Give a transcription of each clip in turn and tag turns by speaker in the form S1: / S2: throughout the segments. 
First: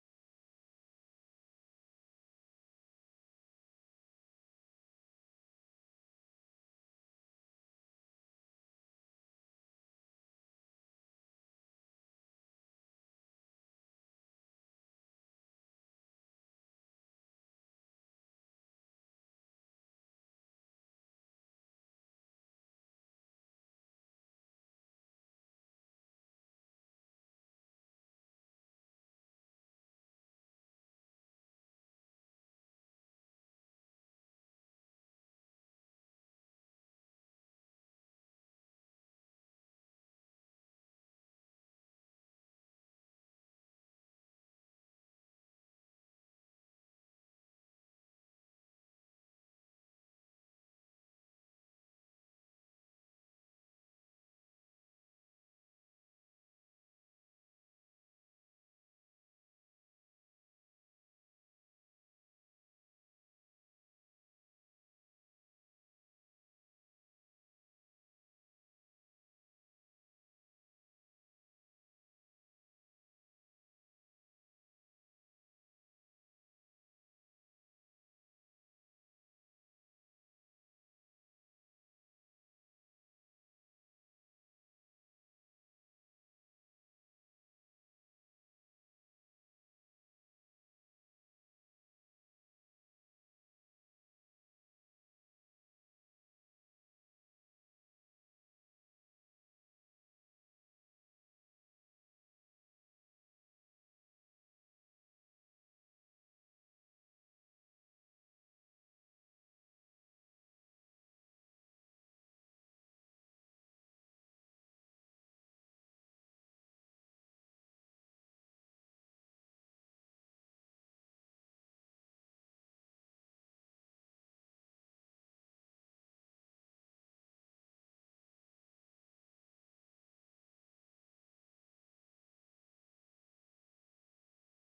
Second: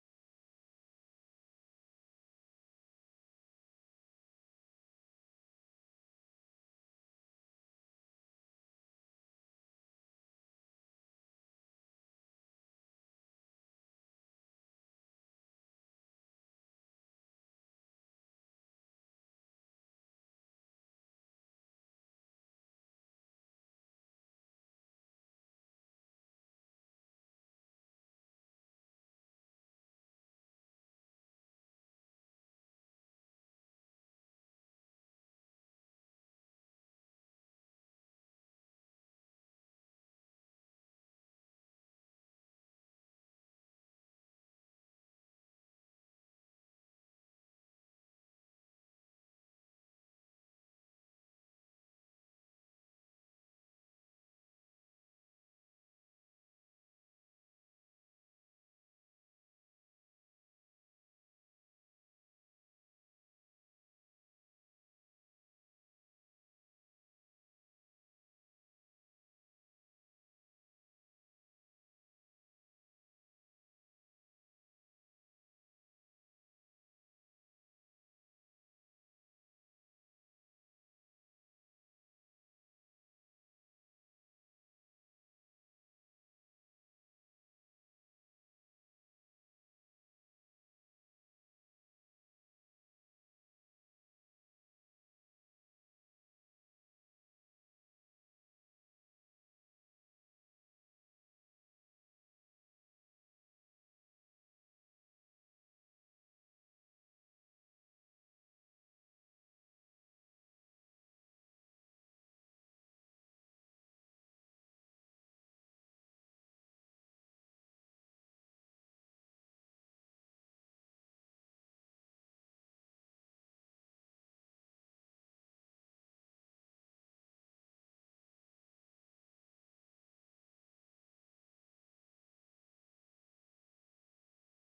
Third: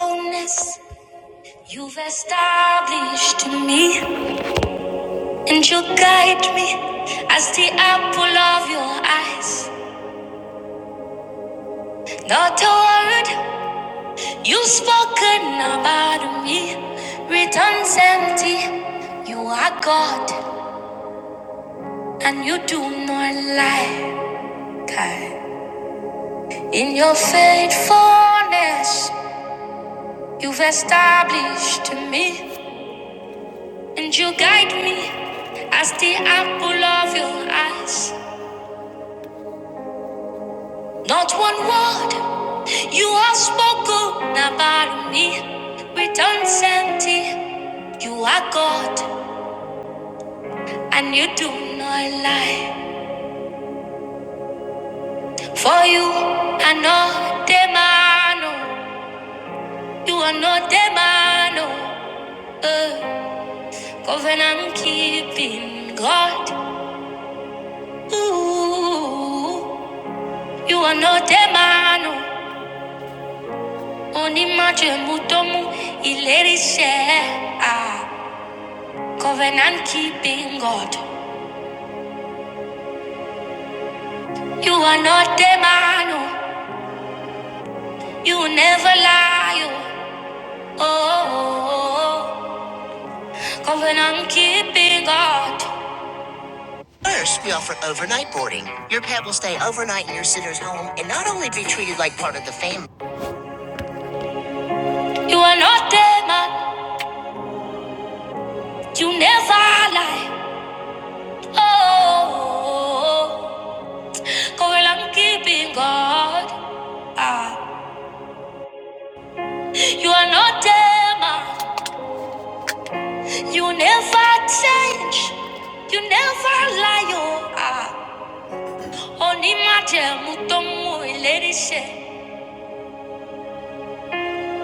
S1: Fullness you've established in me, and you guide me as the apple of your eyes. Not a word you've spoken about me returns empty. You are God, and you do not lie. God. In your faithfulness, you've established me, and you guide me as the apple of your eyes. Not one word you have spoken about me returns empty. You are God and you do not lie. For you are not the man, oh. you are not the man. oh. Uh, covenant keeping God. Ooh, you are not the man. oh. Only Majemutomu, Ilerisha. Ah, covenant keeping God. You are not the man, oh. you never lie. Oh, oh, oh, oh. covenant keeping God. First, we offer overnight boarding. Your pet will stay overnight in your sitter's home and not only be treated like part of the family. You are not the man, you never lie. Oh, oh, oh, oh. covenant I'm keeping God. Ah, you are not the man. You never change. You never lie. Oh, ah. Only my tell muto muy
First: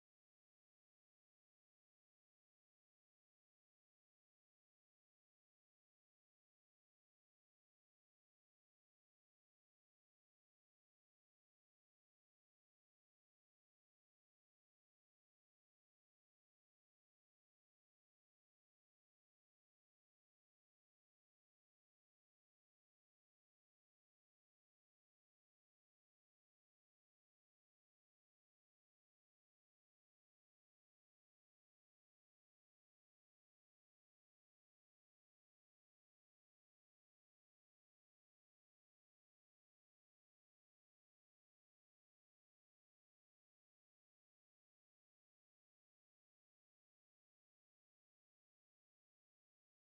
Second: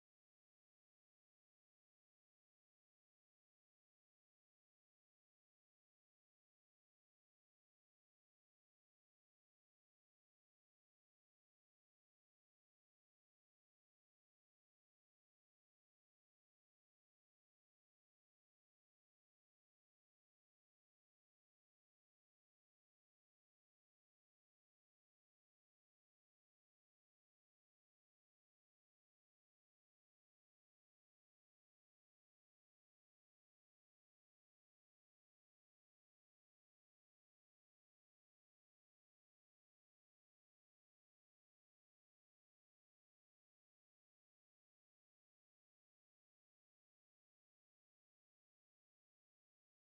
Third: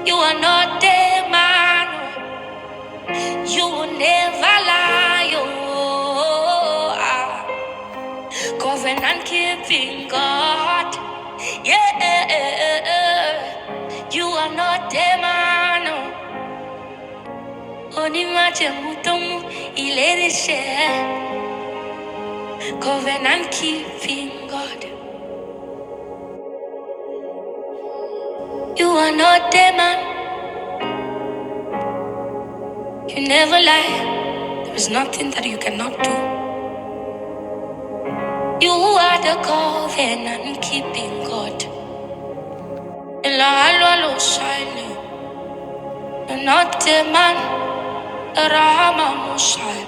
S1: You are not a man You will never lie oh, ah. Covenant keeping God Yeah You are not a man oh. Only my tell muto muy Covenant keeping God You are not a man You never lie There is nothing that you cannot do You are the covenant keeping God. Elalo shine, not the man, Rama Mushai.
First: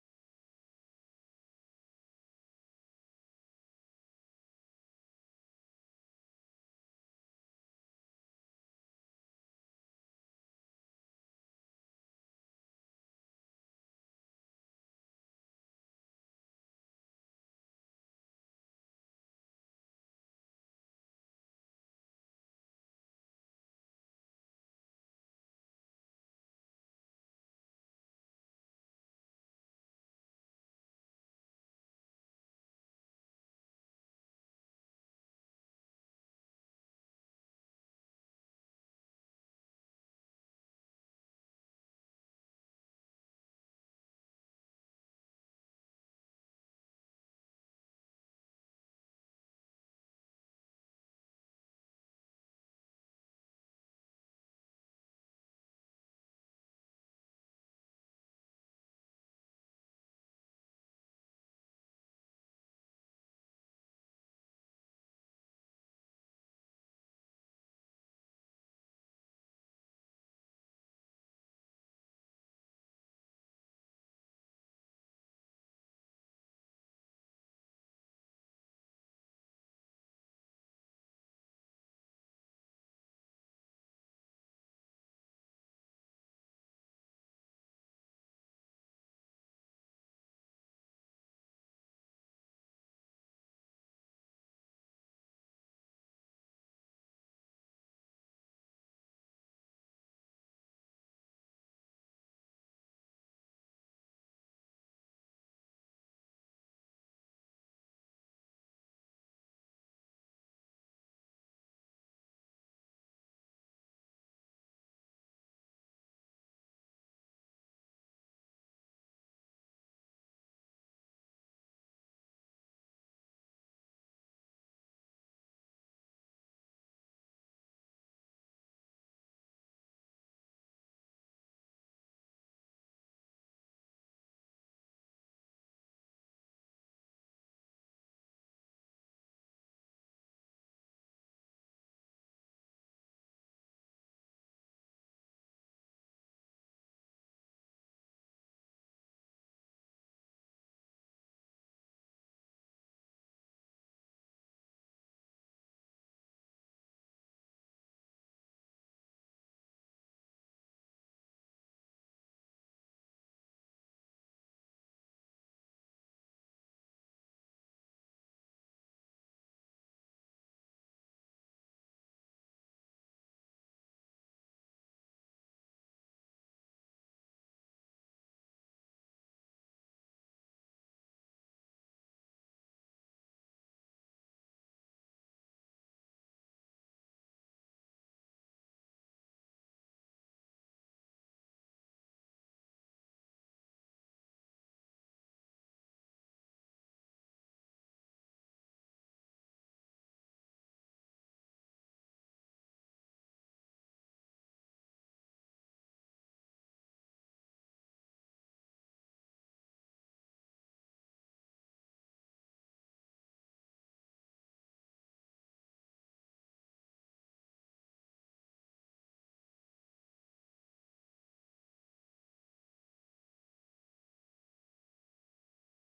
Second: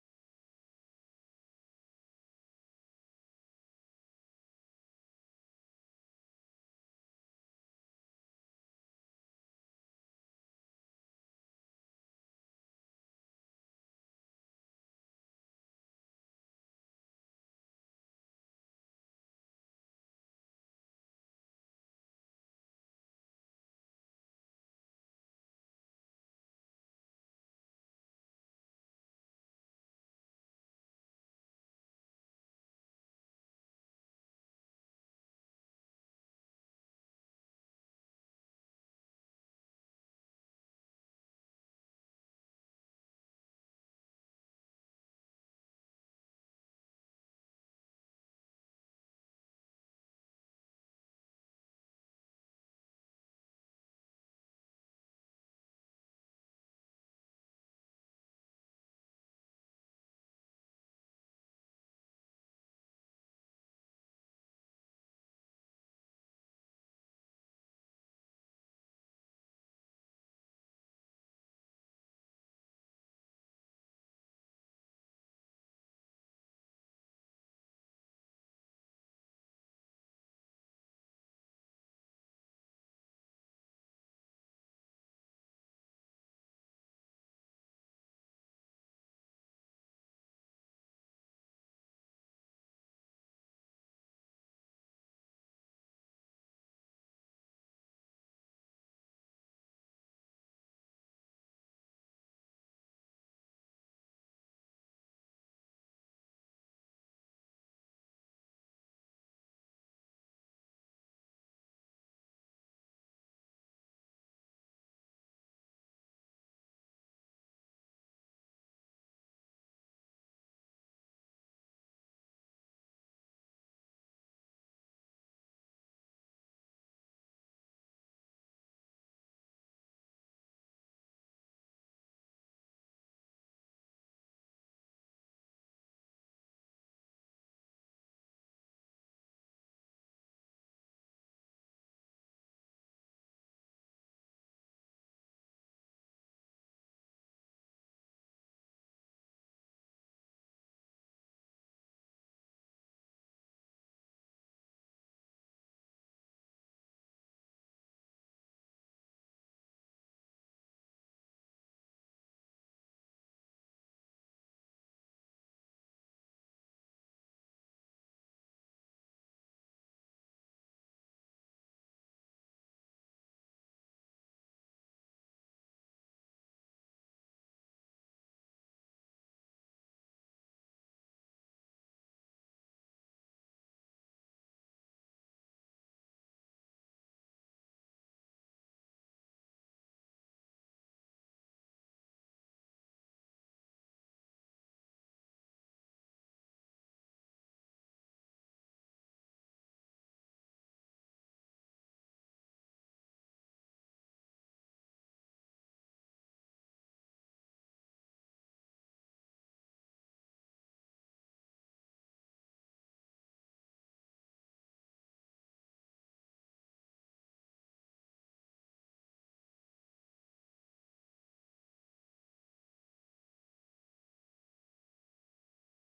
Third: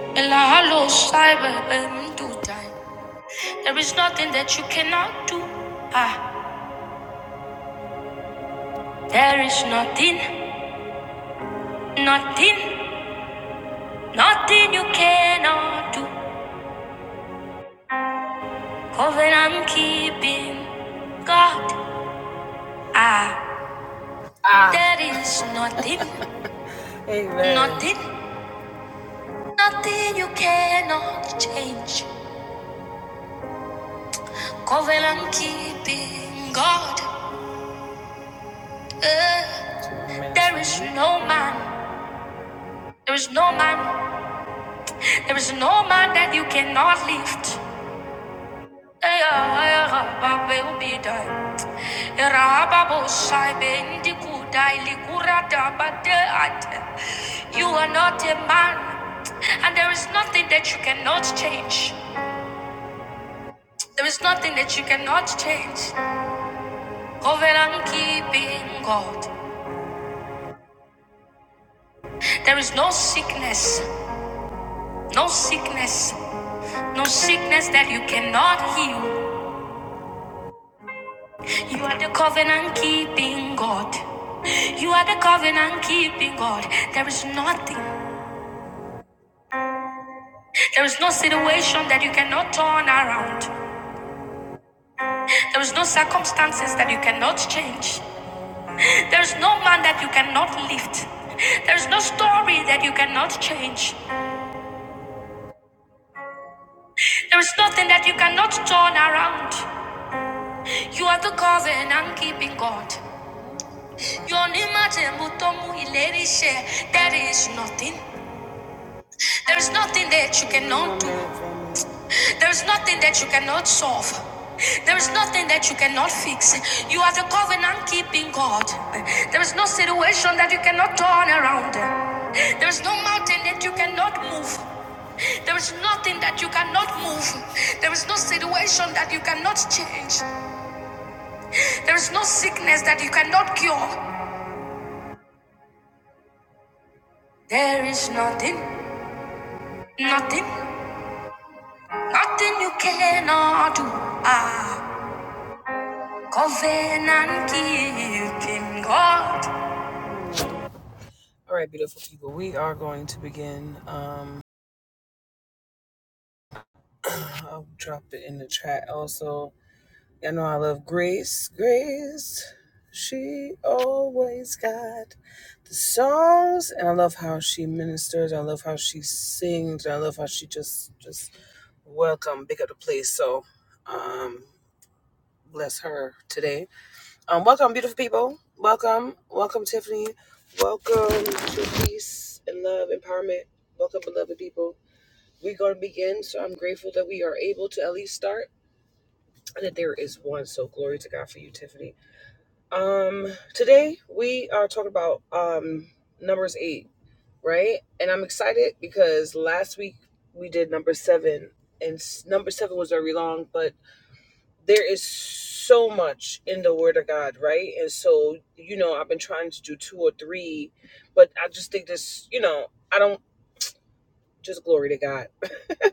S1: Elalo shine, do die. There is nothing that you cannot do. Ah, there is nothing, nothing, nothing you cannot do. Covenant keeping. God, ah, Ah. there is nothing, nothing, nothing you cannot change. Covenant and keeping God. Uh, there is no man, there is no man, there is no man that you cannot lift. Eh, ah, eh, ah, ah, Eh, ah, ah, ah, You are not a man, and there is nothing that you cannot change. There is nothing that you cannot change. Covenant keeping God. There is no sickness, no sickness, No sickness that you cannot heal. You are the covenant keeping God. You are the covenant keeping God. There is nothing, there is no situation that you cannot turn around. There is no circumstances that you cannot change. There is no man that you cannot lift. There is no story that you cannot change. There is nothing that you cannot turn around. You are the covenant keeping God. There is nothing. There's nothing that you cannot do. There's nothing that you cannot solve. There's nothing that you cannot fix. You are the covenant keeping God. There is no situation that you cannot turn around. There is no mountain that you cannot move. There is nothing that you cannot move. There is no situation that you cannot change. There is no sickness that you cannot cure. There is nothing, nothing, nothing you cannot do. Ah. Covenant keeping God. All right, beautiful people. We are going to begin. Um, I'll drop it in the chat also. Y'all know I love Grace. Grace, she always got the songs, and I love how she ministers. I love how she sings. I love how she just just welcome, big up the place. So, um, bless her today. Um, welcome, beautiful people. Welcome, welcome, Tiffany. Welcome to peace and love empowerment. Welcome, beloved people. We're going to begin, so I'm grateful that we are able to at least start and that there is one. So glory to God for you, Tiffany. Um, today we are talking about um numbers eight, right? And I'm excited because last week we did number seven, and s- number seven was very long, but there is so much in the word of god right and so you know i've been trying to do two or three but i just think this you know i don't just glory to god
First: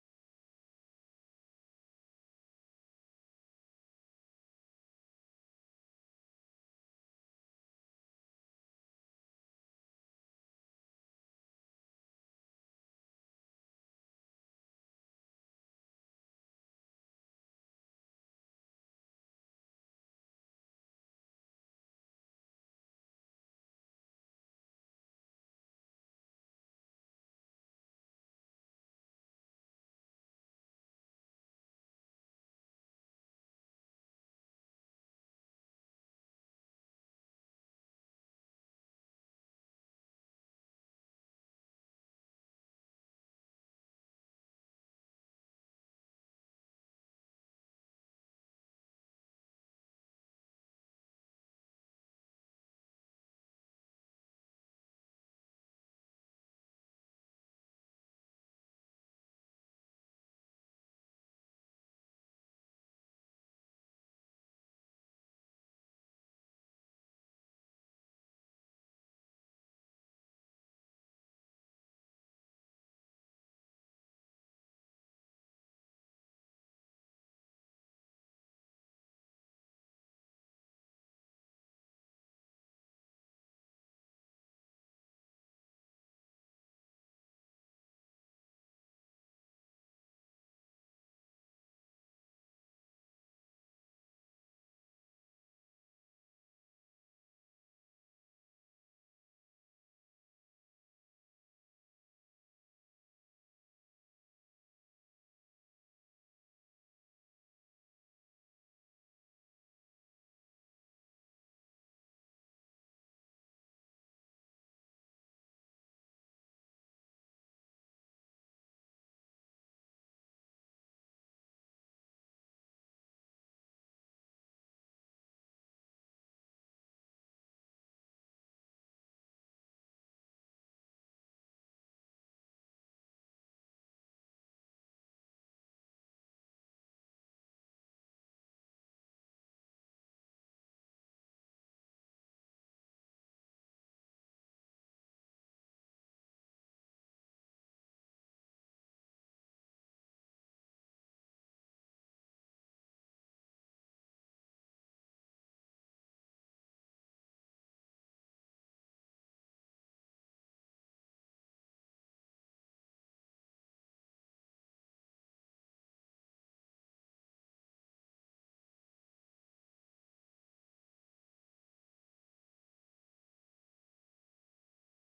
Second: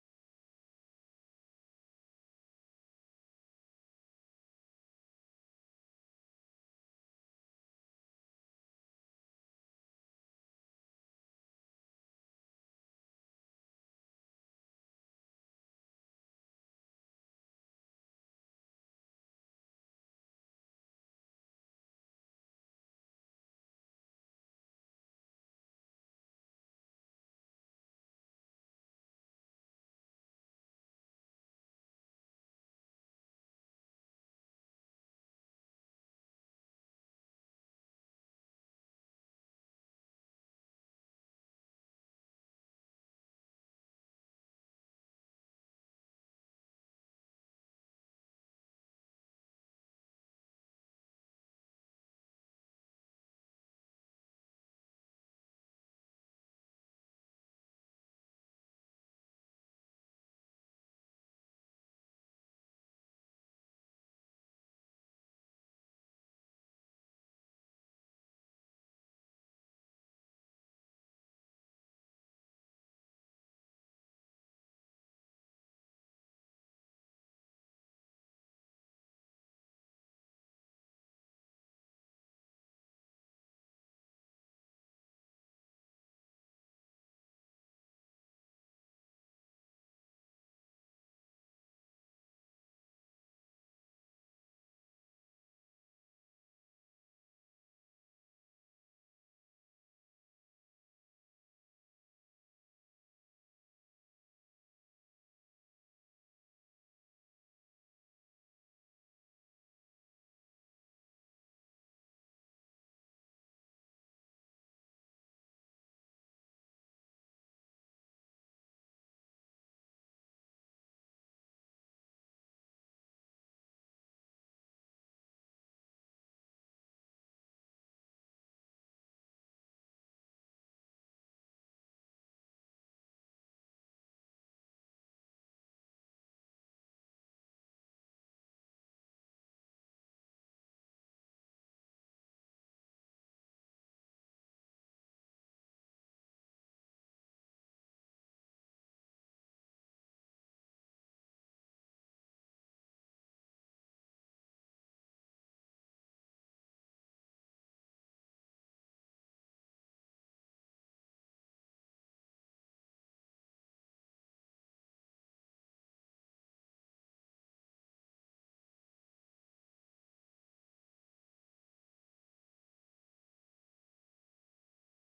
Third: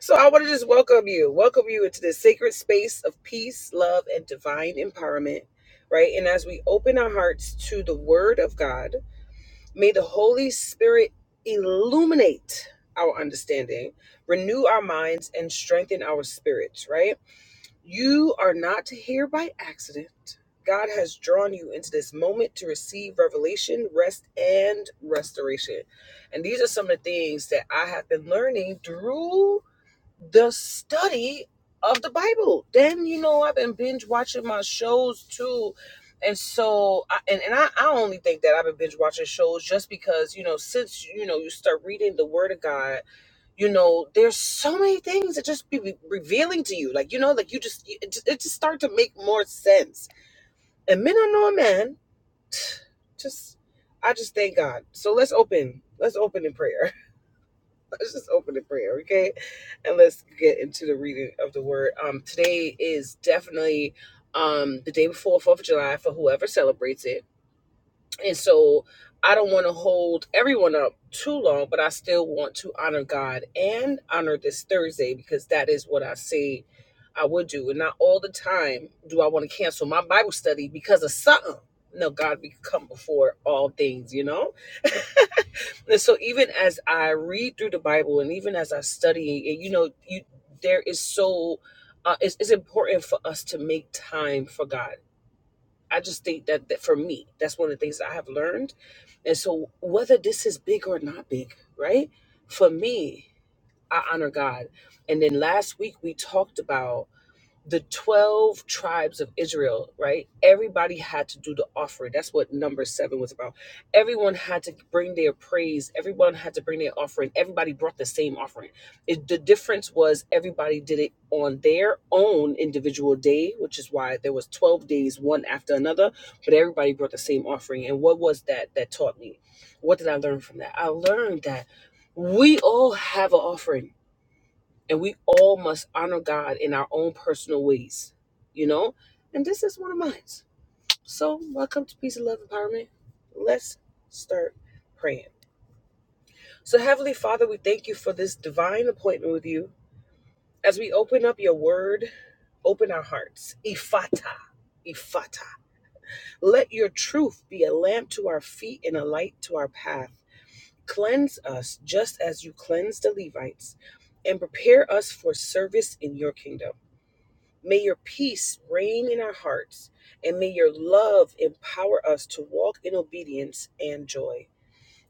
S1: so i want to just welcome you welcome you into this sacred space of peace love and divine empowerment right and as we open our hearts to the word of god may the holy spirit illuminate our understanding renew our minds and strengthen our spirits right you are not here by accident. God has drawn you into this moment to receive revelation, rest, and restoration. And these are some of the things that I have been learning through the study of the Bible. Then you know I've been binge watching my shows too. And so, I, and, and I, I only think that I've been binge watching shows just because, you know, since, you know, you start reading the word of God, you know, there's so many things that just be re- revealing to you. Like, you know, like you just, it just, it just start to make more sense. And men are no man, just, I just thank God. So let's open, let's open in prayer. Let's just open in prayer, okay? And let's get into the reading of the word. Um, today is definitely um the day before Fourth of July for whoever celebrates it, and so I don't want to hold everyone up too long, but I still want to honor God and honor this Thursday because that is what I say I would do, and not all the time do I want to cancel my Bible study because of something. No, God, we come before all things, you know. And so even as I read through the Bible and even as I study it, you know, you there is so uh, it's, it's important for us to make time for God. I just think that, that for me, that's one of the things I have learned. And so whether this is big or not big, right? For me, I honor God. And then last week we talked about the 12 tribes of Israel, right? Everybody had to do the offering. That's what number seven was about. Everyone had to bring their praise. Everyone had to bring their offering. Everybody brought the same offering. It, the difference was everybody did it on their own individual day, which is why there was 12 days, one after another, but everybody brought the same offering. And what was that that taught me? What did I learn from that? I learned that we all have an offering and we all must honor God in our own personal ways, you know? And this is one of mine. So, welcome to Peace and Love Empowerment. Let's start praying. So, Heavenly Father, we thank you for this divine appointment with you. As we open up your word, open our hearts. Ifata. Ifata. Let your truth be a lamp to our feet and a light to our path. Cleanse us just as you cleansed the Levites and prepare us for service in your kingdom. May your peace reign in our hearts, and may your love empower us to walk in obedience and joy.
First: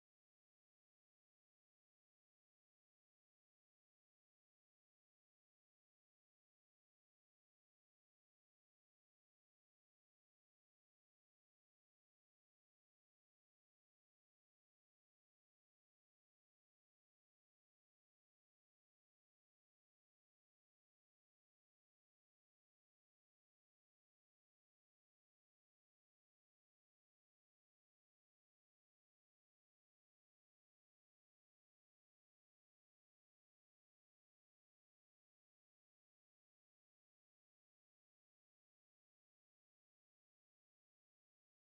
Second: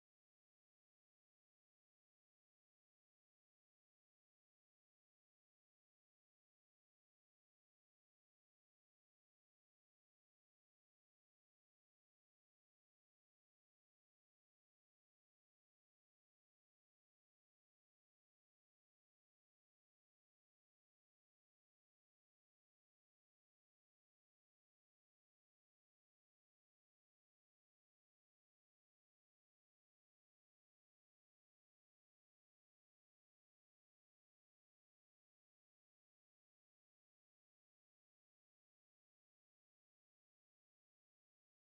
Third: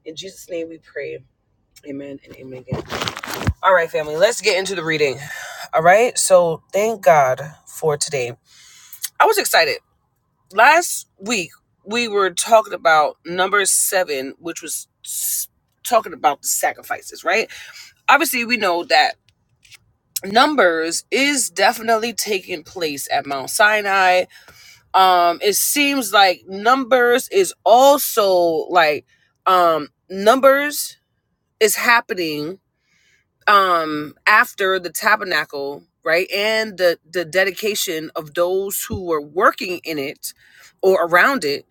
S1: In Jesus' name we pray. Amen and amen again. All right, family, let's get into the reading. All right, so thank God for today. I was excited. Last week, we were talking about number seven, which was talking about the sacrifices, right? Obviously, we know that numbers is definitely taking place at Mount Sinai um it seems like numbers is also like um numbers is happening um after the tabernacle right and the the dedication of those who were working in it or around it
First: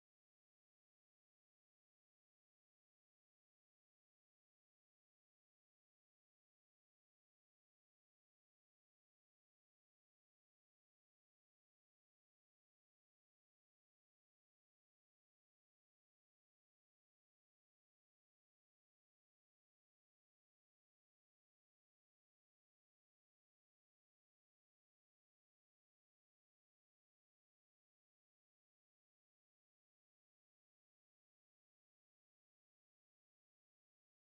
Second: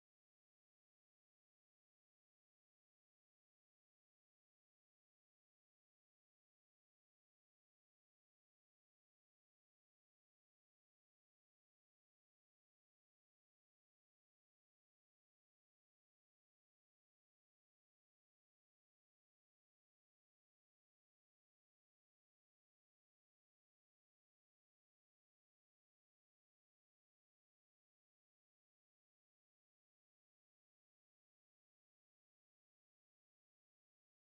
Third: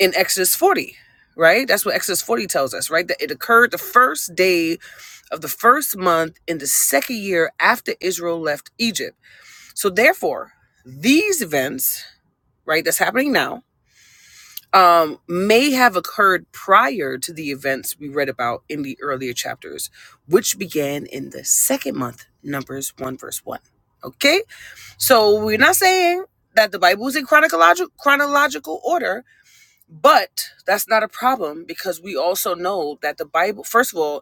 S1: in exodus 40 right that's what exodus 40 tells us right that it occurred the first day of the first month in the second year after israel left egypt so therefore these events right that's happening now um, may have occurred prior to the events we read about in the earlier chapters, which began in the second month, Numbers 1, verse 1. Okay? So we're not saying that the Bible is in chronological, chronological order, but that's not a problem because we also know that the Bible, first of all,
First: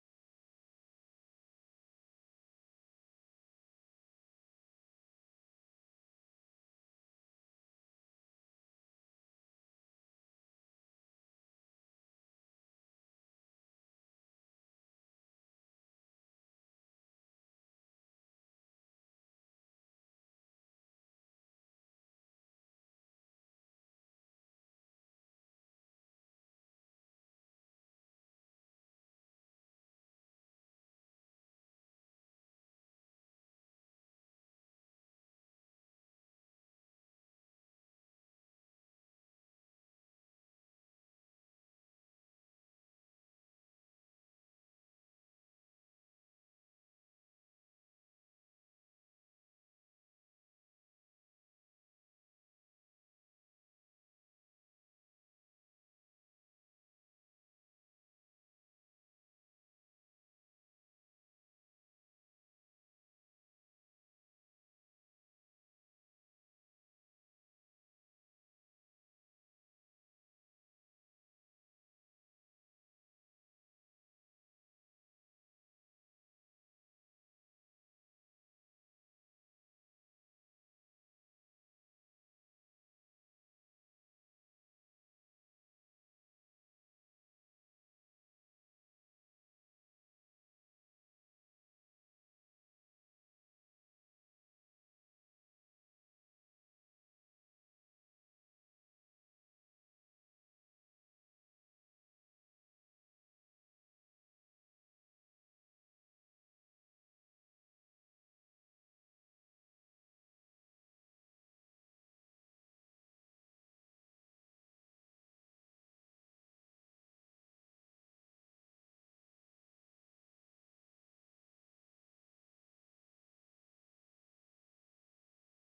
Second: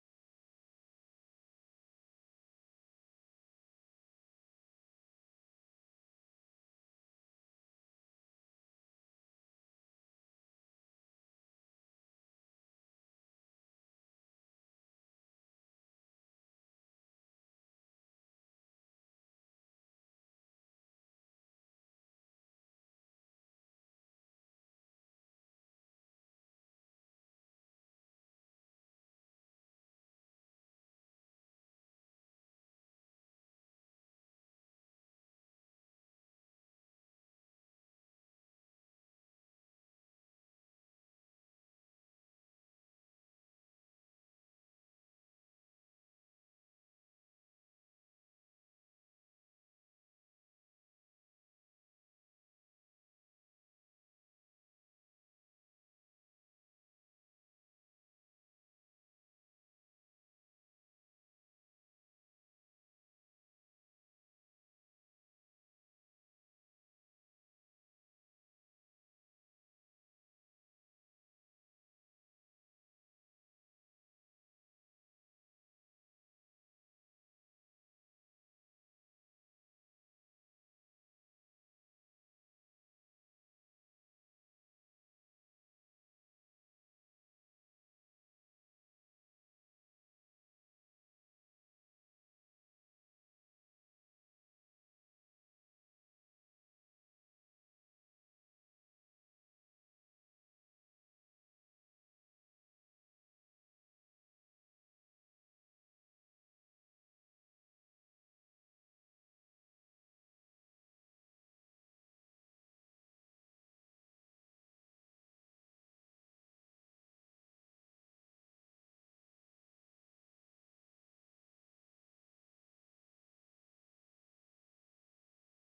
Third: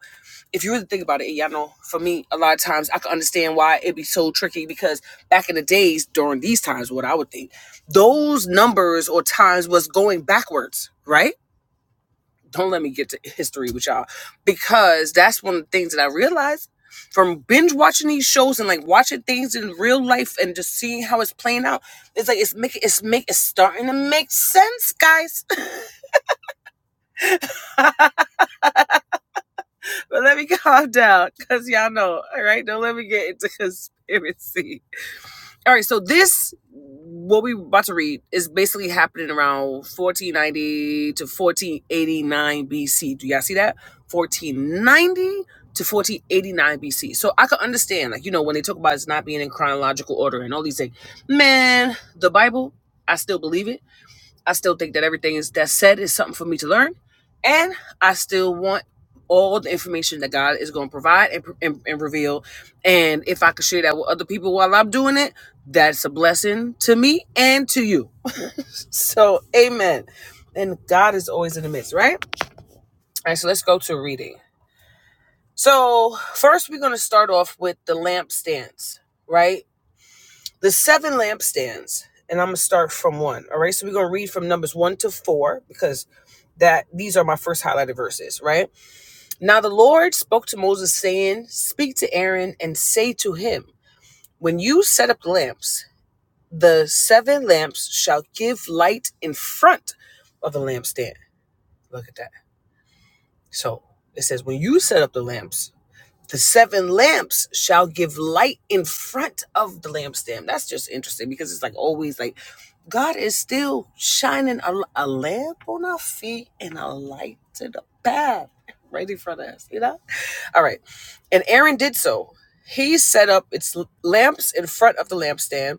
S1: if you really think about it, y'all know for me, a lot of times I can understand why it'd be so tricky because back in the days during these times, what I would think, those numbers or times was going backwards, right? Don't let me get to history with y'all because that's one of the things that I realized from binge watching these shows and like watching things in real life and just seeing how it's playing out. It's like it's making it's make it's starting to make sense, guys but let me calm down because y'all know, all right? Don't let me get into conspiracy. All right, so this, what we about to read, is basically happening around 1490 to 1489 BC. Do y'all see that? 1490 to 1489 BC. So I could understand, like, you know, when they talk about it's not being in chronological order and all these things. Man, the Bible, I still believe it. I still think that everything is that's said is something for me to learn, and I still want all the information that God is going to provide and, and, and reveal. And if I could share that with other people while I'm doing it, that's a blessing to me and to you. So, Amen. And God is always in the midst, right? All right, so let's go to reading. So first, we're going to start off with the lampstands, right? The seven lampstands, and I'm gonna start from one. All right, so we're gonna read from numbers one to four because that these are my first highlighted verses, right? Now the Lord spoke to Moses, saying, Speak to Aaron and say to him, When you set up lamps, the seven lamps shall give light in front of the lampstand. Look at that. So it says, When you set up the lamps, The seven lamps shall give light in front of the lampstand. That's just interesting because it's like always like God is still shining a, a lamp on our feet and a light to the path right in front of us, you know? All right. And Aaron did so. He set up its lamps in front of the lampstand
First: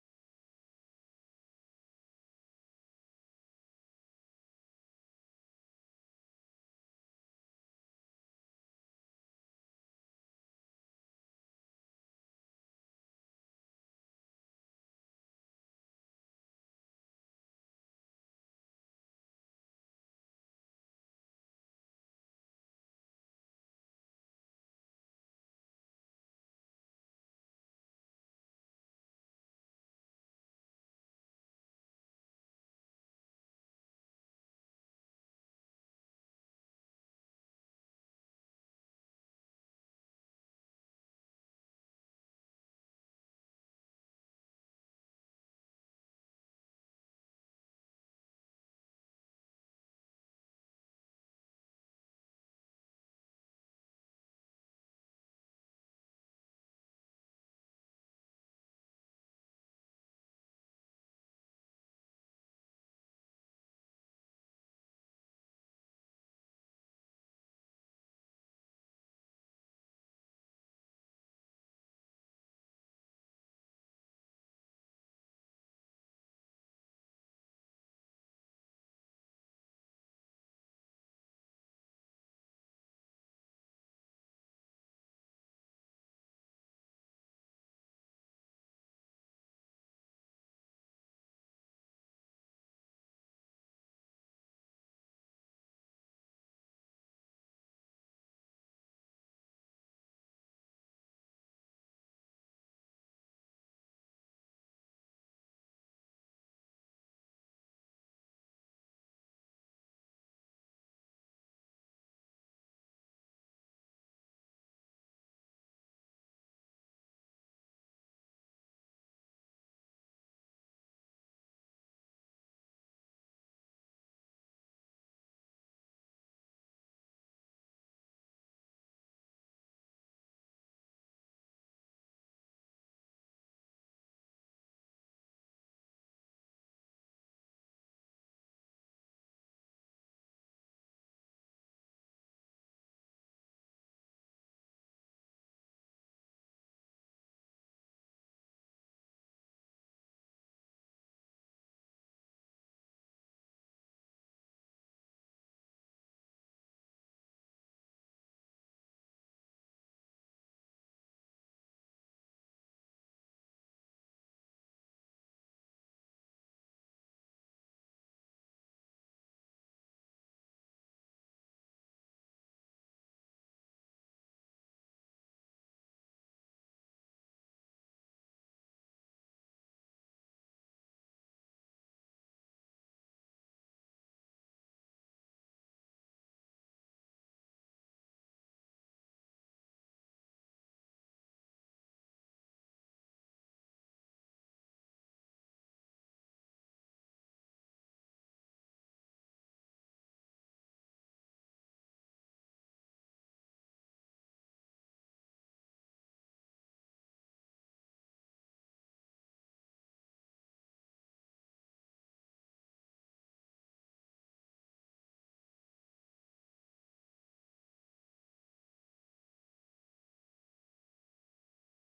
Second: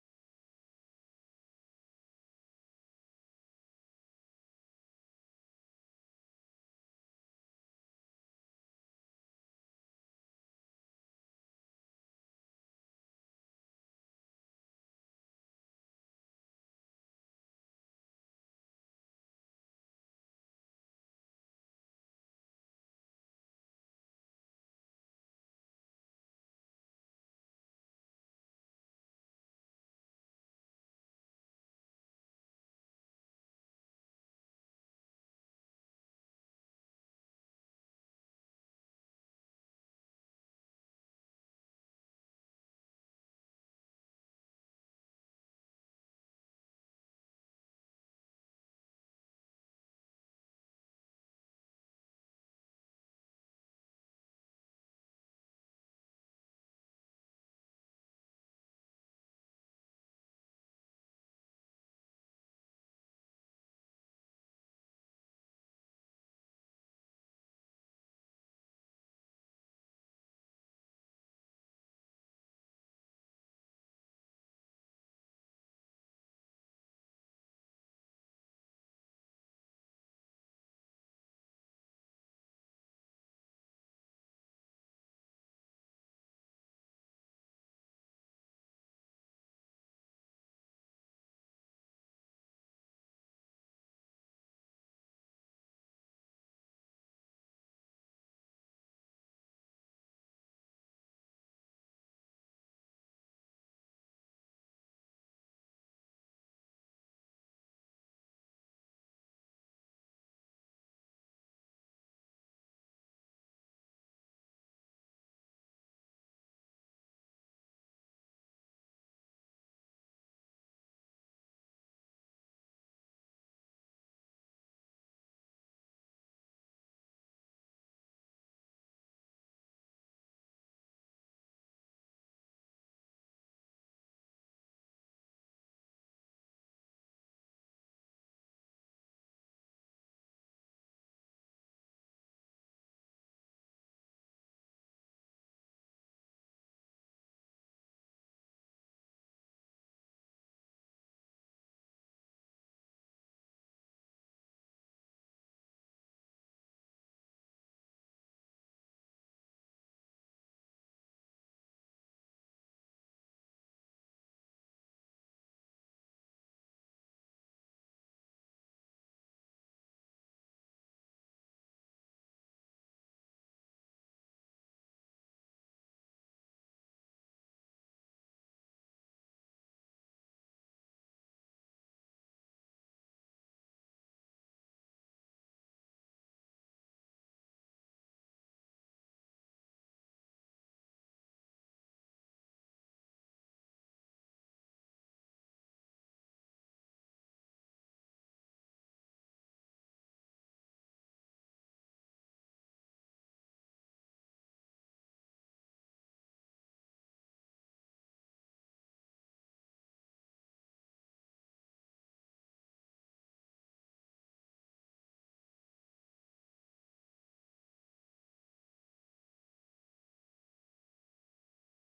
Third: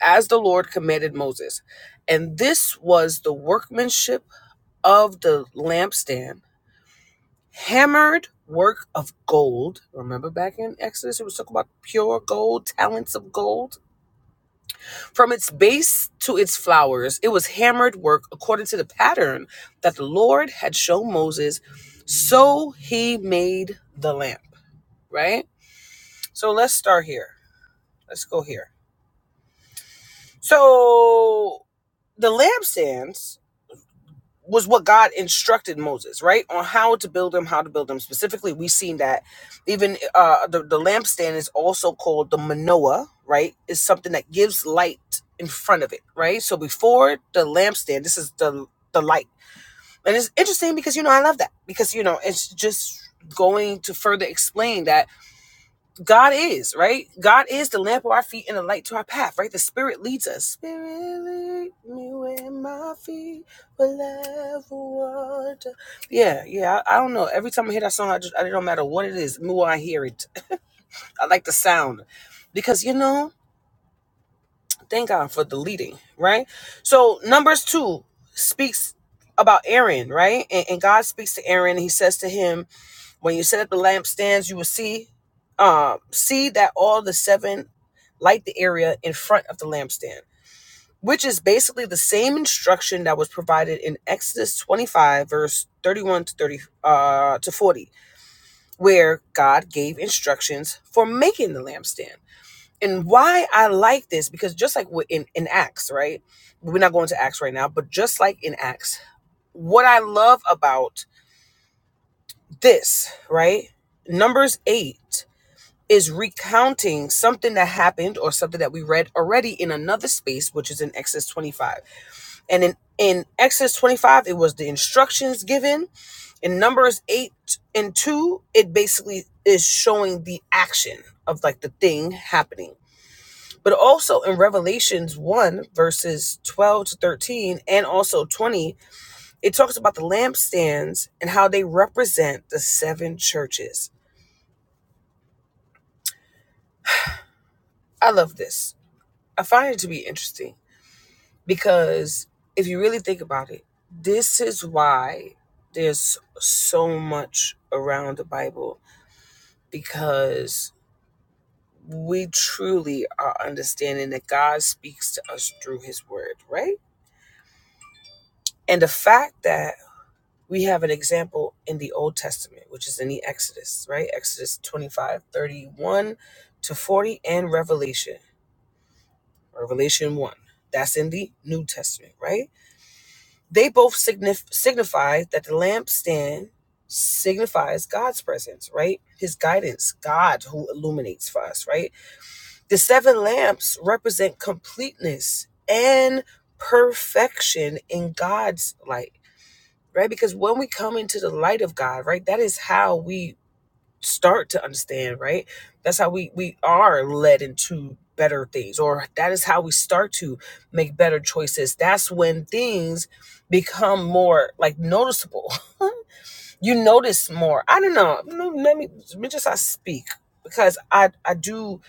S1: as the Lord commanded Moses. And this was the workmanship of the lampstand hammered work of gold. Remember back in Exodus, it was talking about pure gold, talents of gold. From its base to its flowers, it was hammered work according to the pattern that the Lord had shown Moses. So he made the lamp, right? So let's start here. Let's go here. So the lampstands was what God instructed Moses, right? On how to build them, how to build them. Specifically, we've seen that even uh, the, the lampstand is also called the manoah, right? Is something that gives light in front of it, right? So before the lampstand, this is the the light. And it's interesting because you know I love that because you know it's just going to further explain that God is, right? God is the lamp of our feet and the light to our path, right? The Spirit leads us. Spirit lead me where my feet will ever wander. Yeah, yeah. I, I don't know. Every time I hear that song, I just I don't matter what it is. The more I hear it, I like the sound because you know, thank God for the leading, right? So Numbers two speaks about Aaron, right? And, and God speaks to Aaron. He says to him, when you set up the lampstands, you will see um, see that all the seven light the area in front of the lampstand, which is basically the same instruction that was provided in Exodus 25, verse 31 to 30 uh, to 40, where God gave instructions for making the lampstand. And why I like this, because just like in, in Acts, right? We're not going to Acts right now, but just like in Acts, what I love about this, right? Numbers 8. is recounting something that happened or something that we read already in another space, which is in Exodus 25. And in, in Exodus 25, it was the instructions given. In Numbers 8 and 2, it basically is showing the action of like the thing happening. But also in Revelations 1, verses 12 to 13, and also 20, it talks about the lampstands and how they represent the seven churches. I love this. I find it to be interesting Because if you really think about it, this is why there's so much around the Bible because we truly are understanding that God speaks to us through his word, right? And the fact that we have an example in the Old Testament, which is in the Exodus, right? Exodus 25, 31 to 40, and Revelation, Revelation 1. That's in the New Testament, right? They both signif- signify that the lampstand signifies God's presence, right? His guidance, God who illuminates for us, right? The seven lamps represent completeness and perfection in God's light, right? Because when we come into the light of God, right, that is how we start to understand, right? That's how we we are led into better things or that is how we start to make better choices. That's when things become more like noticeable. You notice more. I don't know. No, Let me let me just I speak because I I do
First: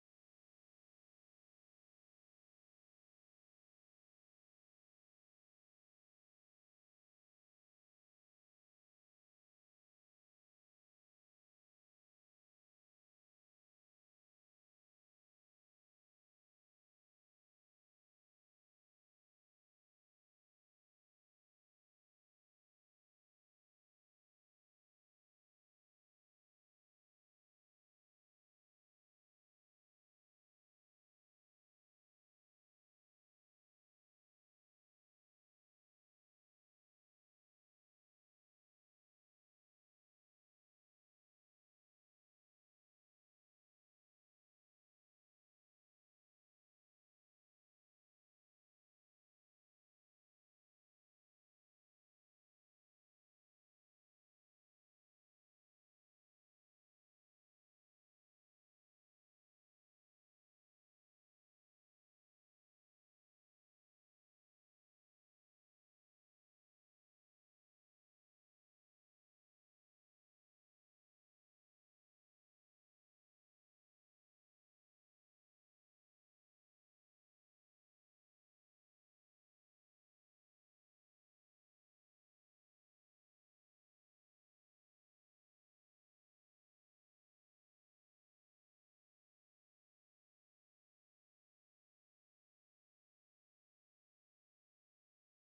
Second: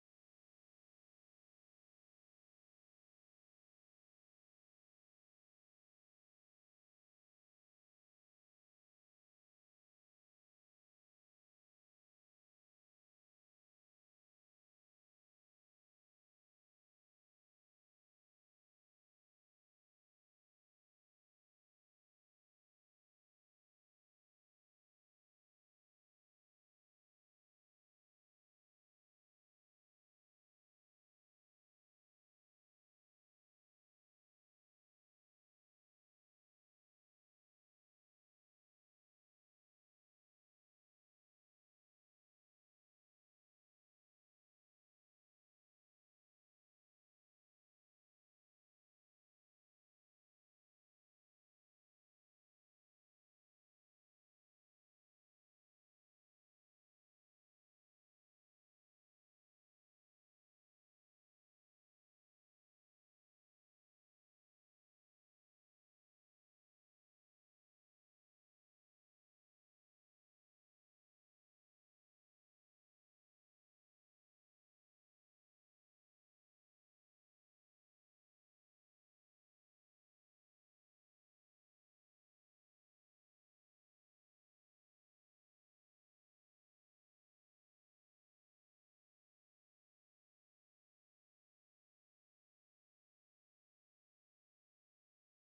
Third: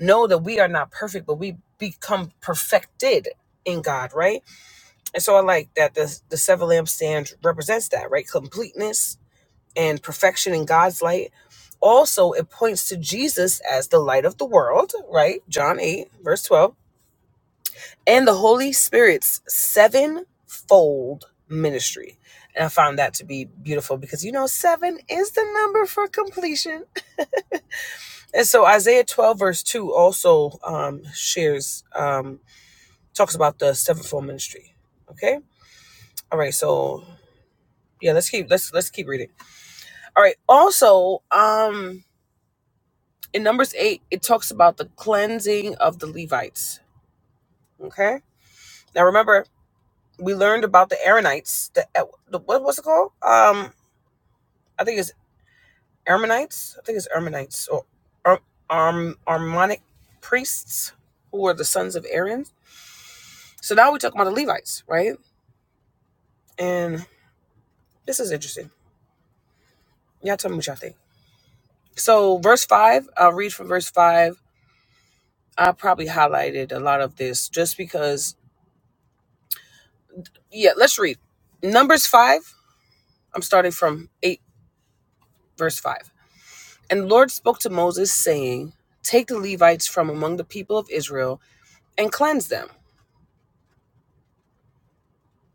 S1: know that we are not perfect, but we become perfected in God, right? And so I like that the the seven lampstands represents that, right? Completeness, and perfection in God's light. Also, it points to Jesus as the light of the world, right? John 8, verse 12, and the Holy Spirit's sevenfold ministry. And I found that to be beautiful because you know, seven is the number for completion. And so Isaiah 12, verse 2 also um, shares, um, talks about the sevenfold ministry. Okay. All right. So yeah, let's keep, let's, let's keep reading. All right. Also, um, in Numbers 8, it talks about the cleansing of the Levites. Okay. Now remember, we learned about the Aaronites. The, uh, the what was it called? Um, I think it's Aaronites. I think it's Aaronites or Ar- Arm Armonic priests who were the sons of Aaron. So now we're talking about the Levites, right? And this is interesting. Y'all tell me what y'all think. So verse five, I'll read from verse five. I probably highlighted a lot of this just because. Yeah, let's read Numbers five I'm starting from 8, verse 5. And the Lord spoke to Moses, saying, Take the Levites from among the people of Israel and cleanse them.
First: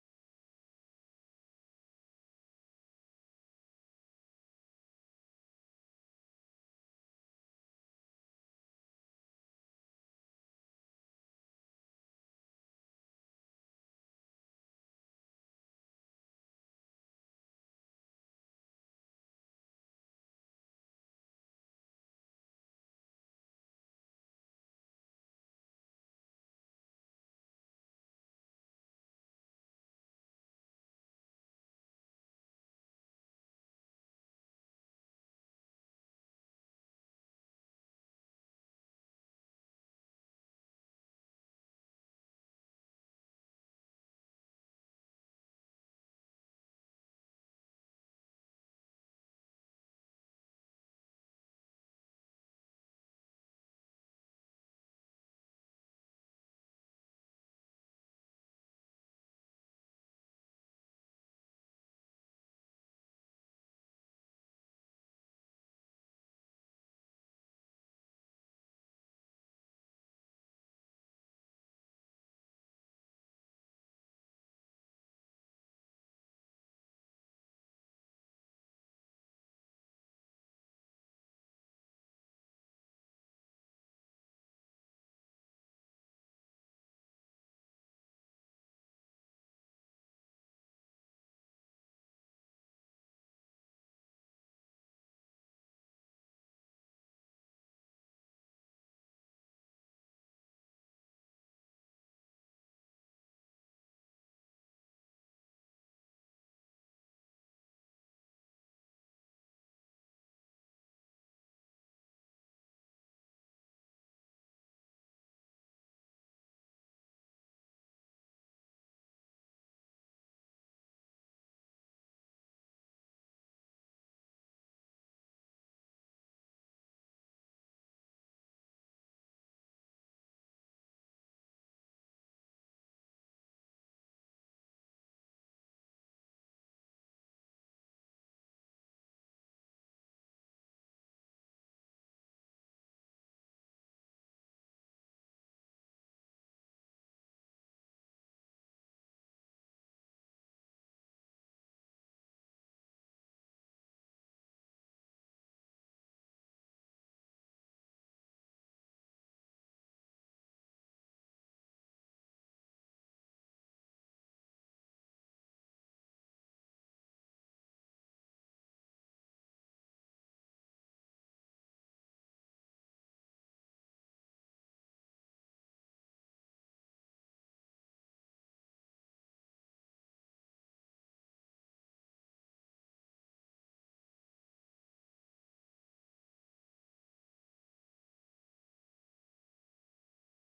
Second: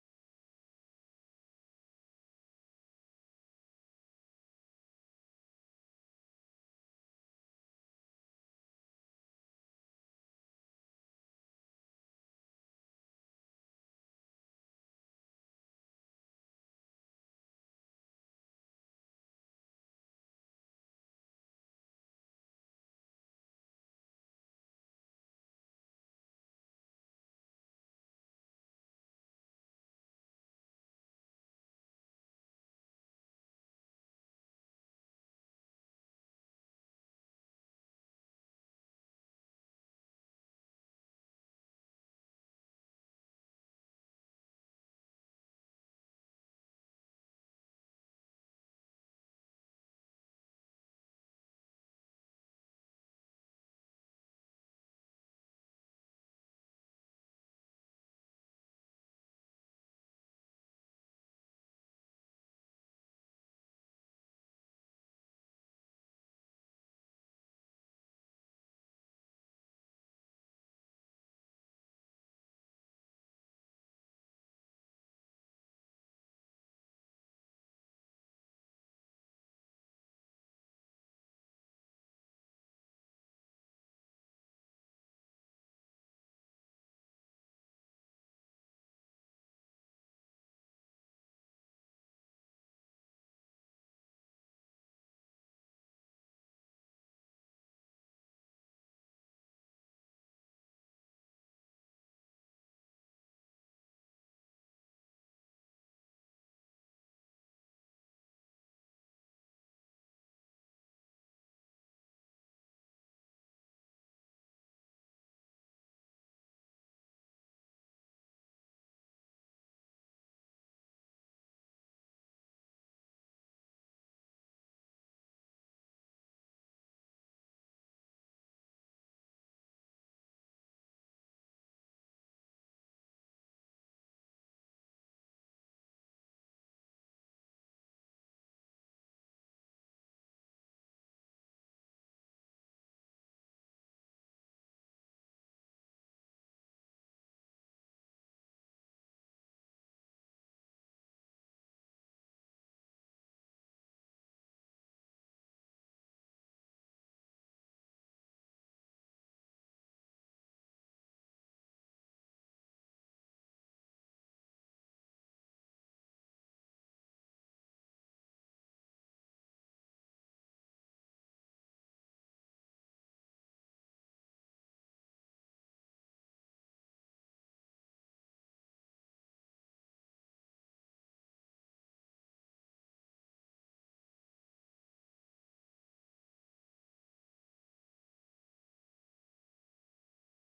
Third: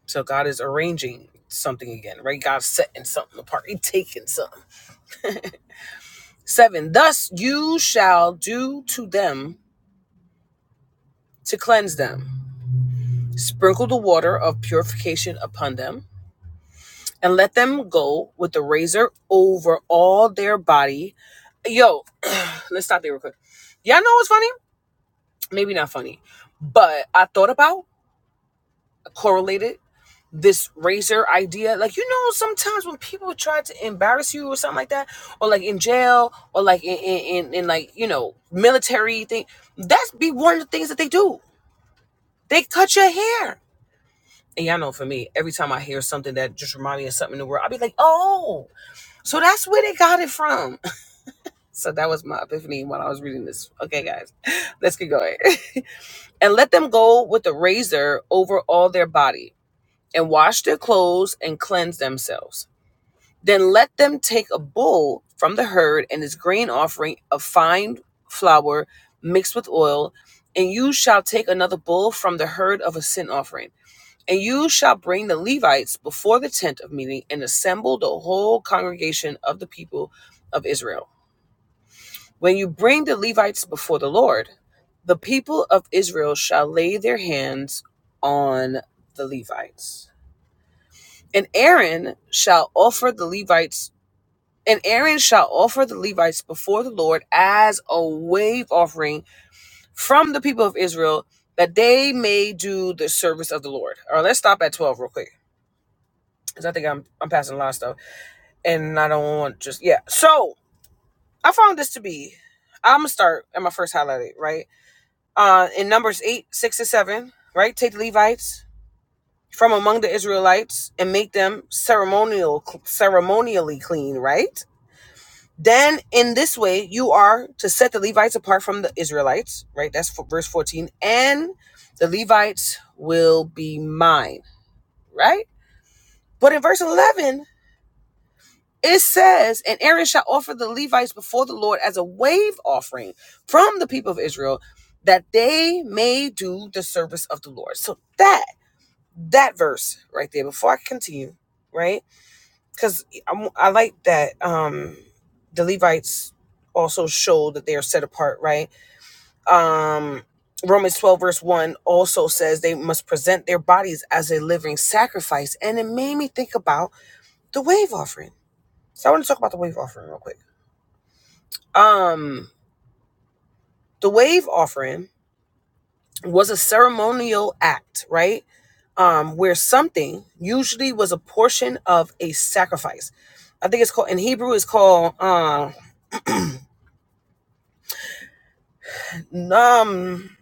S1: So God is arranging something again, right? God's setting something apart. He's taking something. 7. Thus you shall do to them to cleanse them. Sprinkle the water of purification upon them, and let them go with the razor over all their body. Yo, let's stop there real quick. Y'all know what's funny? maybe not funny, but I thought about correlated this razor idea. Like you know, sometimes when people try to embarrass you or something like that, or like in jail, or like in in, in, in like you know military thing, that's be one of the things that they do. They cut your hair. And y'all know for me, every time I hear something that just reminds me of something in the world, I'll be like, oh, so that's where they got it from. So that was my epiphany while I was reading this. Okay, guys, let's get going. and let them go with a razor over all their body, and wash their clothes and cleanse themselves. Then let them take a bull from the herd and his grain offering of fine flour mixed with oil, and you shall take another bull from the herd of a sin offering. And you shall bring the Levites before the tent of meeting and assemble the whole congregation of the people of Israel when you bring the Levites before the Lord, the people of Israel shall lay their hands on the Levites. And Aaron shall offer the Levites and Aaron shall offer the Levites before the Lord as a wave offering from the people of Israel that they may do the service of the Lord. All right, let's stop at 12 real quick because I think I'm, I'm passing a lot of stuff and I don't want just, yeah. So I found this to be, I'm going to start at my first highlight, right? uh, in Numbers 8, 6 and 7, right? Take the Levites from among the Israelites and make them ceremonial, ceremonially clean, right? Then in this way, you are to set the Levites apart from the Israelites, right? That's for verse 14. And the Levites will be mine, right? But in verse 11, it says, and Aaron shall offer the Levites before the Lord as a wave offering from the people of Israel that they may do the service of the Lord. So that that verse right there before I continue, right? Because I like that um, the Levites also show that they are set apart, right? Um, Romans 12, verse 1 also says they must present their bodies as a living sacrifice. And it made me think about the wave offering. So I want to talk about the wave offering real quick. Um, the wave offering was a ceremonial act, right? Um, where something usually was a portion of a sacrifice. I think it's called in Hebrew. It's called um, um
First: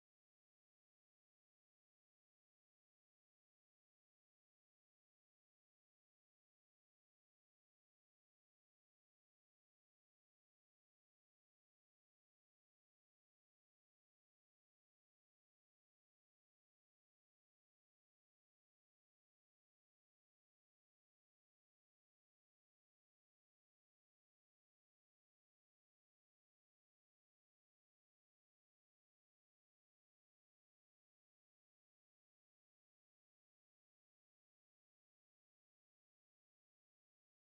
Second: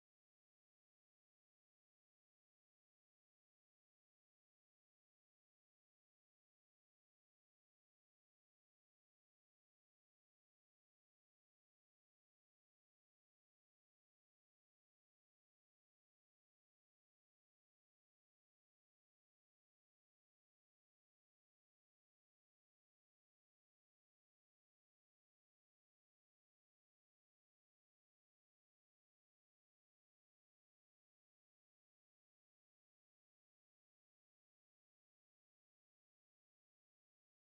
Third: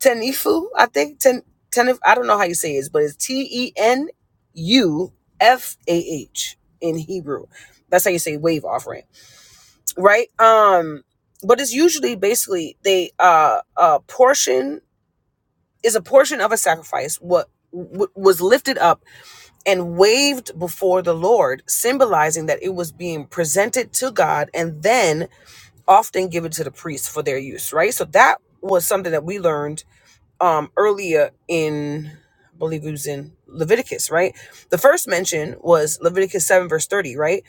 S1: tenifu. I think ten, tenif. I don't know how you say it, but it's T E N U F A H in Hebrew. That's how you say wave offering, right? Right? Um, but it's usually basically they uh a portion is a portion of a sacrifice what w- was lifted up and waved before the Lord, symbolizing that it was being presented to God and then often given to the priests for their use, right? So that was something that we learned um, earlier in, I believe it was in Leviticus, right? The first mention was Leviticus 7, verse 30, right?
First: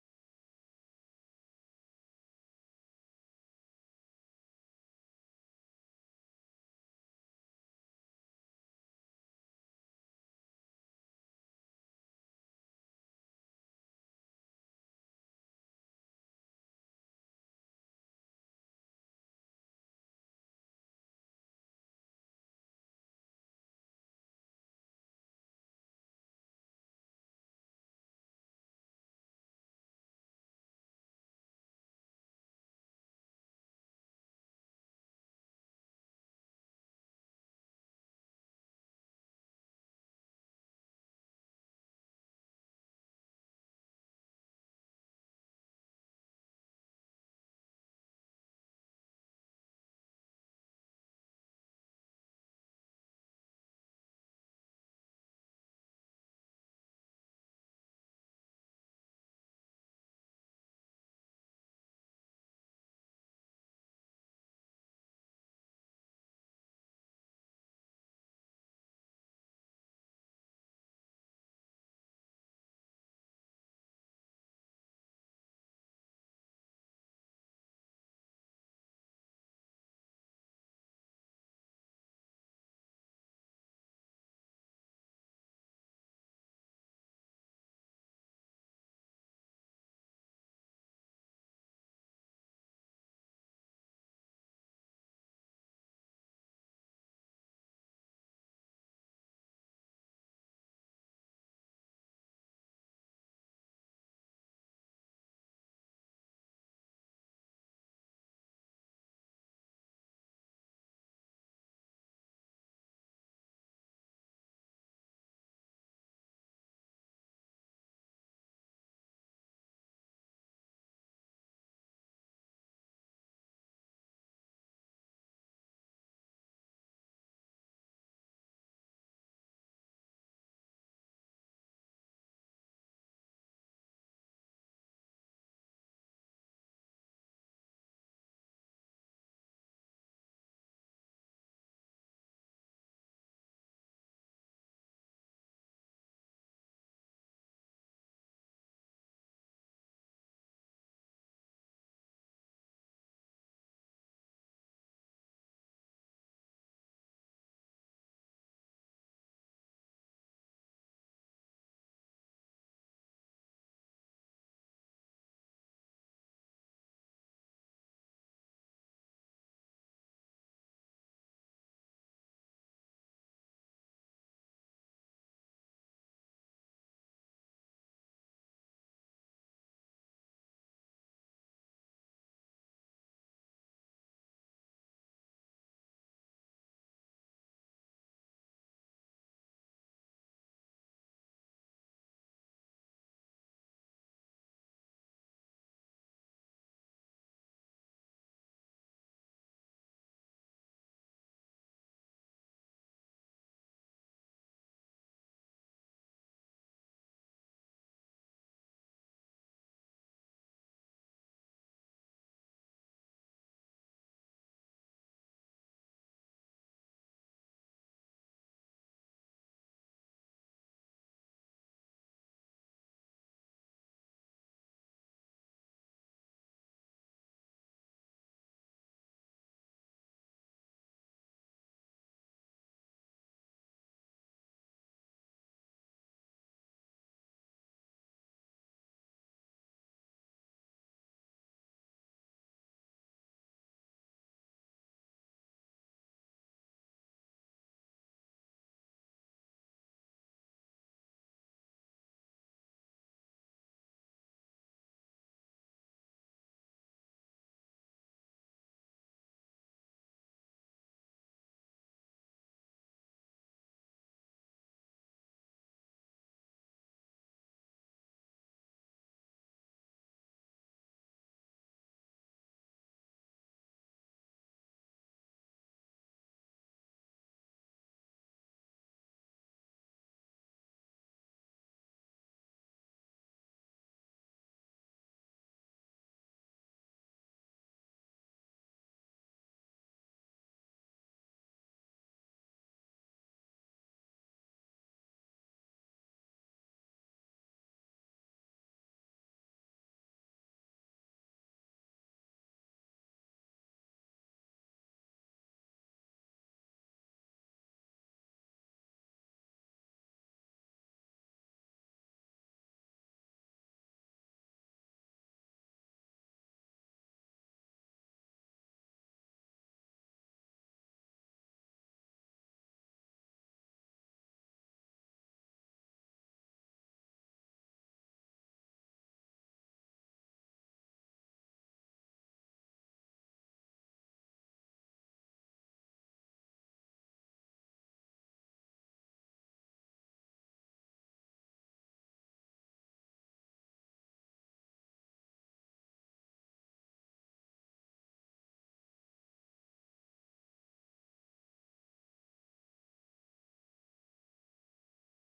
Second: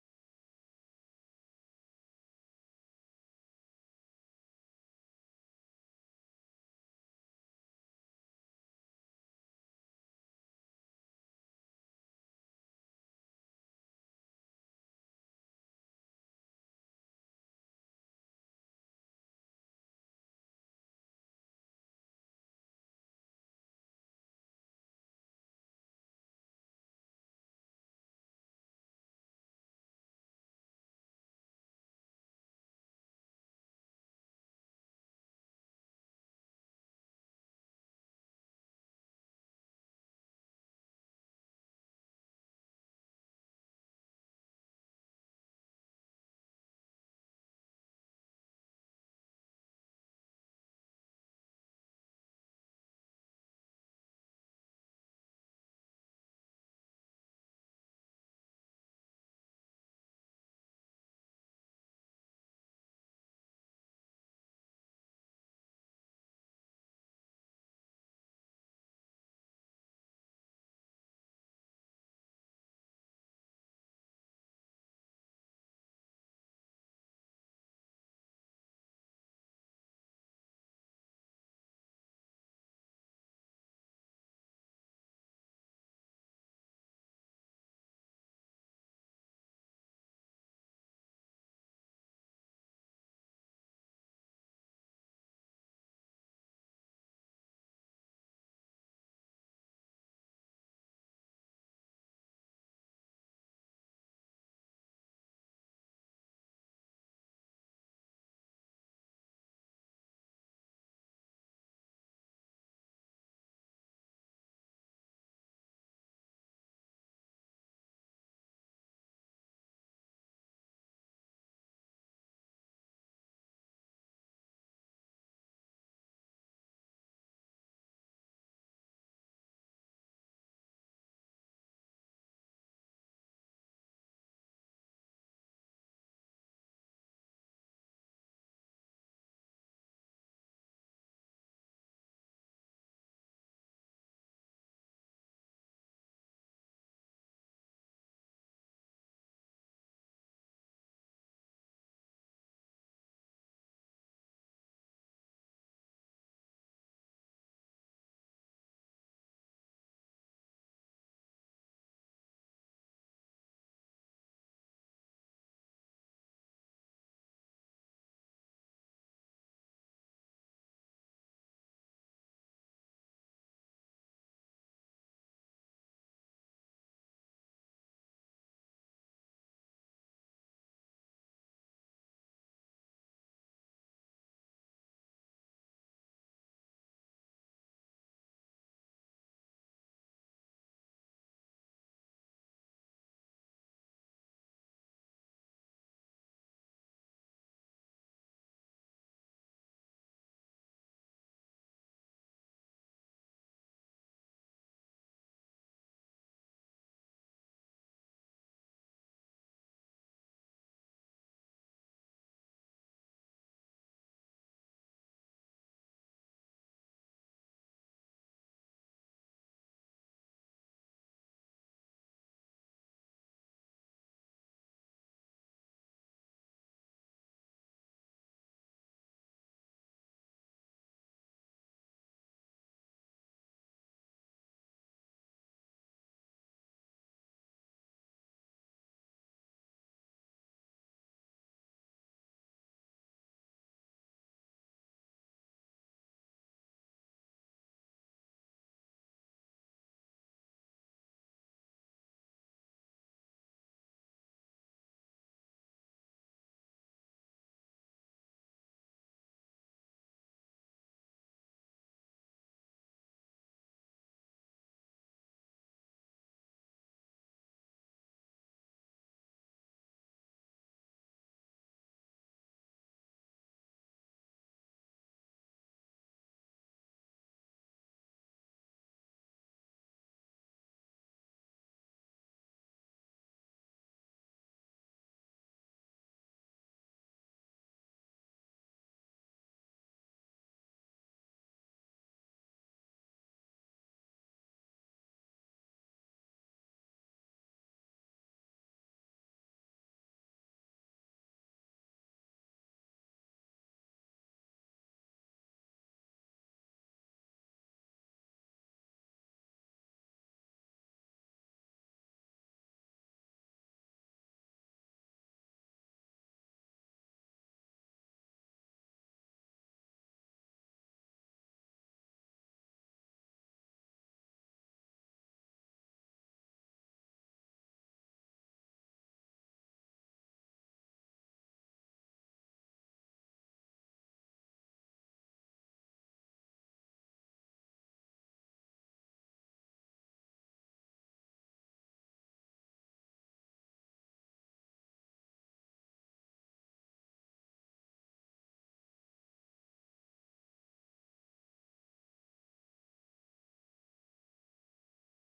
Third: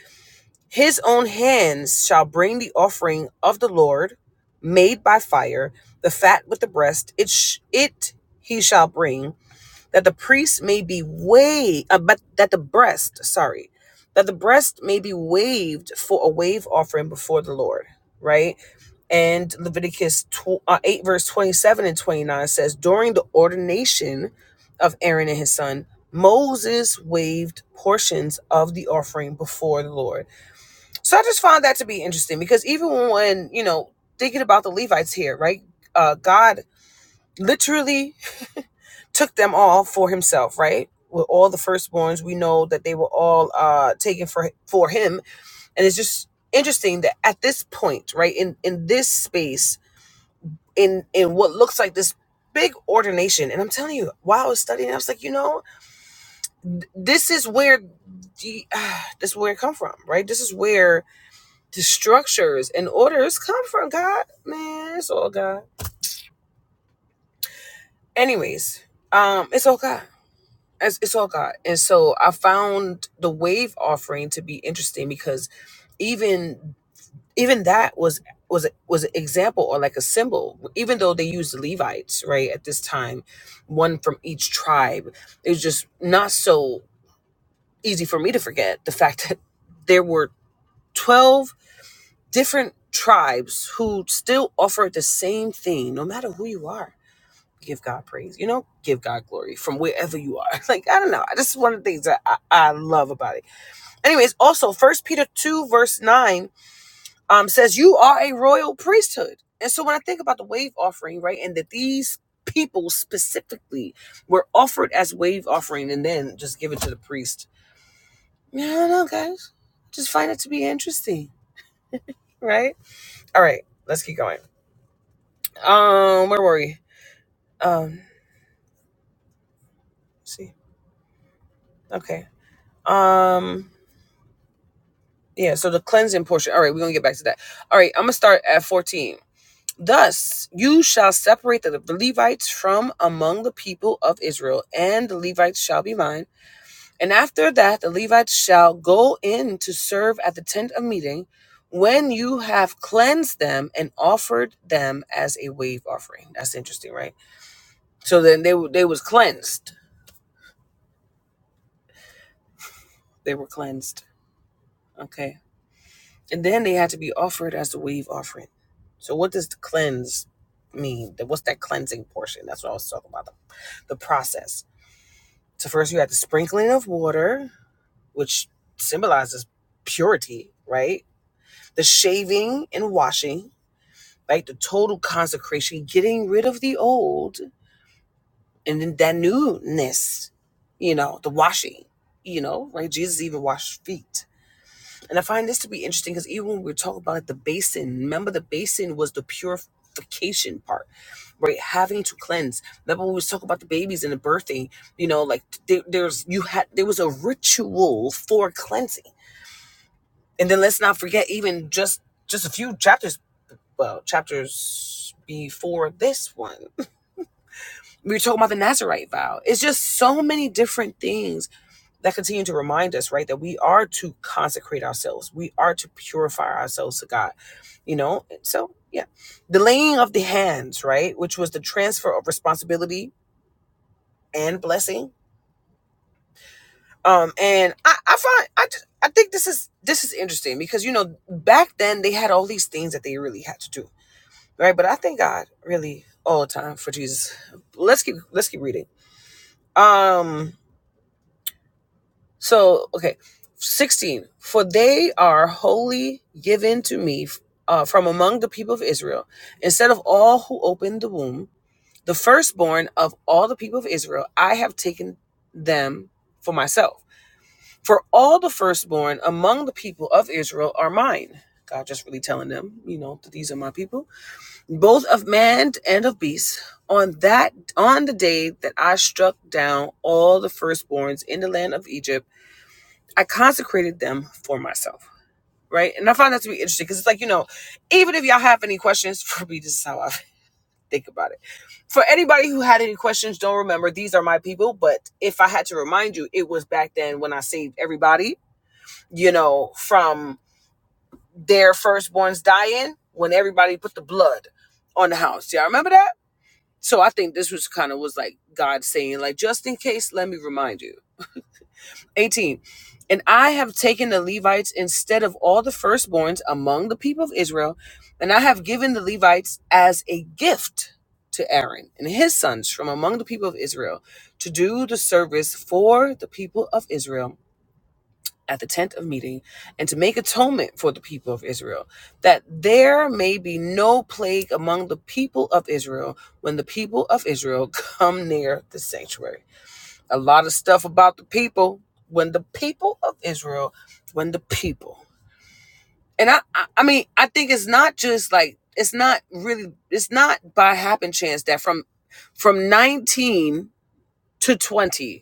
S1: His own hands shall bring the offering of the Lord made by fire, the fat with the breast, it, sh- it he shall bring that the priest may be waved, uh, but that the breast, sorry, that the breast may be waved for a wave offering before the Lord, right? And Leviticus tw- uh, 8, verse 27 and 29 says, During the ordination of Aaron and his son, Moses waved portions of the offering before the Lord. So I just found that to be interesting because even when, you know, thinking about the Levites here, right? Uh, God literally took them all for himself, right? With all the firstborns, we know that they were all uh, taken for for him, and it's just interesting that at this point, right in in this space, in in what looks like this big ordination, and I'm telling you, while I was studying, I was like, you know, this is where the, uh, this is where it come from, right? This is where the structures and orders come from. God, man, it's all God. Anyways, um, it's all God. It's, it's all God. And so I found the wave offering to be interesting because even even that was was was an example or like a symbol. Even though they used Levites right at this time, one from each tribe, it was just not so easy for me to forget the fact that there were twelve different tribes who still offered the same thing, no matter who you are give God praise, you know, give God glory from wherever you are. Like, I don't know. This is one of the things that I, I love about it. Anyways, also first Peter two, verse nine, um, says, You are a royal priesthood. And so when I think about the wave offering, right, and that these people specifically were offered as wave offering and then just given to the priest. Yeah, I don't know, guys. Just find it to be interesting, right? All right, let's keep going. Um, where were we? Um, let's see. Okay. Um Yeah, so the cleansing portion. All right, we're going to get back to that. All right, I'm going to start at 14. Thus, you shall separate the Levites from among the people of Israel, and the Levites shall be mine. And after that, the Levites shall go in to serve at the tent of meeting when you have cleansed them and offered them as a wave offering. That's interesting, right? So then they they was cleansed. They were cleansed. Okay. And then they had to be offered as a wave offering. So what does the cleanse mean? What's that cleansing portion? That's what I was talking about. The, the process. So first you had the sprinkling of water, which symbolizes purity, right? The shaving and washing, right? The total consecration, getting rid of the old and then that newness, you know, the washing, you know, right? Jesus even washed feet And I find this to be interesting because even when we were talking about like the basin, remember the basin was the purification part, right? Having to cleanse. Remember when we was talking about the babies and the birthing, you know, like there, there's you had there was a ritual for cleansing. And then let's not forget even just just a few chapters well, chapters before this one. We were talking about the Nazarite vow. It's just so many different things that continue to remind us, right, that we are to consecrate ourselves. We are to purify ourselves to God, you know? So, yeah. The laying of the hands, right, which was the transfer of responsibility and blessing. Um, and I, I find, I, I think this is, this is interesting because, you know, back then they had all these things that they really had to do, right? But I thank God really all the time for Jesus. Let's keep, let's keep reading. Um, So, okay, 16. For they are wholly given to me uh, from among the people of Israel. Instead of all who opened the womb, the firstborn of all the people of Israel, I have taken them for myself. For all the firstborn among the people of Israel are mine. God just really telling them, you know, that these are my people, both of man and of beast. On that, on the day that I struck down all the firstborns in the land of Egypt I consecrated them for myself, right? And I find that to be interesting because it's like, you know, even if y'all have any questions for me, this is how I think about it. For anybody who had any questions, don't remember, these are my people. But if I had to remind you, it was back then when I saved everybody, you know, from their firstborns dying when everybody put the blood on the house. Y'all remember that? So I think this was kind of was like God saying, like, just in case, let me remind you 18. And I have taken the Levites instead of all the firstborns among the people of Israel, and I have given the Levites as a gift to Aaron and his sons from among the people of Israel to do the service for the people of Israel at the tent of meeting and to make atonement for the people of Israel, that there may be no plague among the people of Israel when the people of Israel come near the sanctuary a lot of stuff about the people when the people of Israel, when the people. And I, I, I mean, I think it's not just like it's not really it's not by happen chance that from from 19 to 20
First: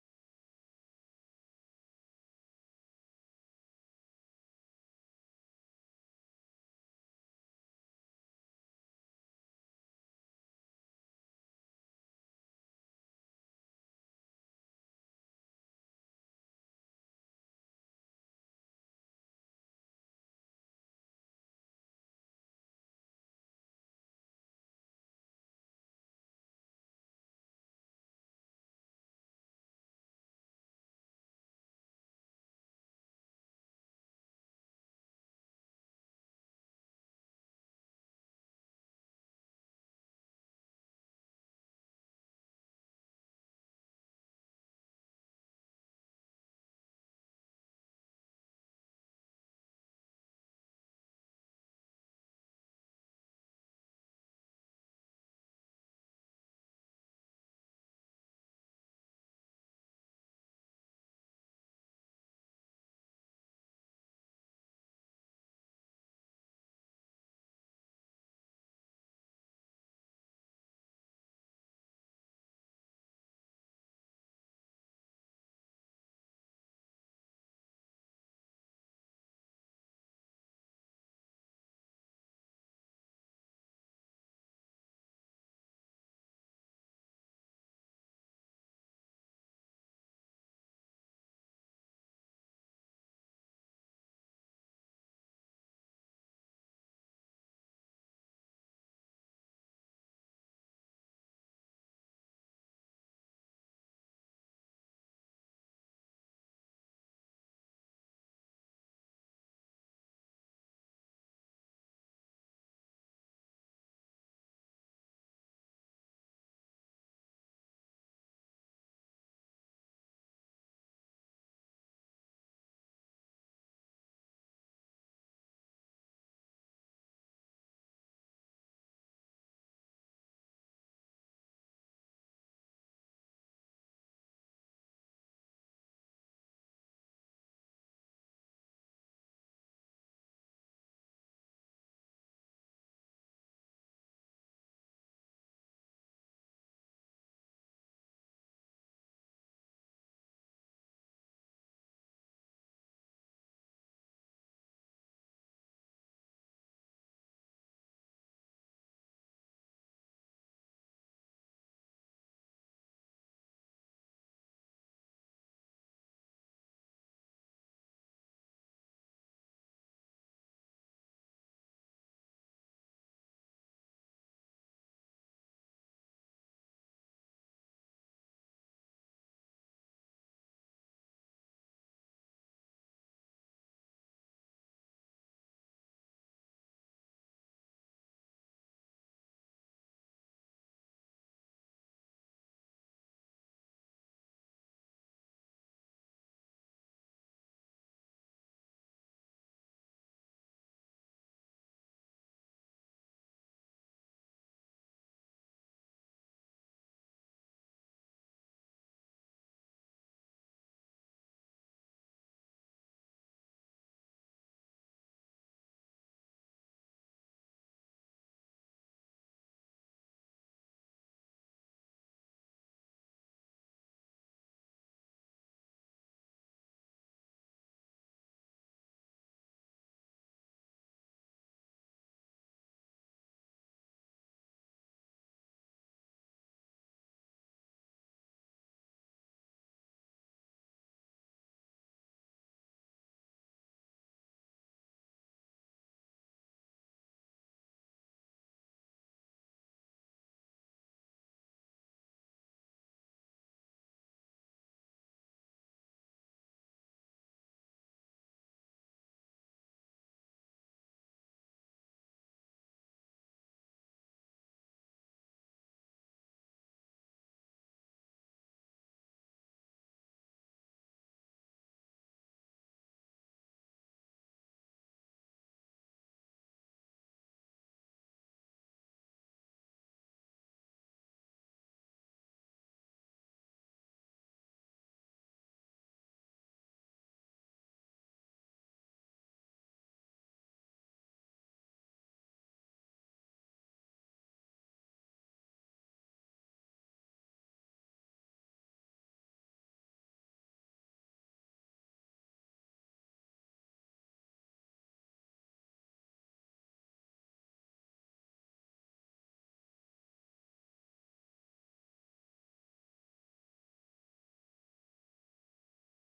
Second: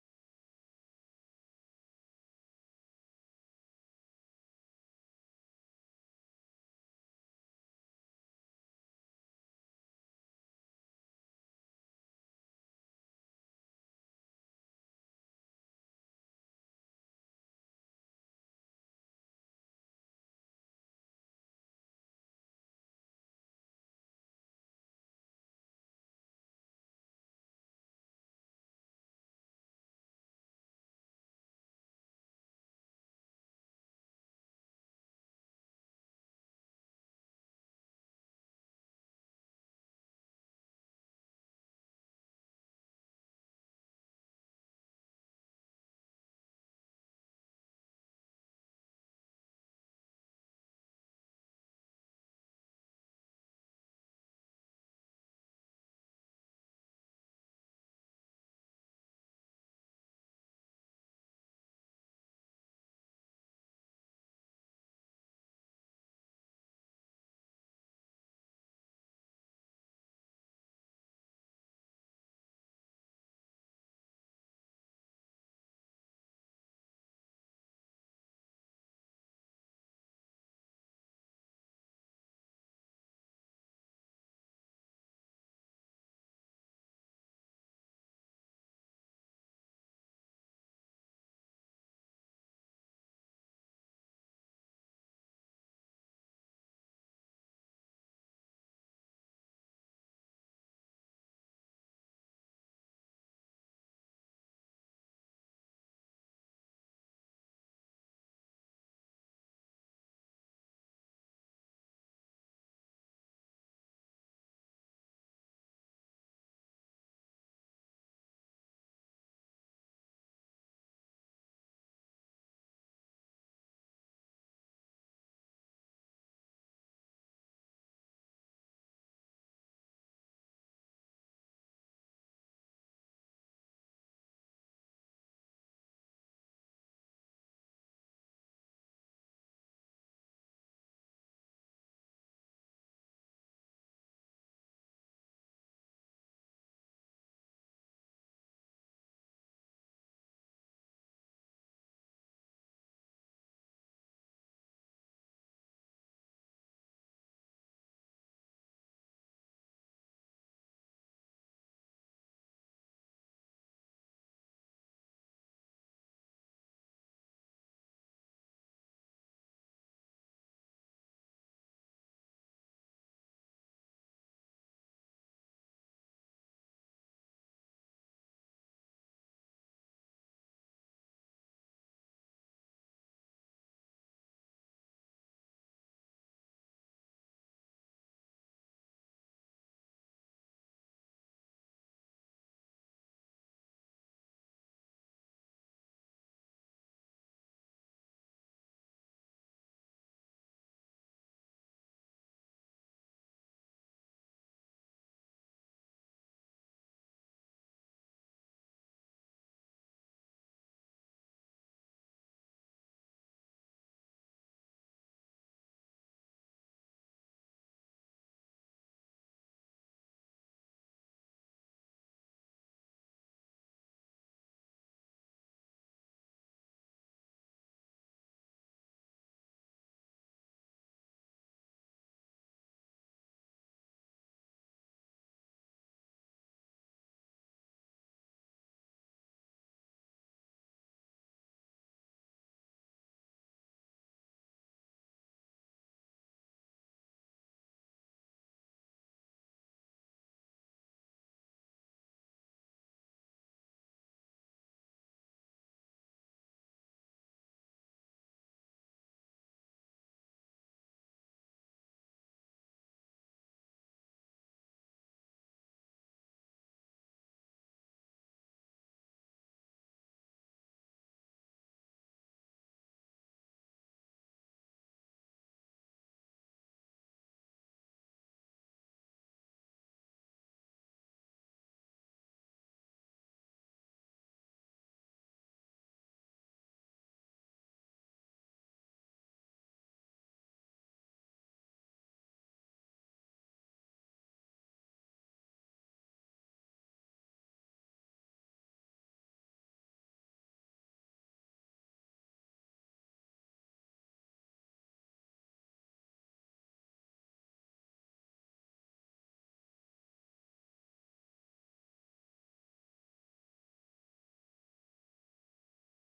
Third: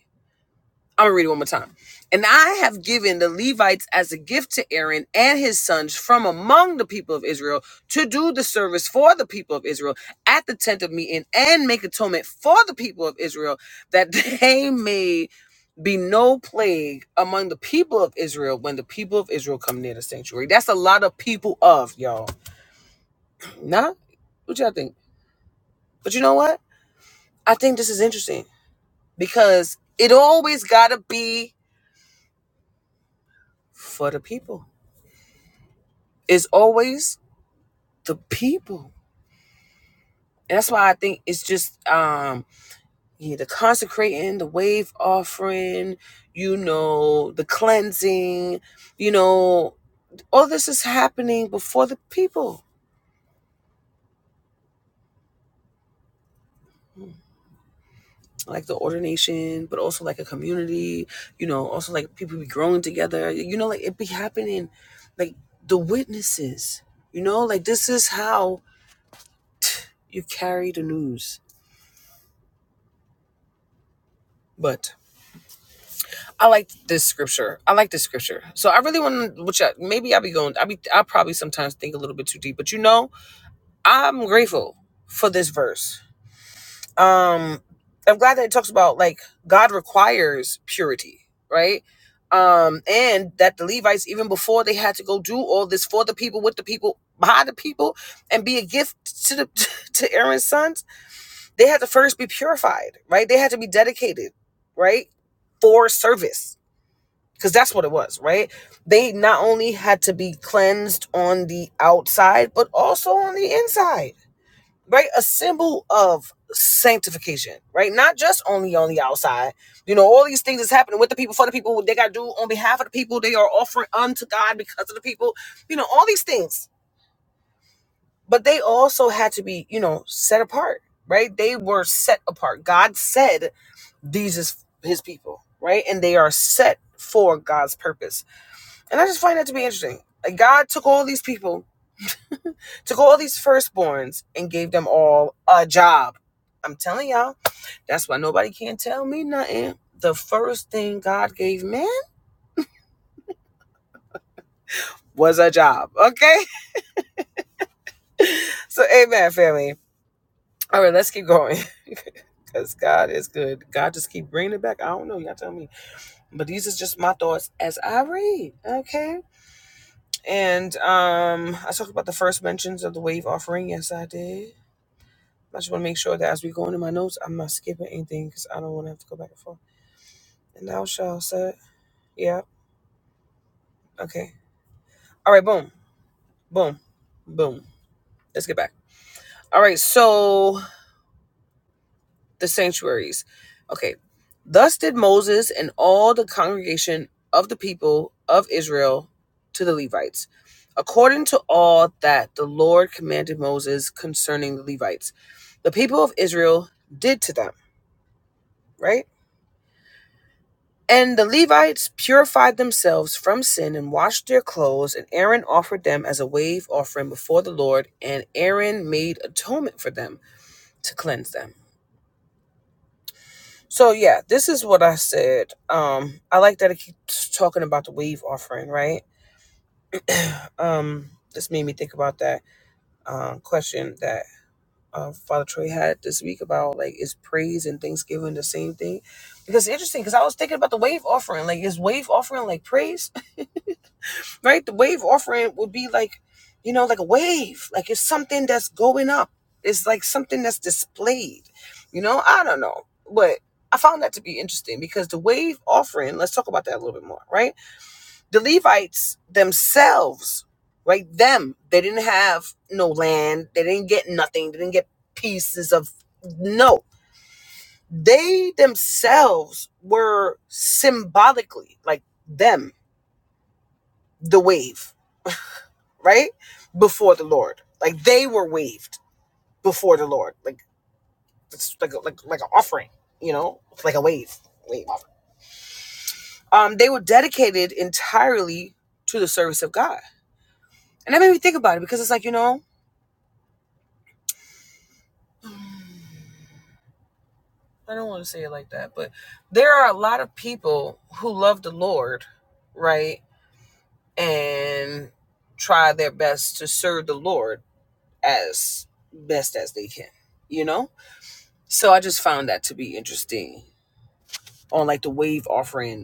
S1: I'm gonna read it one more time. And I have given the Levites as a gift to Aaron and his sons from among the people of Israel to do the service for the people of Israel at the tent of meeting and make atonement for the people of Israel that they may be no plague among the people of Israel when the people of Israel come near the sanctuary. That's a lot of people of y'all. Nah, what y'all think? But you know what? I think this is interesting because it always gotta be for the people Is always the people. And that's why I think it's just um yeah, the consecrating, the wave offering, you know, the cleansing, you know, all this is happening before the people. Like the ordination, but also like a community, you know, also like people be growing together. You know, like it be happening like the witnesses, you know, like this is how you carry the news. But I like this scripture. I like this scripture. So I really want to, which I, maybe I'll be going, I'll be, I'll probably sometimes think a little bit too deep, but you know, I'm grateful for this verse. Um, I'm glad that it talks about like God requires purity, right? Um, and that the Levites, even before they had to go do all this for the people, with the people, by the people, and be a gift to the to Aaron's sons, they had to first be purified, right? They had to be dedicated, right, for service because that's what it was, right? They not only had to be cleansed on the outside, but also on the inside, right? A symbol of sanctification, right? Not just only on the outside. You know, all these things is happening with the people, for the people, what they got to do on behalf of the people, they are offering unto God because of the people, you know, all these things. But they also had to be, you know, set apart, right? They were set apart. God said, these is his people, right? And they are set for God's purpose. And I just find that to be interesting. Like God took all these people, took all these firstborns, and gave them all a job. I'm telling y'all, that's why nobody can not tell me nothing. The first thing God gave man was a job. Okay? So, amen, family. All right, let's keep going. Because God is good. God just keep bringing it back. I don't know. Y'all tell me. But these is just my thoughts as I read. Okay? And um, I talked about the first mentions of the wave offering. Yes, I did. I just want to make sure that as we go into my notes, I'm not skipping anything because I don't want to have to go back and forth. And thou shalt say, yeah, okay. All right, boom, boom, boom. Let's get back. All right, so the sanctuaries. Okay. Thus did Moses and all the congregation of the people of Israel to the Levites, according to all that the Lord commanded Moses concerning the Levites. The people of Israel did to them, right? And the Levites purified themselves from sin and washed their clothes, and Aaron offered them as a wave offering before the Lord, and Aaron made atonement for them to cleanse them. So yeah, this is what I said. Um, I like that it keeps talking about the wave offering, right? Um, this made me think about that um, question that uh, Father Troy had this week about like is praise and thanksgiving the same thing? Because it's interesting because I was thinking about the wave offering. Like is wave offering like praise? right? The wave offering would be like, you know, like a wave. Like it's something that's going up. It's like something that's displayed. You know, I don't know. But I found that to be interesting because the wave offering, let's talk about that a little bit more, right? The Levites themselves, right? Them, they didn't have no land. They didn't get nothing. They didn't get pieces of no. They themselves were symbolically like them, the wave right before the lord like they were waved before the lord like it's like a, like like an offering you know It's like a wave wave offering um they were dedicated entirely to the service of god and that made me think about it because it's like you know i don't want to say it like that but there are a lot of people who love the lord right and try their best to serve the lord as best as they can you know so i just found that to be interesting on like the wave offering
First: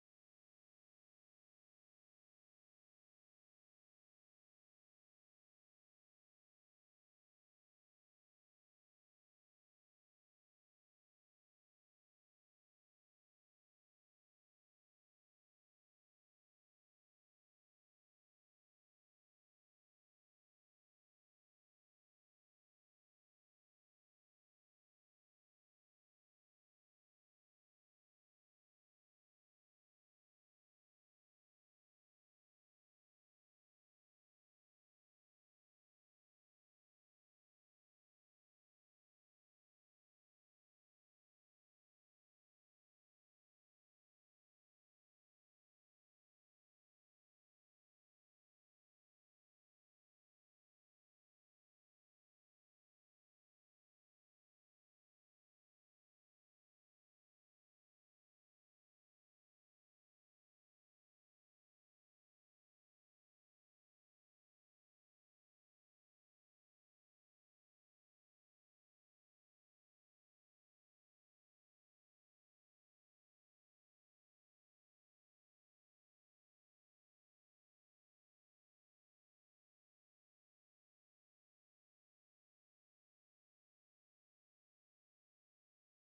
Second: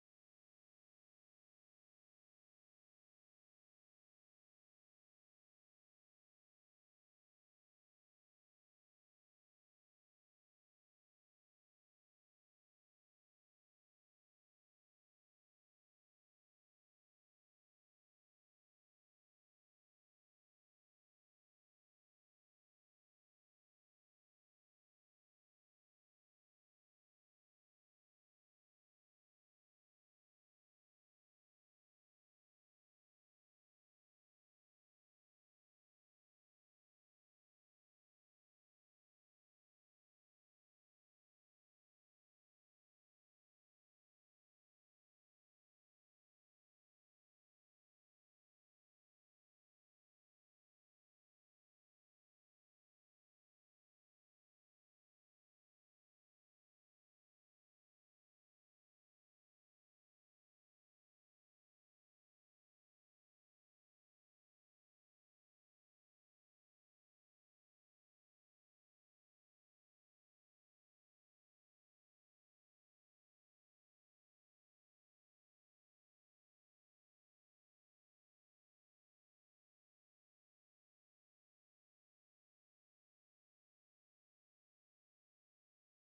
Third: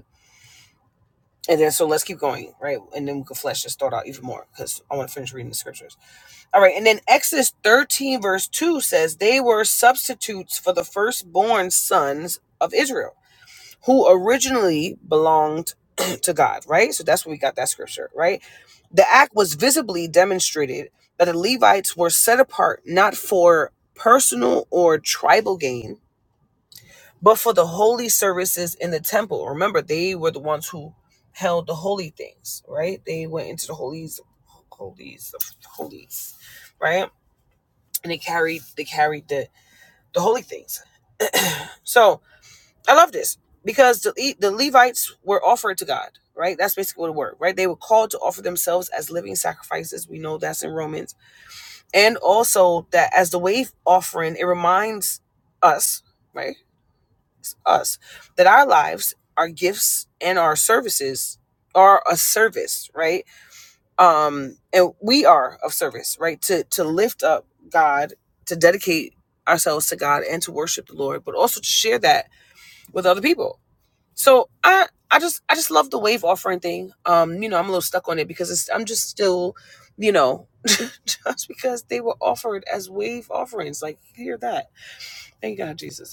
S1: And then so let's keep going, right? And then we can flesh this thought out even more because I want to finish reading the scriptures. All right, and then Exodus 13, verse 2 says, They were substitutes for the firstborn sons of Israel, who originally belonged to God, right? So that's where we got that scripture, right? The act was visibly demonstrated that the Levites were set apart not for personal or tribal gain but for the holy services in the temple, remember they were the ones who held the holy things, right? They went into the holies, holies, holies, right? And they carried they carried the the holy things. So I love this because the the Levites were offered to God, right? That's basically what it were, right? They were called to offer themselves as living sacrifices. We know that's in Romans, and also that as the wave offering, it reminds us, right? us that our lives our gifts and our services are a service right um and we are of service right to to lift up god to dedicate ourselves to god and to worship the lord but also to share that with other people so i i just i just love the wave offering thing um you know i'm a little stuck on it because it's, i'm just still you know just because they were offered as wave offerings like hear that thank god jesus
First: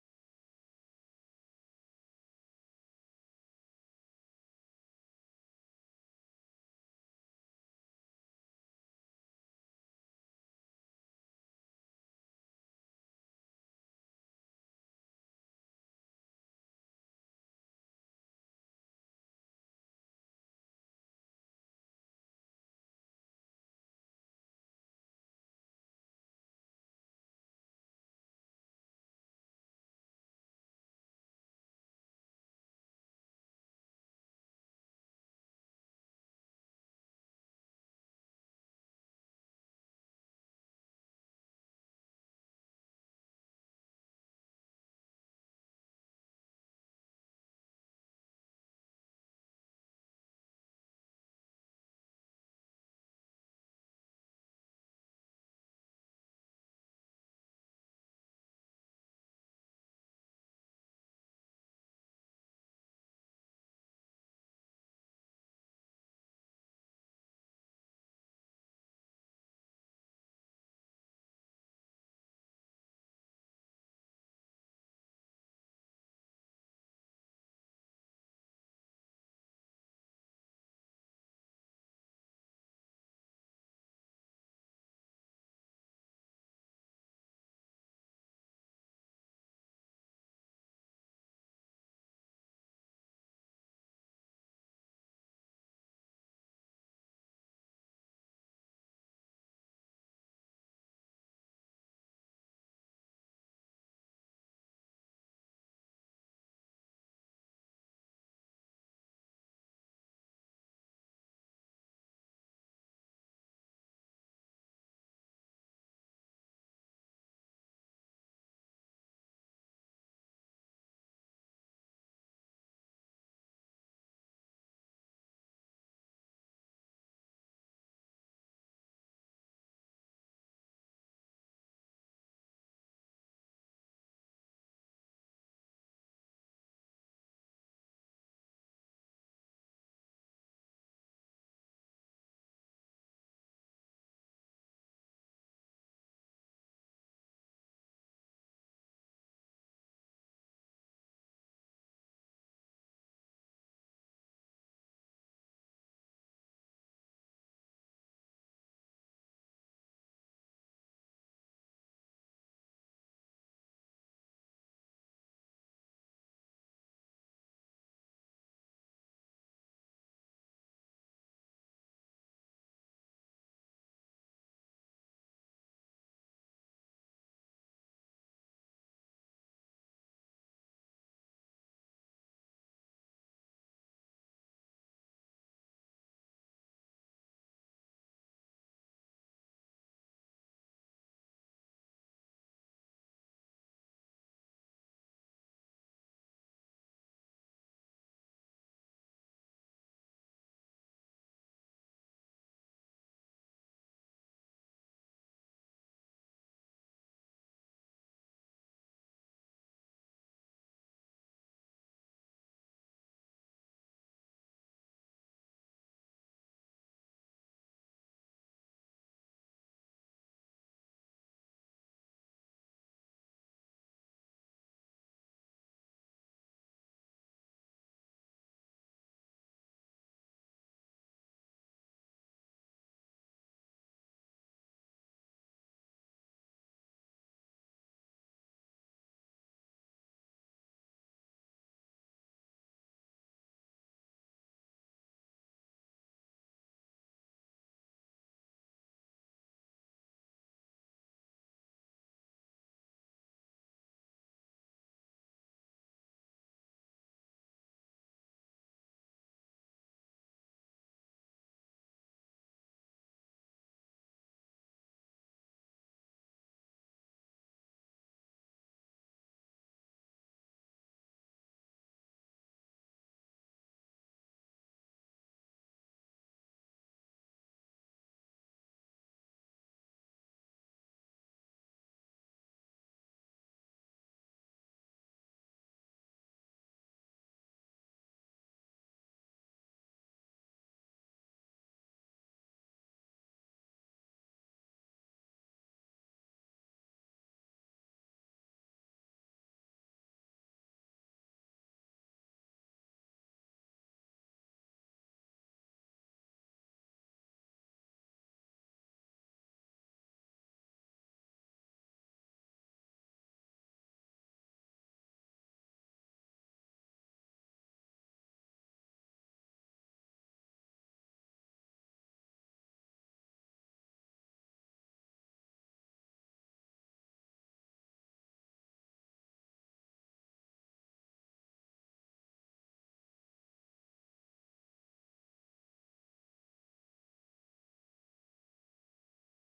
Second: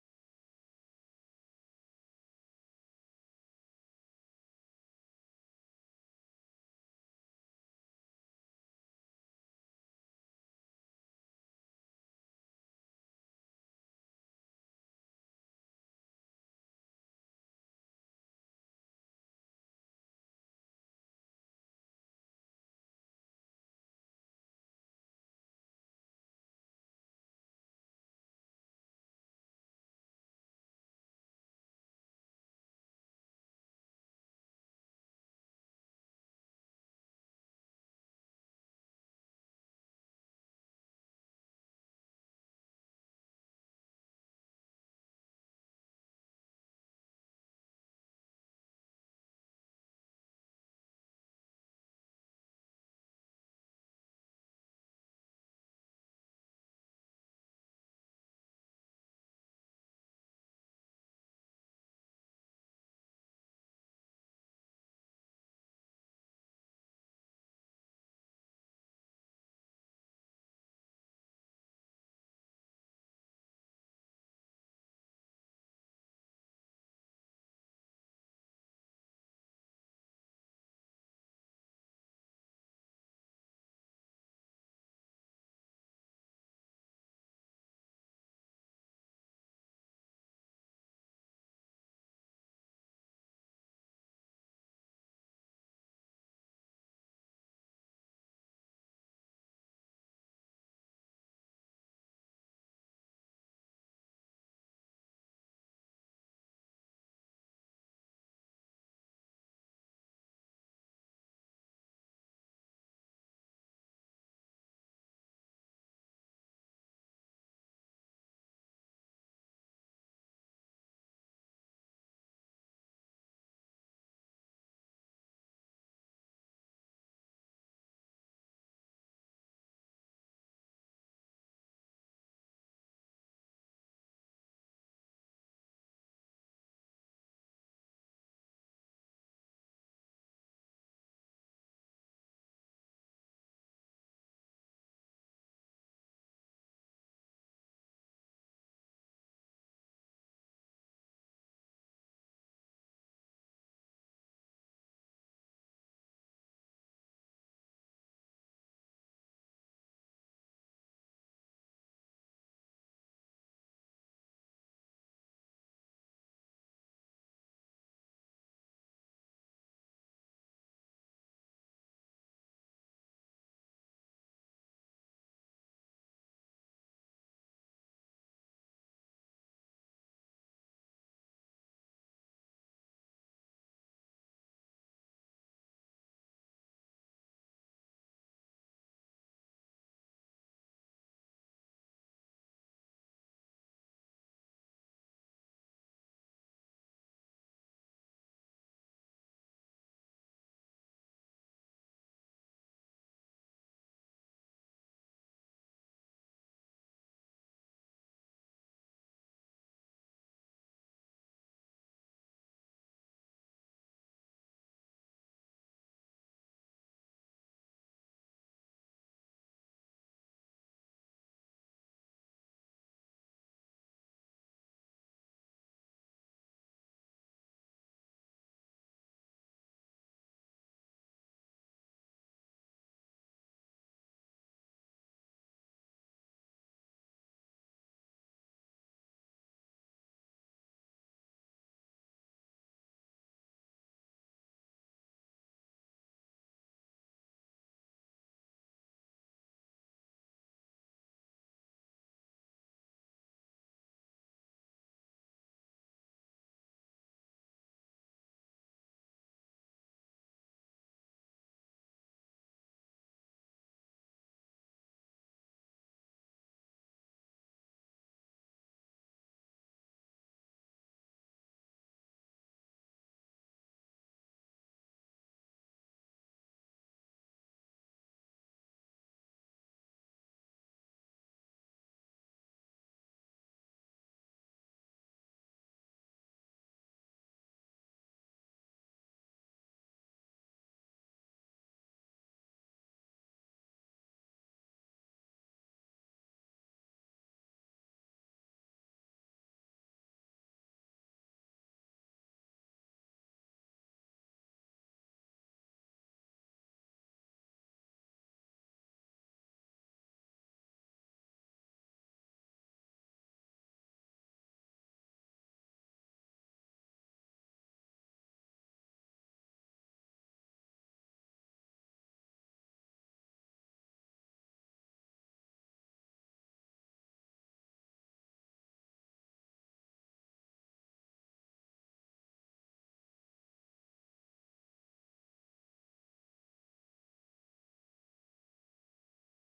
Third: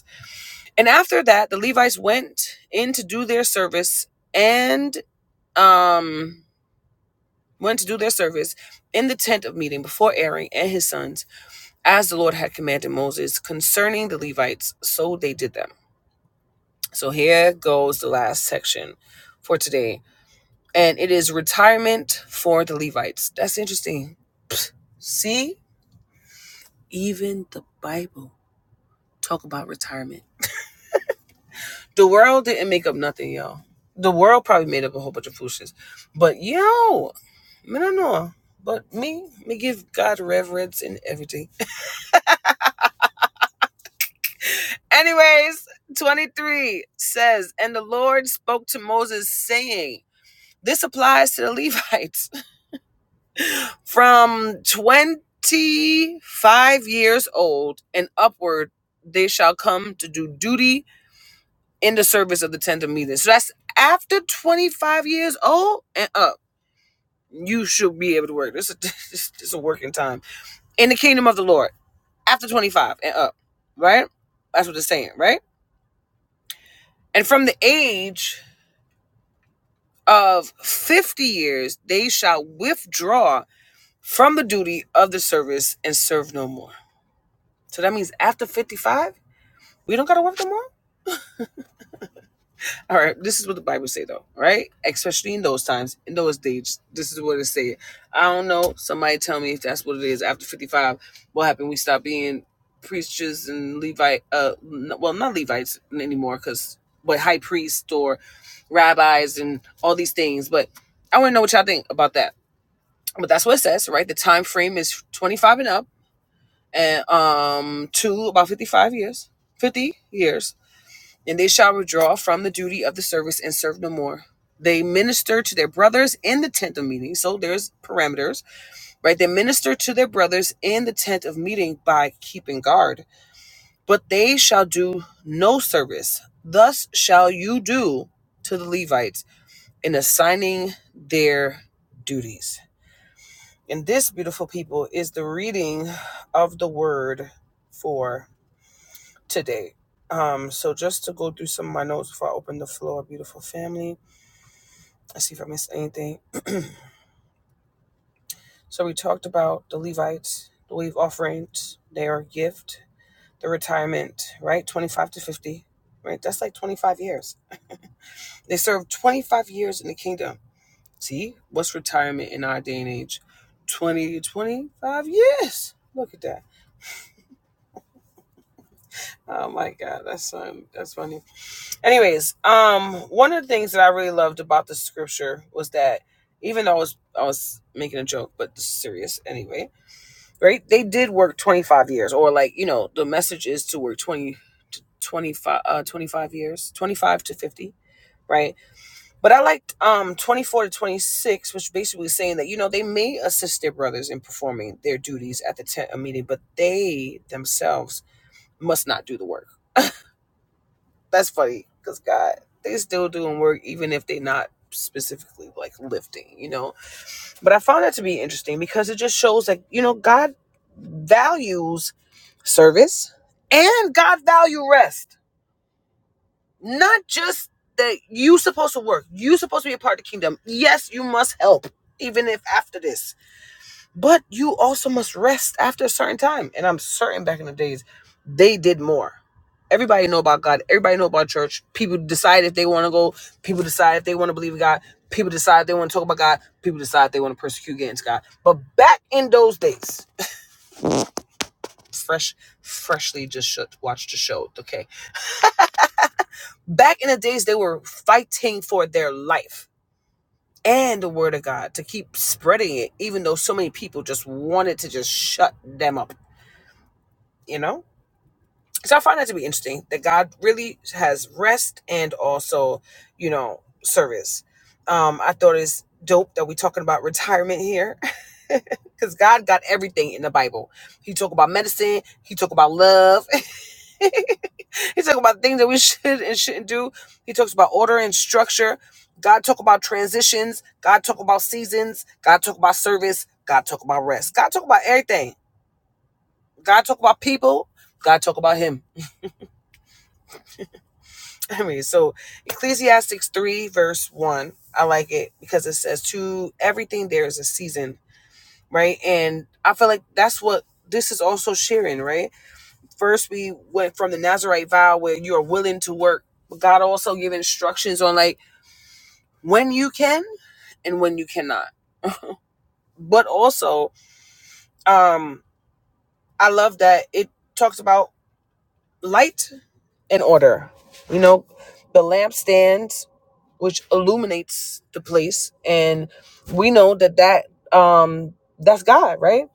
S1: and after that, the Levites went in to do their service and um, went to do their service in the tent of meeting before Aaron and his sons, as the Lord had commanded Moses concerning the Levites. So they did them. So here goes the last section for today. And it is retirement for the Levites. That's interesting. See, even the Bible talk about retirement. The world didn't make up nothing, yo. The world probably made up a whole bunch of foolishness. But yo, me no know. But me, me give God reverence in everything. Anyways, 23 says, And the Lord spoke to Moses, saying, This applies to the Levites from 25 years old and upward, they shall come to do duty in the service of the tent of meeting. So that's after 25 years old and up You should be able to work. This is this, a working time in the kingdom of the Lord after 25 and up, right? That's what it's saying, right? And from the age of 50 years, they shall withdraw from the duty of the service and serve no more. So that means after 55, we don't got to work no more? All right, this is what the Bible say though, right? Especially in those times, in those days, this is what it say. I don't know. Somebody tell me if that's what it is. After fifty five, what happened? We stopped being preachers and Levite. Uh, well, not Levites anymore, cause but high priests or rabbis and all these things. But I want to know what y'all think about that. But that's what it says, right? The time frame is twenty five and up, and um, to about fifty five years, fifty years and they shall withdraw from the duty of the service and serve no more. They minister to their brothers in the tent of meeting. So there's parameters, right? They minister to their brothers in the tent of meeting by keeping guard, but they shall do no service. Thus shall you do to the Levites in assigning their duties. And this, beautiful people, is the reading of the word for today. Um, so just to go through some of my notes before I open the floor, beautiful family. let's see if I missed anything. So we talked about the Levites, the wave offerings, their gift, the retirement, right? 25 to 50, right? That's like 25 years. They served 25 years in the kingdom. See, what's retirement in our day and age? 20 to 25 years. Look at that. Oh my god, that's fun. That's funny. Anyways, um, one of the things that I really loved about the scripture was that even though I was I was making a joke, but this is serious anyway, right? They did work twenty five years, or like you know, the message is to work twenty to 25, uh, 25 years, twenty five to fifty, right? But I liked um twenty four to twenty six, which basically saying that you know they may assist their brothers in performing their duties at the tent meeting, but they themselves must not do the work that's funny because God, they still doing work even if they not specifically like lifting, you know. But I found that to be interesting because it just shows like you know God values service and God value rest, not just that you supposed to work, you supposed to be a part of the kingdom. Yes, you must help even if after this but you also must rest after a certain time. And I'm certain back in the days, they did more. Everybody know about God. Everybody know about church. People decide if they want to go. People decide if they want to believe in God. People decide if they want to talk about God. People decide if they want to persecute against God. But back in those days, fresh, freshly just shut, watched the show. Okay, back in the days, they were fighting for their life and the Word of God to keep spreading it, even though so many people just wanted to just shut them up. You know So I find that to be interesting that God really has rest and also, you know, service. Um, I thought it's dope that we're talking about retirement here. Because God got everything in the Bible. He talk about medicine, he talk about love, he talk about things that we should and shouldn't do. He talks about order and structure. God talk about transitions. God talk about seasons. God talk about service. God talk about rest. God talk about everything. God talk about people. God talk about him. I mean, so Ecclesiastes 3, verse 1, I like it because it says, To everything there is a season, right? And I feel like that's what this is also sharing, right? First, we went from the Nazarite vow where you're willing to work, but God also gave instructions on like when you can and when you cannot. But also, um, I love that it talks about light in order. You know, the lampstands, which illuminates the place, and we know that that um that's God, right?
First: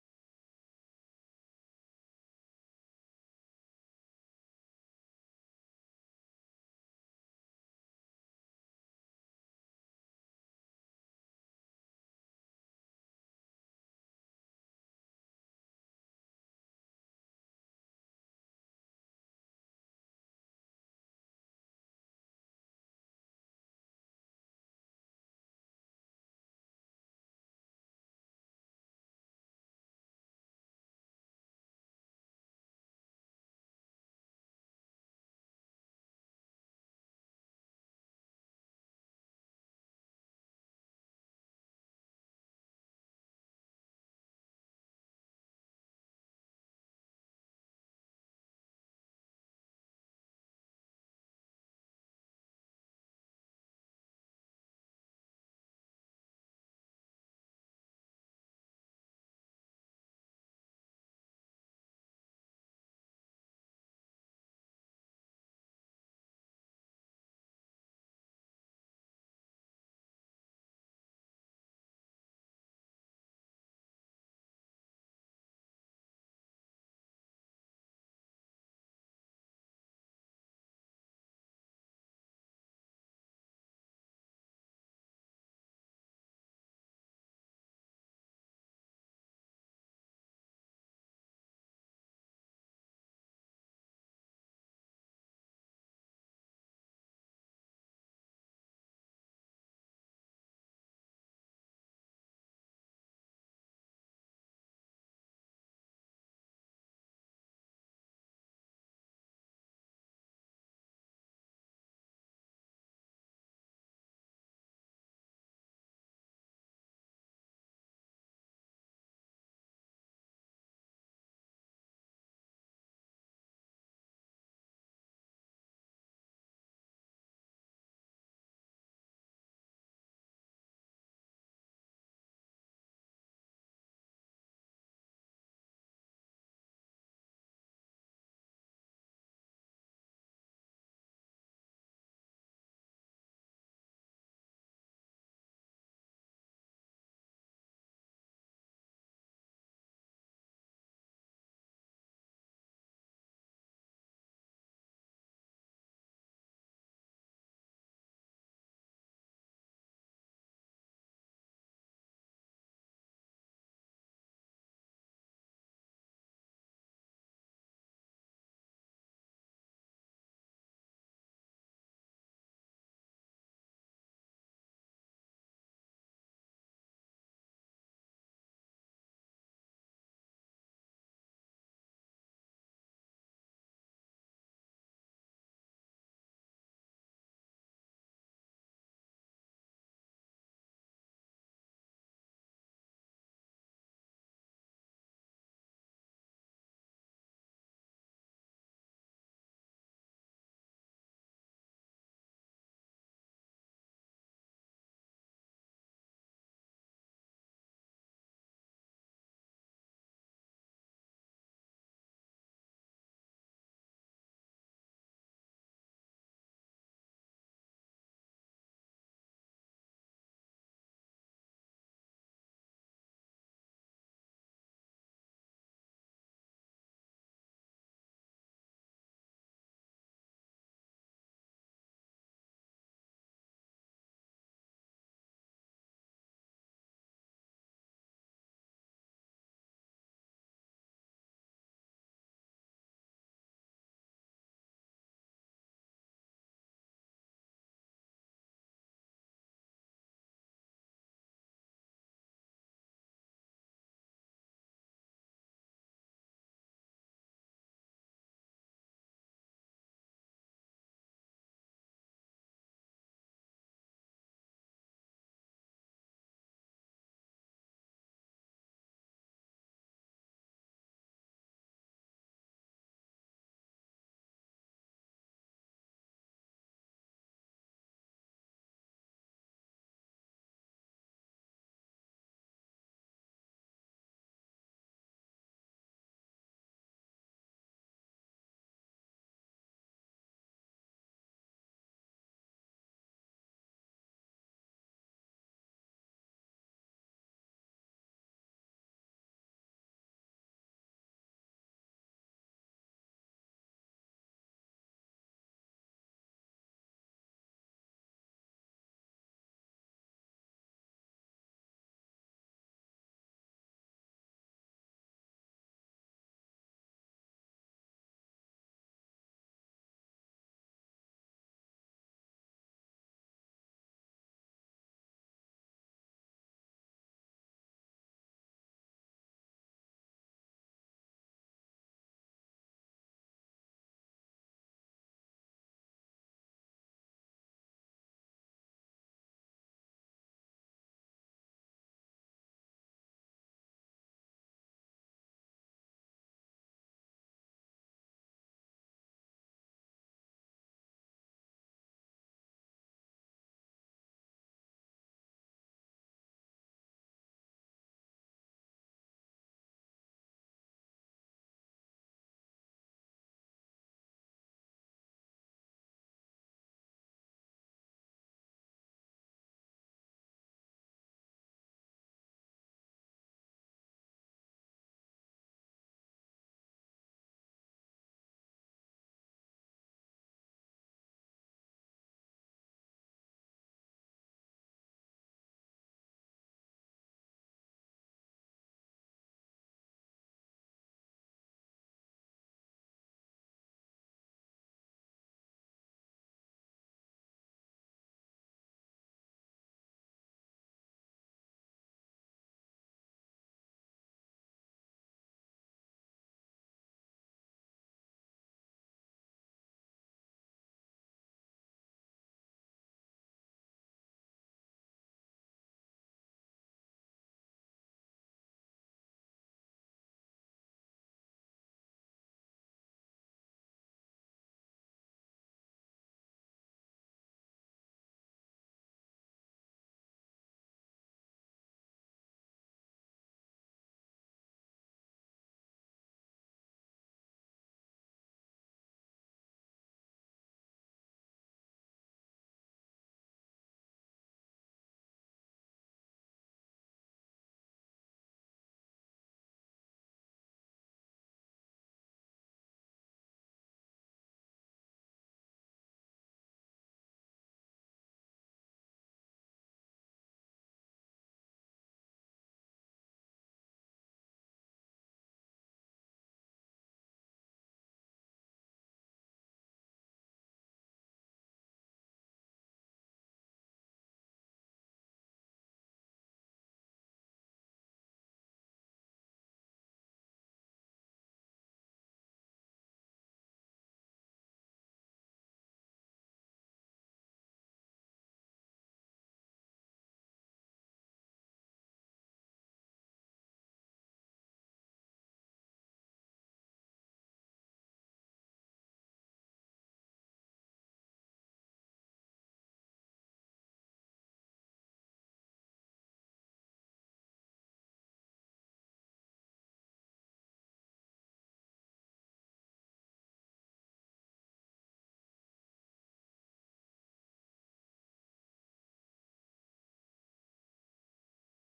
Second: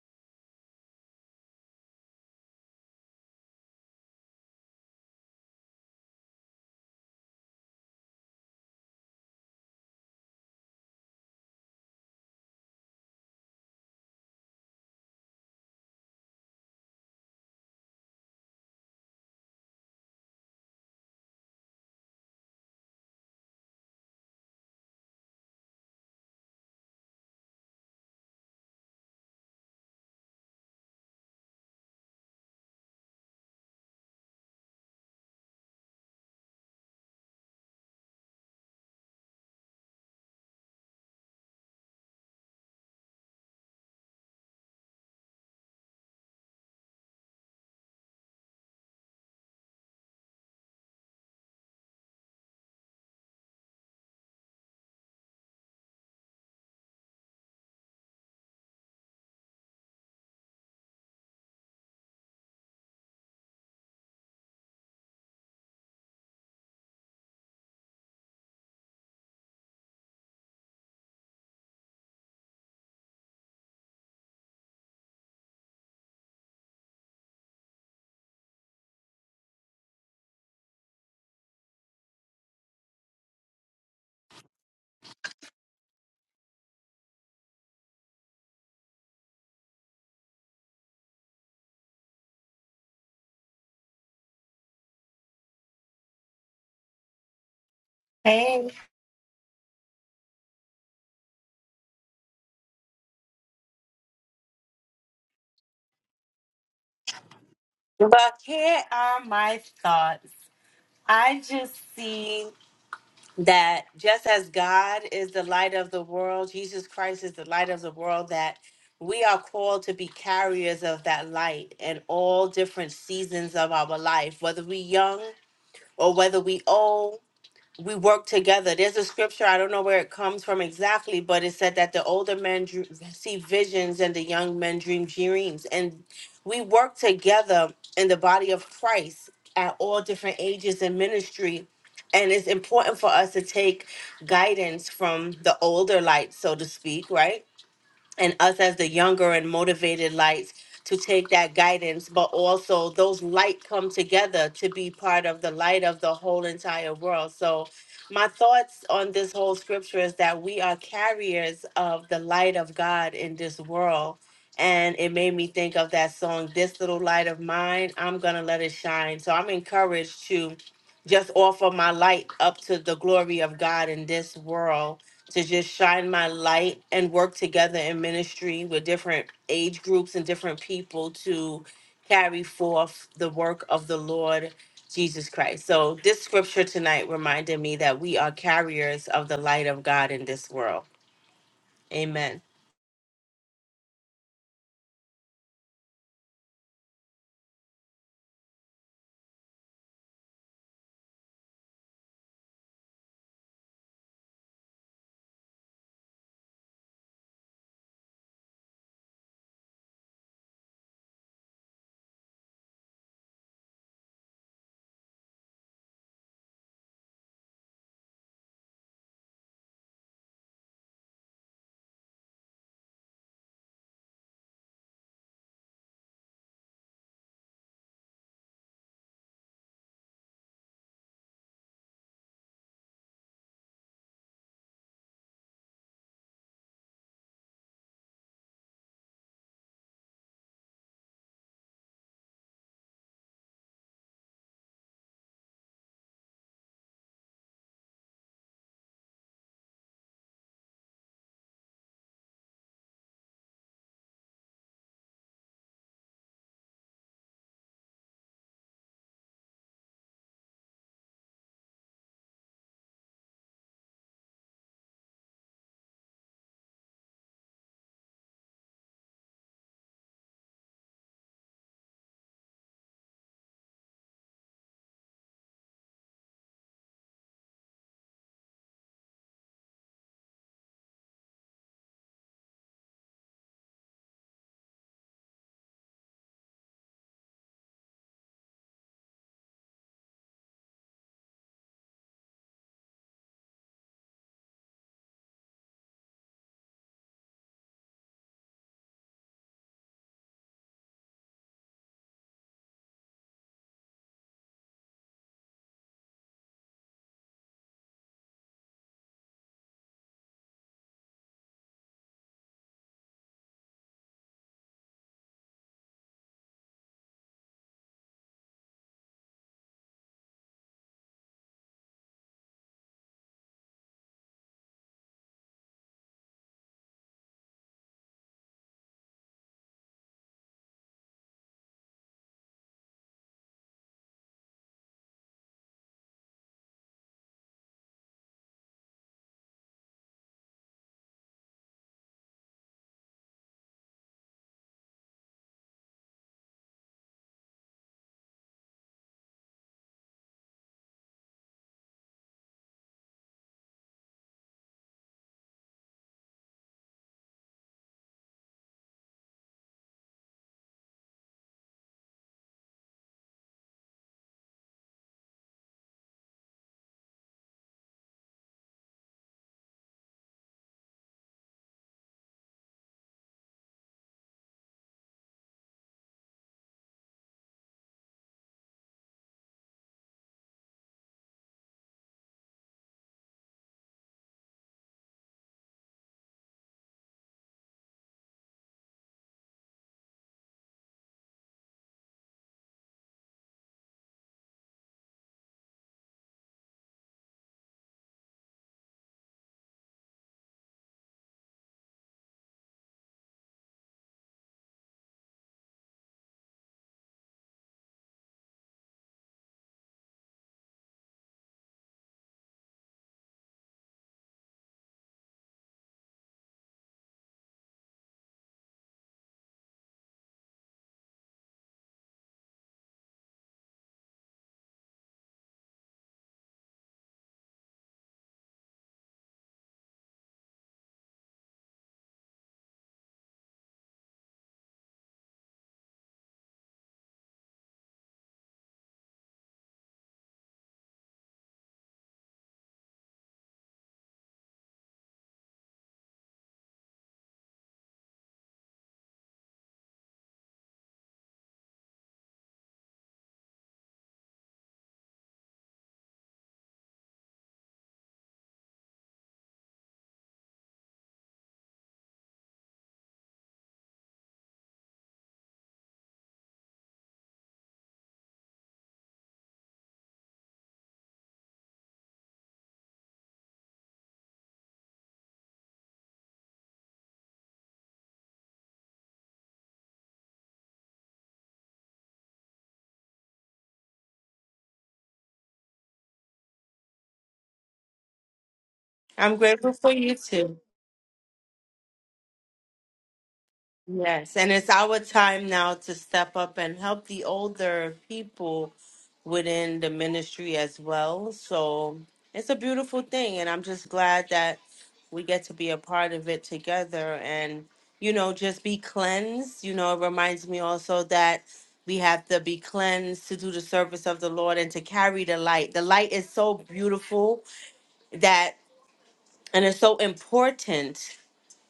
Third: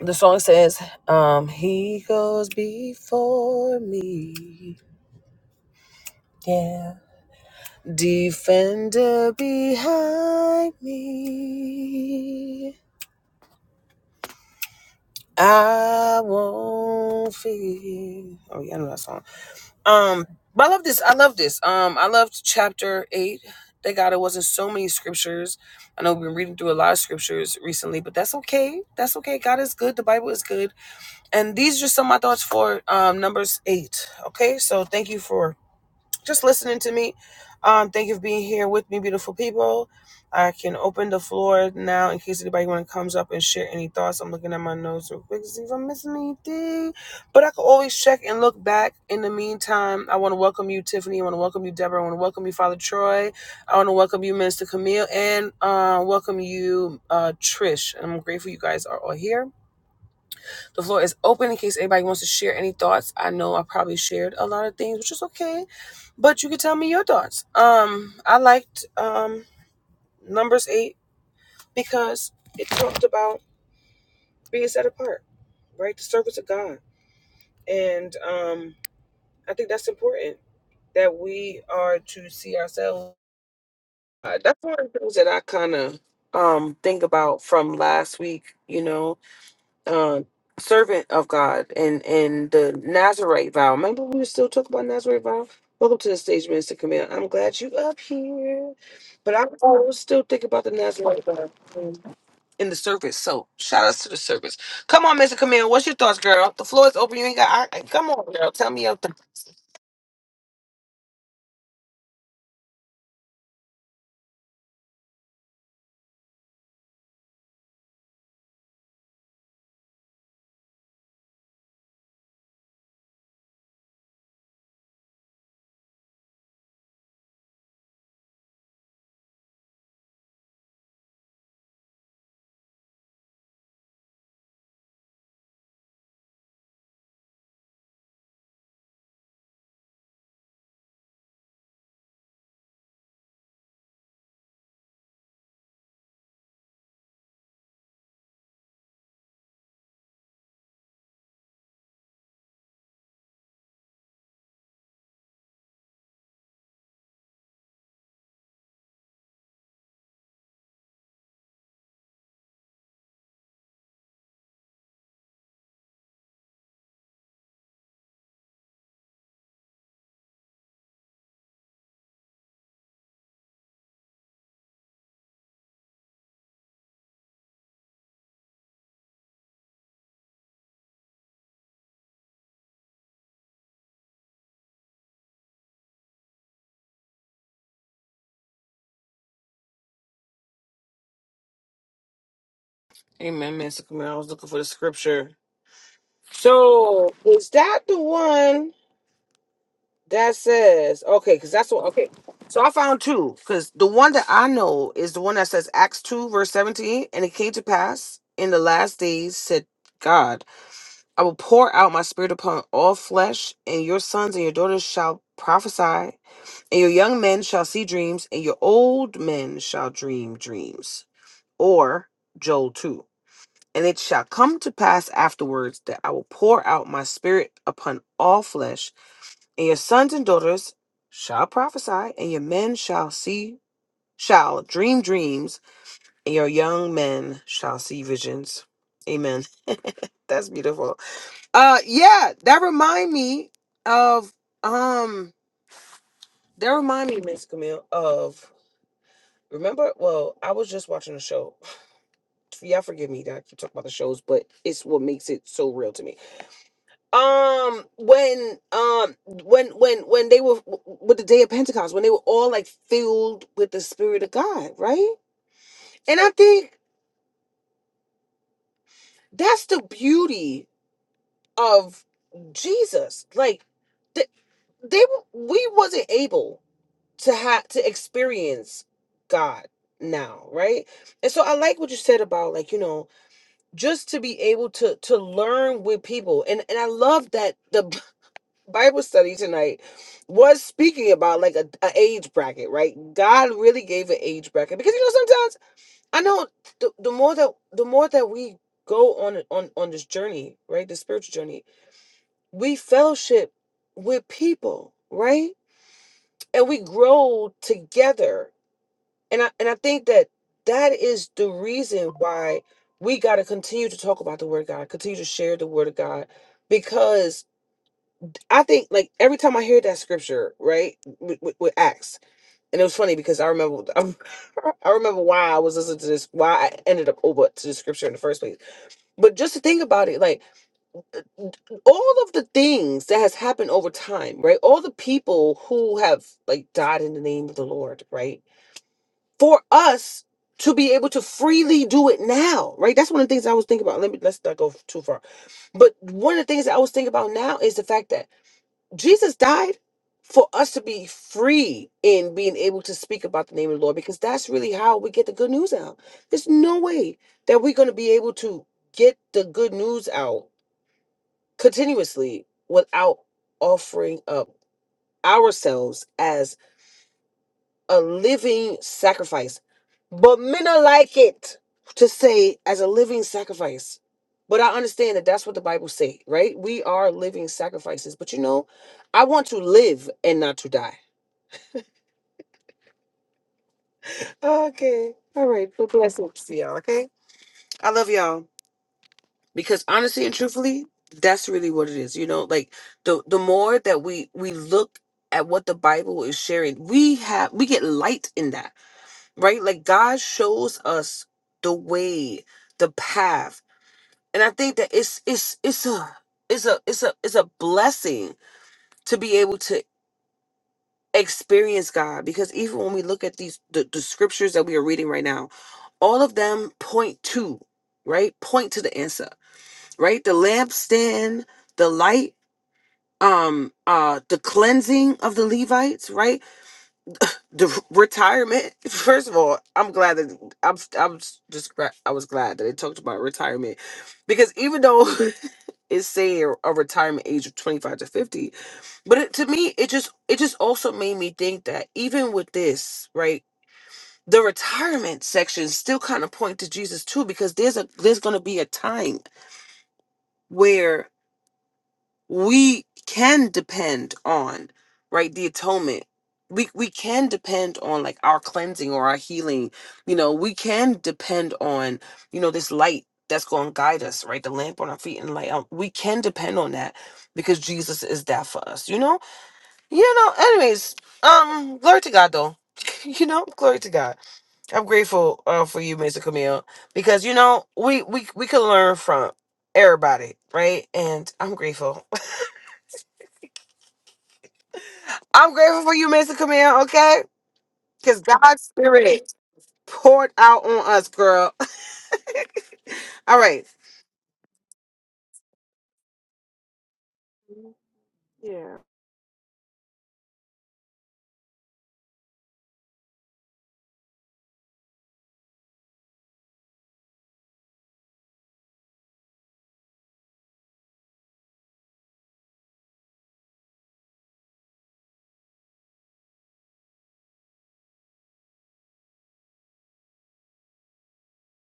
S1: The song says, um, "He goes before me, yeah, defender behind me. I won't fear." Oh yeah, I know that song. Um, but I love this. I love this. Um, I loved chapter eight. Thank God it wasn't so many scriptures. I know we've been reading through a lot of scriptures recently, but that's okay. That's okay. God is good. The Bible is good. And these are just some of my thoughts for um, Numbers eight. Okay, so thank you for just listening to me. Um, thank you for being here with me, beautiful people. I can open the floor now in case anybody want to comes up and share any thoughts. I'm looking at my notes real quick to see if I'm missing anything, but I can always check and look back. In the meantime, I want to welcome you, Tiffany. I want to welcome you, Deborah. I want to welcome you, Father Troy. I want to welcome you, Minister Camille, and uh, welcome you, uh, Trish. And I'm grateful you guys are all here. The floor is open in case anybody wants to share any thoughts. I know I probably shared a lot of things, which is okay, but you can tell me your thoughts. Um, I liked um numbers eight because it talked about being set apart, right? The service of God, and um, I think that's important that we are to see ourselves. Uh, that's one of the things that I kind of um think about from last week. You know, uh, servant of God and and the Nazarite vow. Remember, we were still talking about Nazarite vow. Welcome to the stage, Minister Camille. I'm glad you up
S2: Hey,
S1: here, but I'm I still thinking about the Nazarite vow um, in the service. So shout outs to the service. Come on, Mister Camille. What's your thoughts, girl? The floor is open. You ain't got. I, I- come on,
S2: but
S1: girl. Tell
S2: here
S1: me out the.
S2: are my thoughts. I just see that just as God is the light of the world, Jesus Christ is the light of the world, that we are called to be carriers of that light in all different seasons of our life, whether we young or whether we old, we work together. There's a scripture, I don't know where it comes from exactly, but it said that the older men dr- see visions and the young men dream dreams. And we work together in the body of Christ at all different ages in ministry. And it's important for us to take guidance from the older light, so to speak, right? and us as the younger and motivated lights to take that guidance, but also those light come together to be part of the light of the whole entire world. So my thoughts on this whole scripture is that we are carriers of the light of God in this world. And it made me think of that song, This Little Light of Mine, I'm gonna let it shine. So I'm encouraged to just offer my light up to the glory of God in this world to just shine my light and work together in ministry with different age groups and different people to carry forth the work of the Lord Jesus Christ. So this scripture tonight reminded me that we are carriers of the light of God in this world. Amen.
S1: Amen, Mister Camille. I was looking for the scripture. So is that the one? That says okay, because that's what okay. So I found two because the one that I know is the one that says Acts two verse seventeen, and it came to pass in the last days, said God, I will pour out my spirit upon all flesh, and your sons and your daughters shall prophesy, and your young men shall see dreams, and your old men shall dream dreams. Or Joel two, and it shall come to pass afterwards that I will pour out my spirit upon all flesh and your sons and daughters shall prophesy, and your men shall see, shall dream dreams, and your young men shall see visions. Amen. That's beautiful. Uh, yeah, that remind me of um, that remind me, Miss Camille, of remember. Well, I was just watching a show. Y'all forgive me that I keep talking about the shows, but it's what makes it so real to me um when um when when when they were with the day of pentecost when they were all like filled with the spirit of god right and i think that's the beauty of jesus like th- they we wasn't able to have to experience god now right and so i like what you said about like you know just to be able to to learn with people and and i love that the Bible study tonight was speaking about like a, a age bracket, right? God really gave an age bracket because you know sometimes I know the, the more that the more that we go on on on this journey, right, the spiritual journey, we fellowship with people, right, and we grow together, and I and I think that that is the reason why we got to continue to talk about the word of God, continue to share the word of God, because I think like every time I hear that scripture, right, with, with, with Acts, and it was funny because I remember I remember why I was listening to this, why I ended up over to the scripture in the first place. But just to think about it, like all of the things that has happened over time, right? All the people who have like died in the name of the Lord, right? For us to be able to freely do it now, right? That's one of the things I was thinking about. Let me let's not go too far. But one of the things that I was thinking about now is the fact that Jesus died for us to be free in being able to speak about the name of the Lord because that's really how we get the good news out. There's no way that we're going to be able to get the good news out continuously without offering up ourselves as a living sacrifice. But men are like it to say as a living sacrifice. But I understand that that's what the Bible say, right? We are living sacrifices. But you know, I want to live and not to die. Okay. All right. Well, blessings to y'all. Okay. I love y'all because honestly and truthfully, that's really what it is. You know, like the the more that we we look at what the Bible is sharing, we have we get light in that, right? Like God shows us the way, the path, and I think that it's it's it's a it's a it's a it's a blessing to be able to experience God because even when we look at these the, the scriptures that we are reading right now, all of them point to, right? Point to the answer, right? The lampstand, the light, um, uh, the cleansing of the Levites, right? the retirement. First of all, I'm glad that I'm I'm just gra- I was glad that they talked about retirement because even though it's saying a retirement age of 25 to 50, but it, to me it just it just also made me think that even with this, right? The retirement section still kind of point to Jesus too because there's a there's going to be a time where we can depend on right the atonement we we can depend on like our cleansing or our healing you know we can depend on you know this light that's going to guide us right the lamp on our feet and light um, we can depend on that because jesus is that for us you know you know anyways um glory to god though you know glory to god i'm grateful uh, for you mr camille because you know we we we can learn from everybody right and i'm grateful I'm grateful for you, Mr. Camille, okay? Because God's spirit
S2: I'm grateful for you
S1: poured
S2: too.
S1: out on us, girl. All right.
S2: Yes, and it's our time now to step up and help the older people
S1: Yeah.
S2: within the ministry as well. So it's a beautiful thing, and I'm just glad that we get to be a part of it together and, you know, just be cleansed. You know, it reminds me also that we have to be cleansed to do the service of the Lord and to carry the light. The light is so beautiful that, and it's so important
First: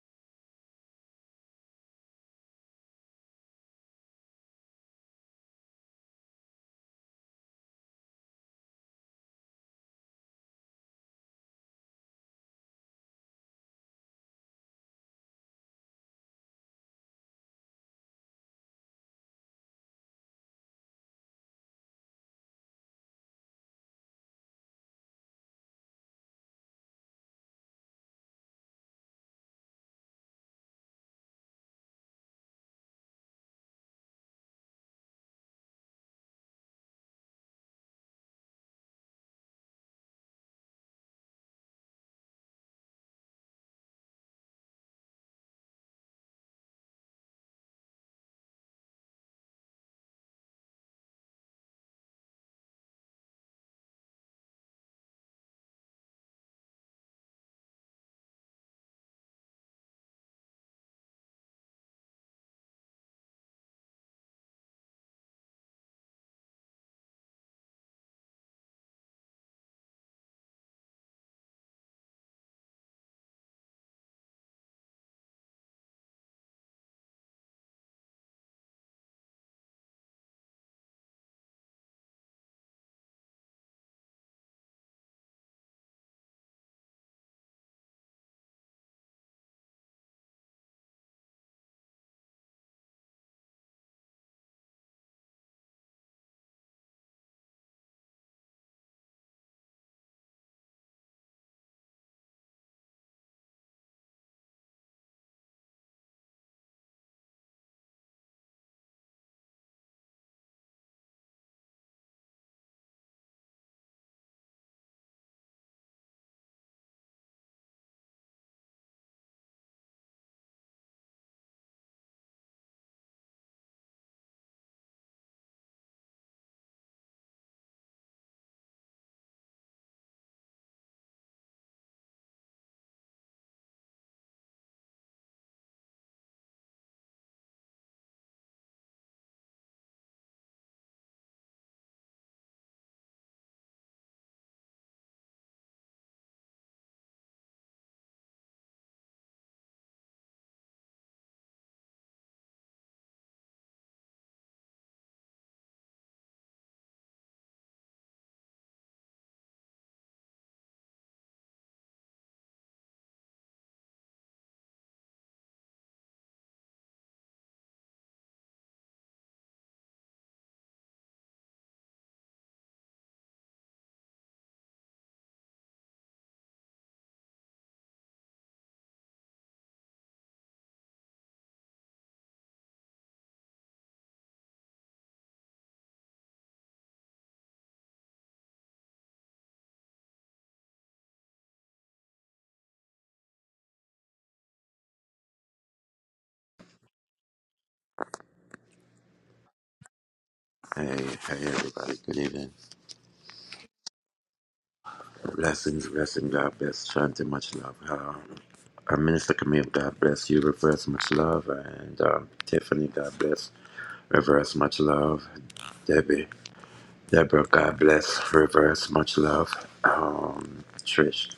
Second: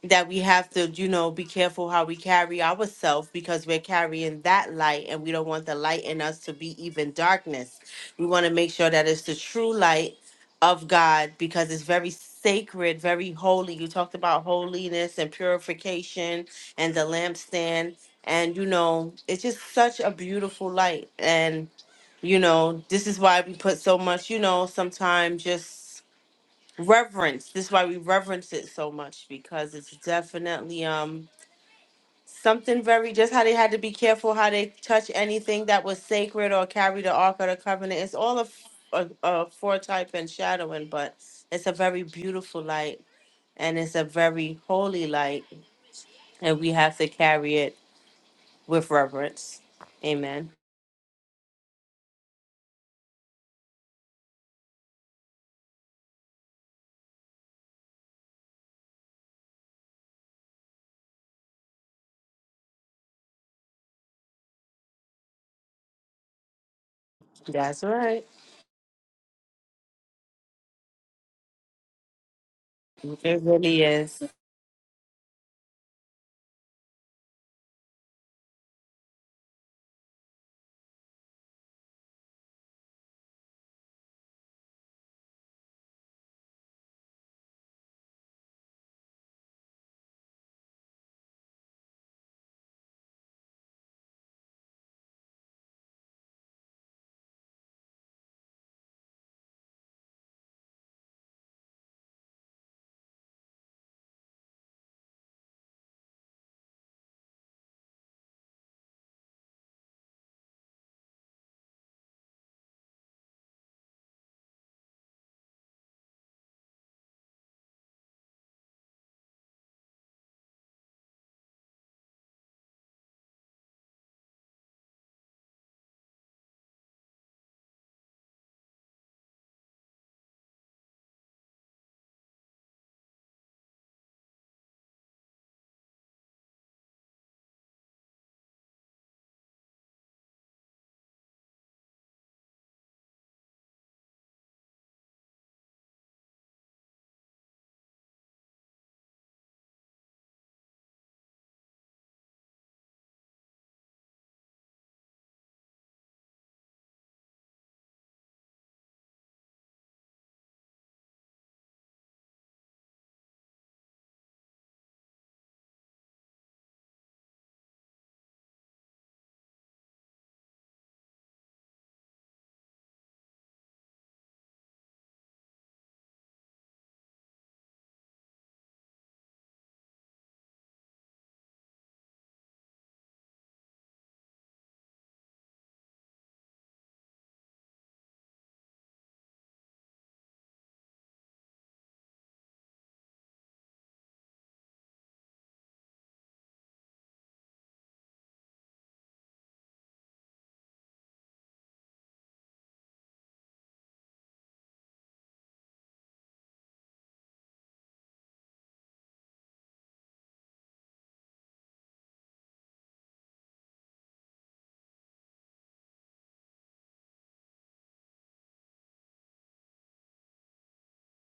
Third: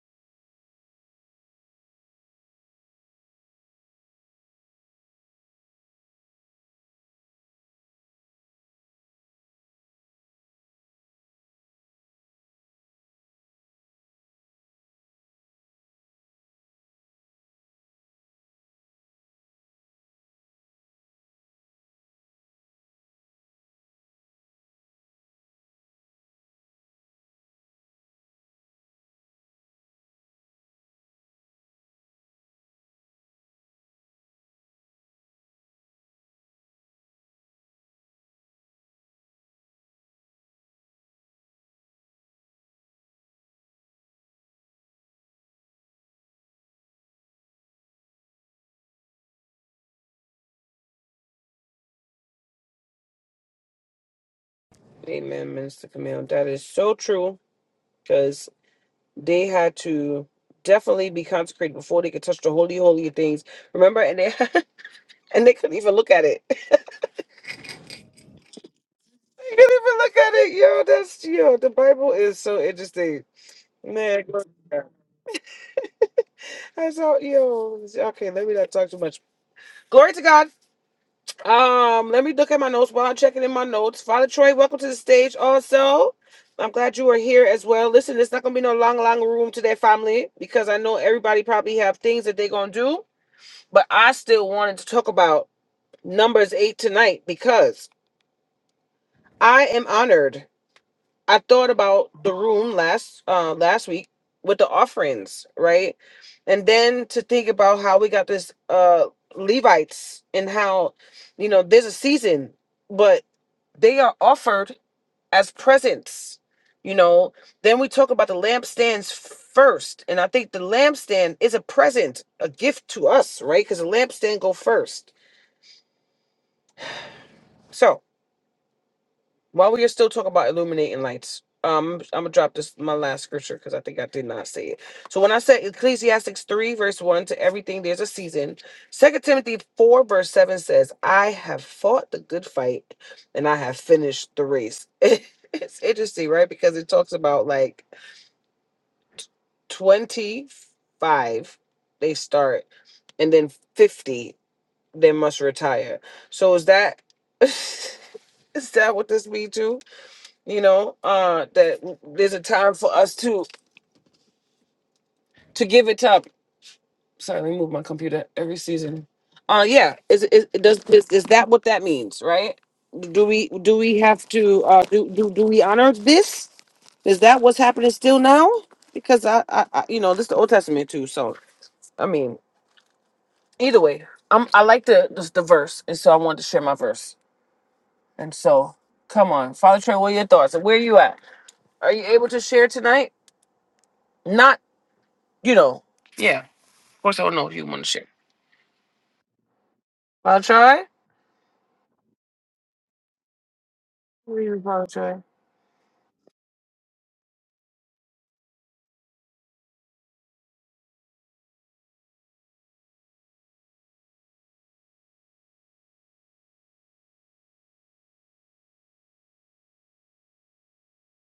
S2: that we have to, you know, be careful how we carry ourselves because we're carrying that light and we don't want the light in us to be even darkness. We want to make sure that it's the true light of God because it's very sacred, very holy. You talked about holiness and purification and the lampstand. And, you know, it's just such a beautiful light. And, you know, this is why we put so much, you know, sometimes just reverence. This is why we reverence it so much because it's definitely um something very just how they had to be careful how they touch anything that was sacred or carry the ark of the covenant. It's all a, f- a, a foretype and shadowing, but it's a very beautiful light and it's a very holy light, and we have to carry it with reverence. Amen.
S1: Amen, Minister Camille. That is so true because they had to definitely be consecrated before they could touch the holy, holy of things. Remember? And they and they couldn't even look at it. they
S2: That's right.
S1: couldn't even look at it. Yo, that's, yo, the Bible is so interesting.
S2: It really is.
S1: Man, glory to God. that's all, yo. Okay, let me not talk too much. Glory to God. Um, let me look at my notes while I'm checking in my notes. Father Troy, welcome to the stage also. I'm glad you are here as well. Listen, it's not gonna be no long, long room today, family, because I know everybody probably have things that they're gonna do, but I still wanted to talk about numbers eight tonight because I am honored. I thought about the room last uh last week with the offerings, right? And then to think about how we got this uh Levites and how you know there's a season, but they are offered as presents, you know. Then we talk about the lampstands first, and I think the lampstand is a present, a gift to us, right? Because the lampstand go first. So While we are still talking about illuminating lights, um, I'm gonna drop this my last scripture because I think I did not say it. So when I said Ecclesiastes three verse one to everything, there's a season. Second Timothy four verse seven says, "I have fought the good fight, and I have finished the race." it's interesting, right? Because it talks about like twenty five, they start, and then fifty, they must retire. So is that is that what this means too? you know uh that there's a time for us to to give it up sorry let me move my computer every season uh yeah is is does is, is that what that means right do we do we have to uh do do, do we honor this is that what's happening still now because I, I i you know this is the old testament too so i mean either way i'm i like the this, the verse and so i wanted to share my verse and so come on father trey what are your thoughts and where are you at are you able to share tonight not you know yeah Of course, I don't know if you want to share. Paul Troy?
S3: Hey, hey everybody, good evening.
S1: What do you want to share?
S3: Blessings, blessing, God bless, Shanti, much love. Uh, uh, Minister Camille, God bless you, reverse, much love. And um, Tiffany, God bless, reverse, much love. Debbie, Deborah, God bless, reverse, much love. Um, Trish,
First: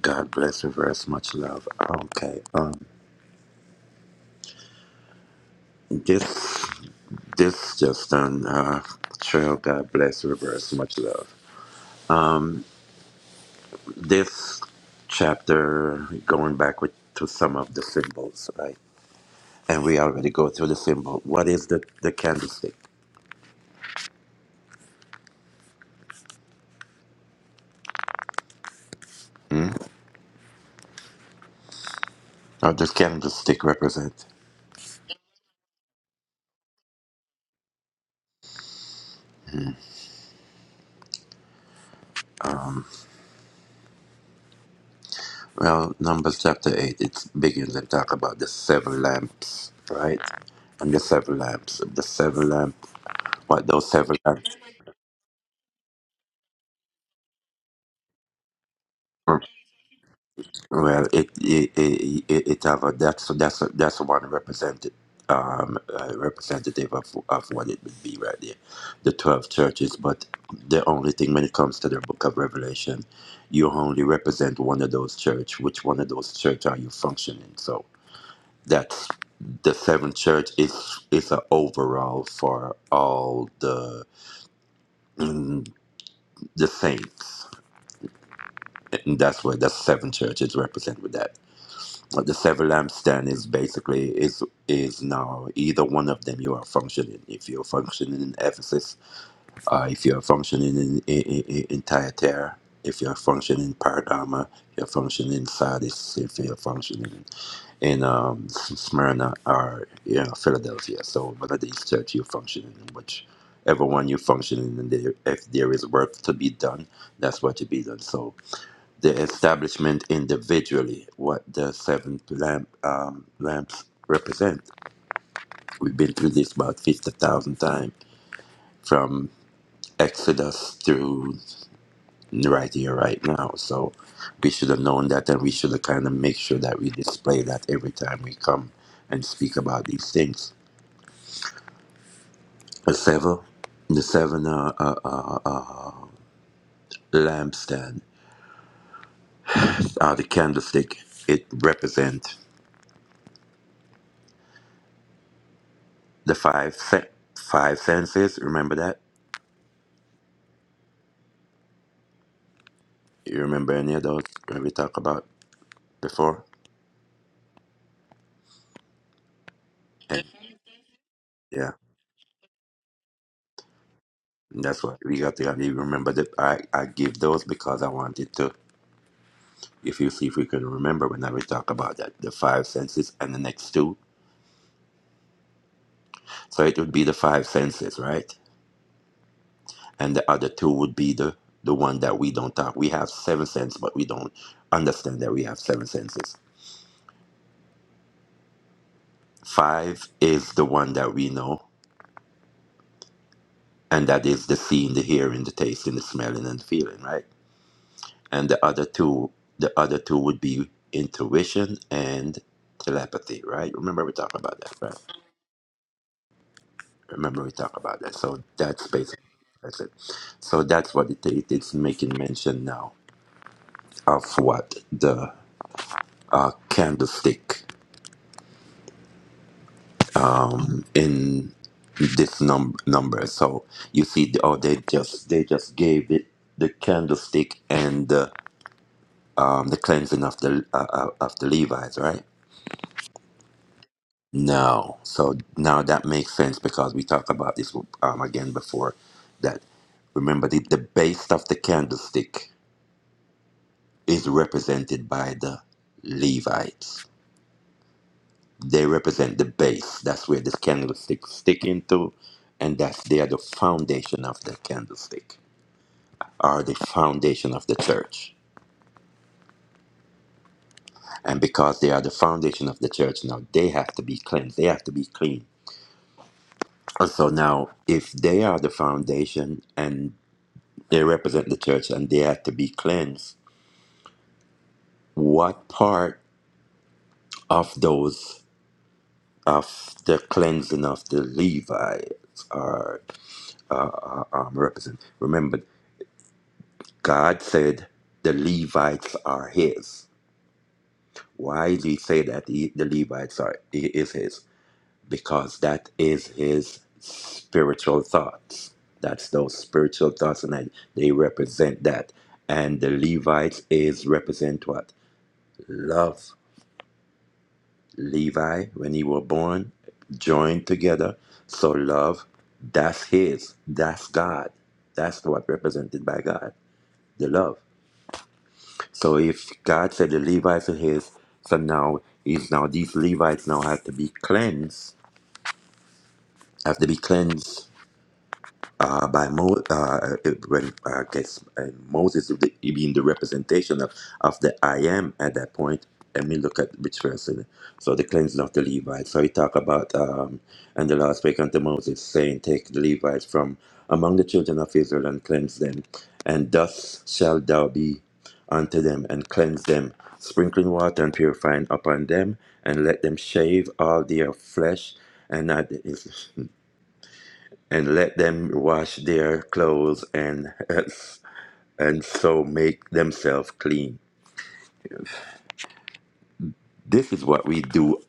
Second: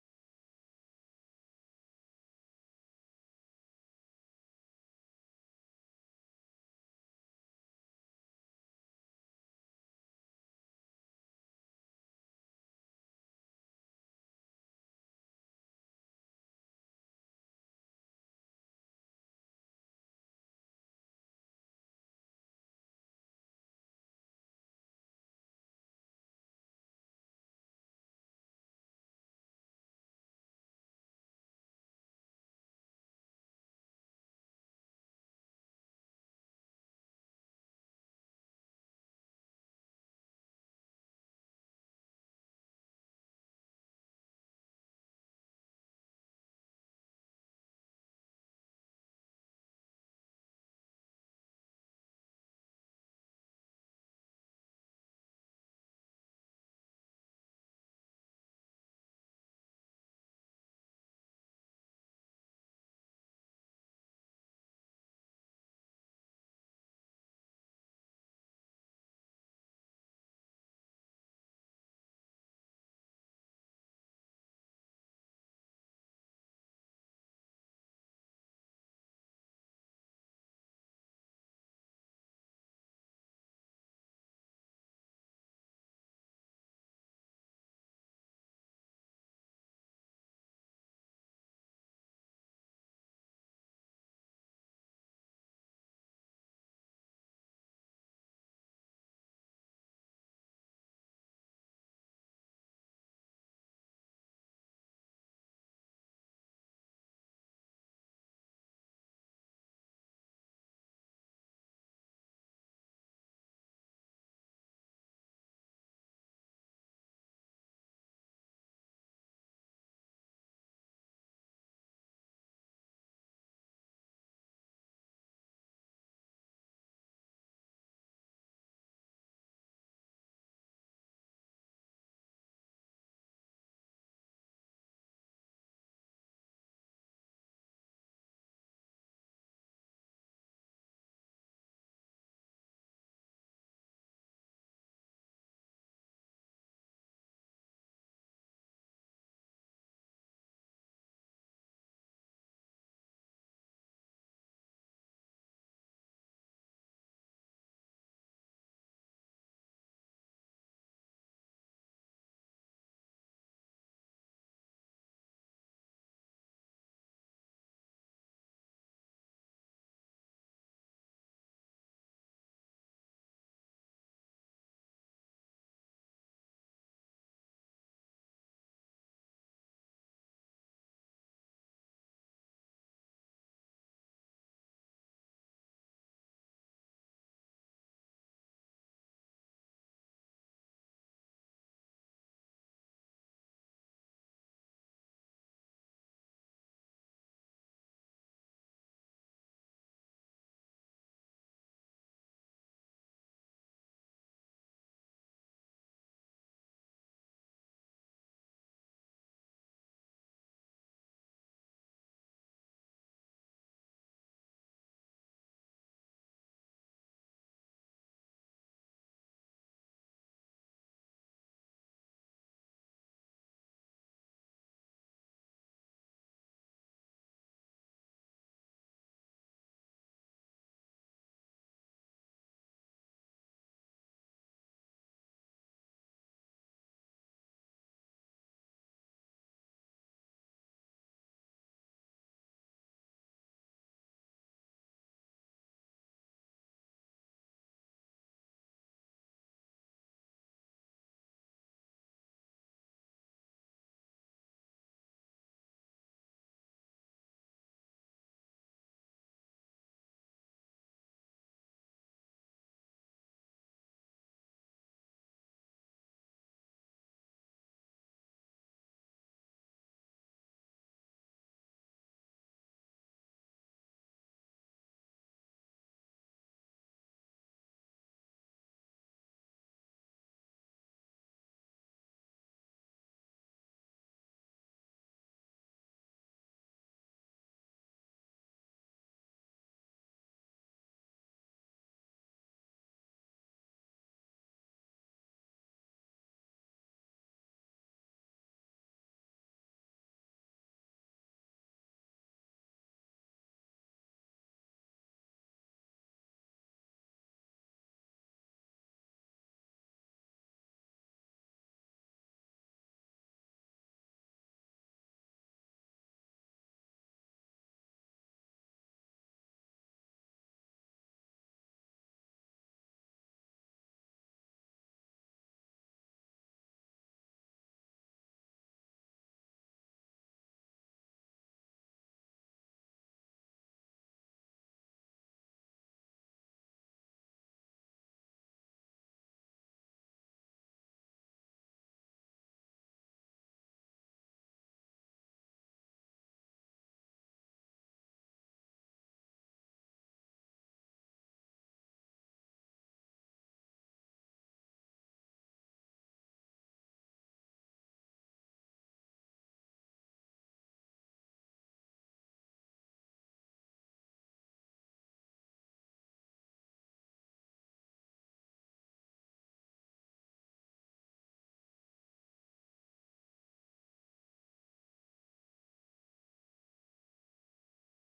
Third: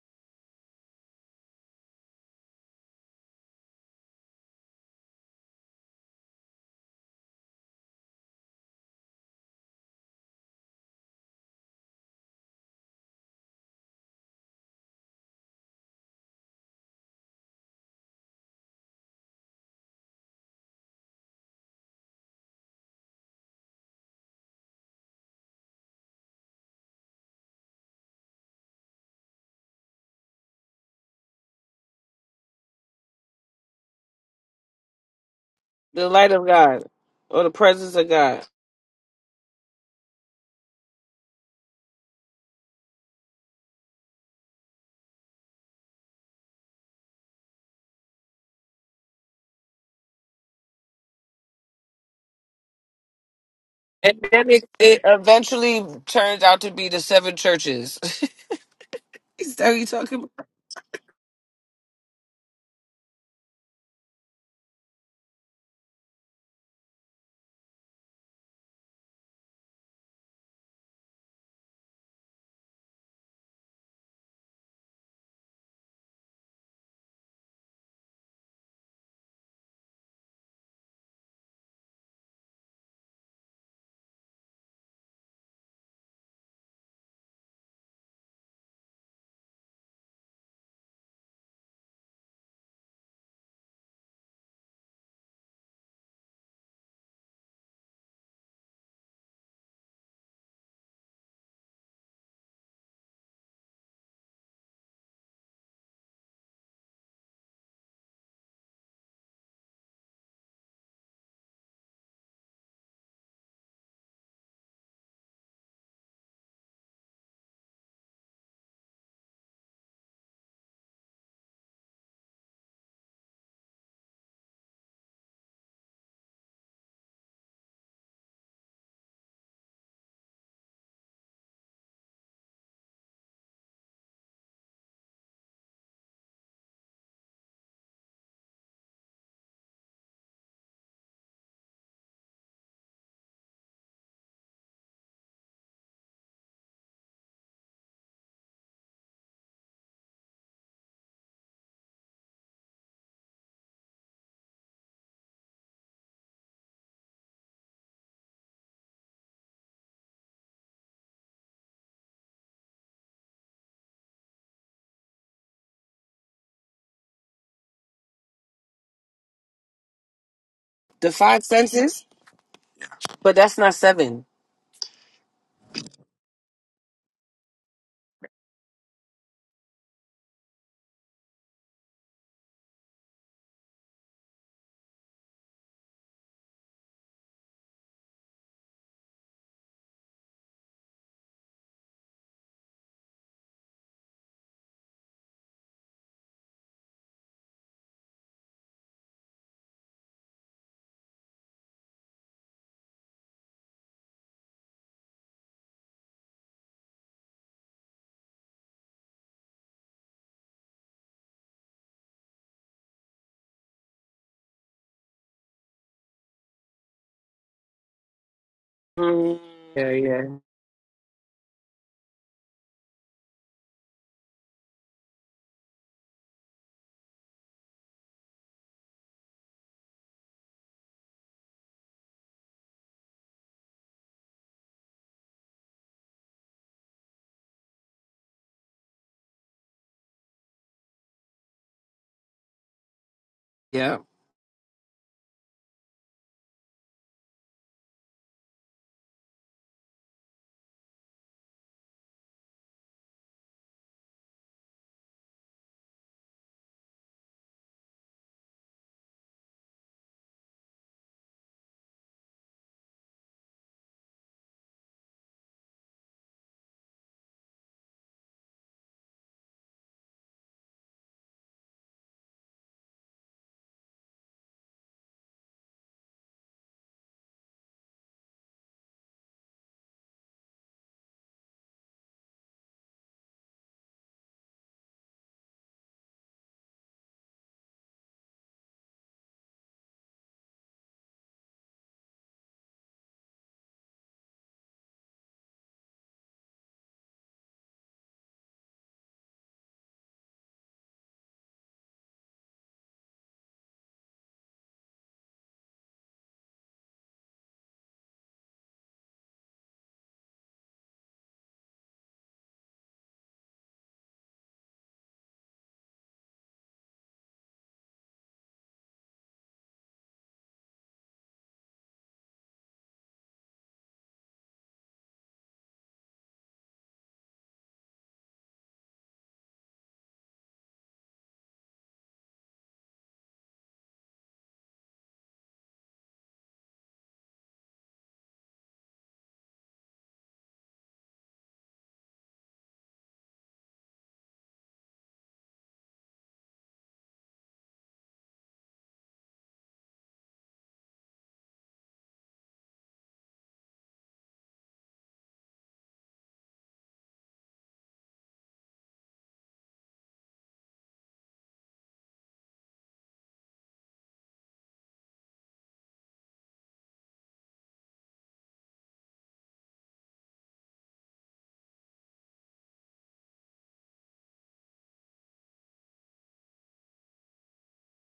S3: God bless, reverse, much love. Okay, um, this, this just done. Uh, Trill, God bless, reverse, much love. this chapter going back with, to some of the symbols, right? And we already go through the symbol. What is the, the candlestick? How does candlestick represent?
S1: The light of God or the presence of God.
S3: Well, Numbers chapter 8, it begins and talk about the seven lamps, right? And the seven lamps. The seven lamp, what those seven
S1: And then
S3: lamps?
S1: it, it eventually turns out to be the seven churches. Is that what you talking about?
S3: Well, it it it, it it have a that's that's that's one represented um uh, representative of of what it would be right there, the twelve churches. But the only thing when it comes to the Book of Revelation, you only represent one of those church. Which one of those church are you functioning? So that's the seventh church is is a overall for all the mm, the saints. And that's where the seven churches represent with that. Uh, the seven lampstand is basically is is now either one of them you are functioning if you're functioning in ephesus uh, if you're functioning in, in, in, in Thyatira, if you're functioning in Paradama, you're functioning in Sardis, if you're functioning in um, S- Smyrna or you know, Philadelphia. So one of these churches you're functioning in, which everyone you're functioning in, there, if there is work to be done, that's what you be done. So the establishment individually what the seven lamp um, lamps represent. We've been through this about fifty thousand times from Exodus through right here, right now. So we should have known that, and we should have kind of make sure that we display that every time we come and speak about these things. The seven, the seven uh, uh, uh, uh, lampstand, uh, the candlestick. It represents the five sen- five senses. Remember that You remember any of those that we talked about before? And
S1: The five
S3: yeah,
S1: senses? But that's not seven.
S3: that's what we got to have you remember that I, I give those because I wanted to if you see if we can remember when we talk about that the five senses and the next two. So it would be the five senses, right? And the other two would be the the one that we don't talk. We have seven senses, but we don't understand that we have seven senses. Five is the one that we know, and that is the seeing, the hearing, the tasting, the smelling, and the feeling, right? and the other two the other two would be intuition and telepathy right remember we talked about that right remember we talked about that so that's basically
S1: Mm.
S3: that's
S1: Yeah,
S3: it
S1: yeah.
S3: so that's what it, it- it's making mention now of what the uh, candlestick in this num- number so you see the- oh they just they just gave it the candlestick and the um, the cleansing of the uh, uh, of the Levites, right?
S1: Yeah.
S3: No. So now that makes sense because we talked about this um, again before that remember the, the base of the candlestick is represented by the Levites. They represent the base. That's where this candlestick stick into and that's they are the foundation of the candlestick are the foundation of the church. And because they are the foundation of the church now they have to be cleansed. They have to be clean. And So now if they are the foundation and They represent the church and they have to be cleansed. What part of those, of the cleansing of the Levites are uh, uh, um, represent? Remember, God said the Levites are his. Why did he say that he, the Levites are he is his? Because that is his spiritual thoughts. That's those spiritual thoughts, and I- they represent that. And the Levites is represent what love. Levi, when he were born, joined together. So love, that's his, that's God. That's what represented by God, the love. So if God said the Levites are his, so now he's now these Levites now have to be cleansed, have to be cleansed uh, by Mo, uh, it- when uh, gets, uh, Moses is the, being the representation of, of the I am at that point. Let me look at which verse in it. So the cleansing of the Levites. So he talk about um, and the Lord spake unto Moses, saying, Take the Levites from among the children of Israel and cleanse them, and thus shall thou be unto them and cleanse them, sprinkling water and purifying upon them, and let them shave all their flesh, and not and let them wash their clothes and and so make themselves clean. This is what we do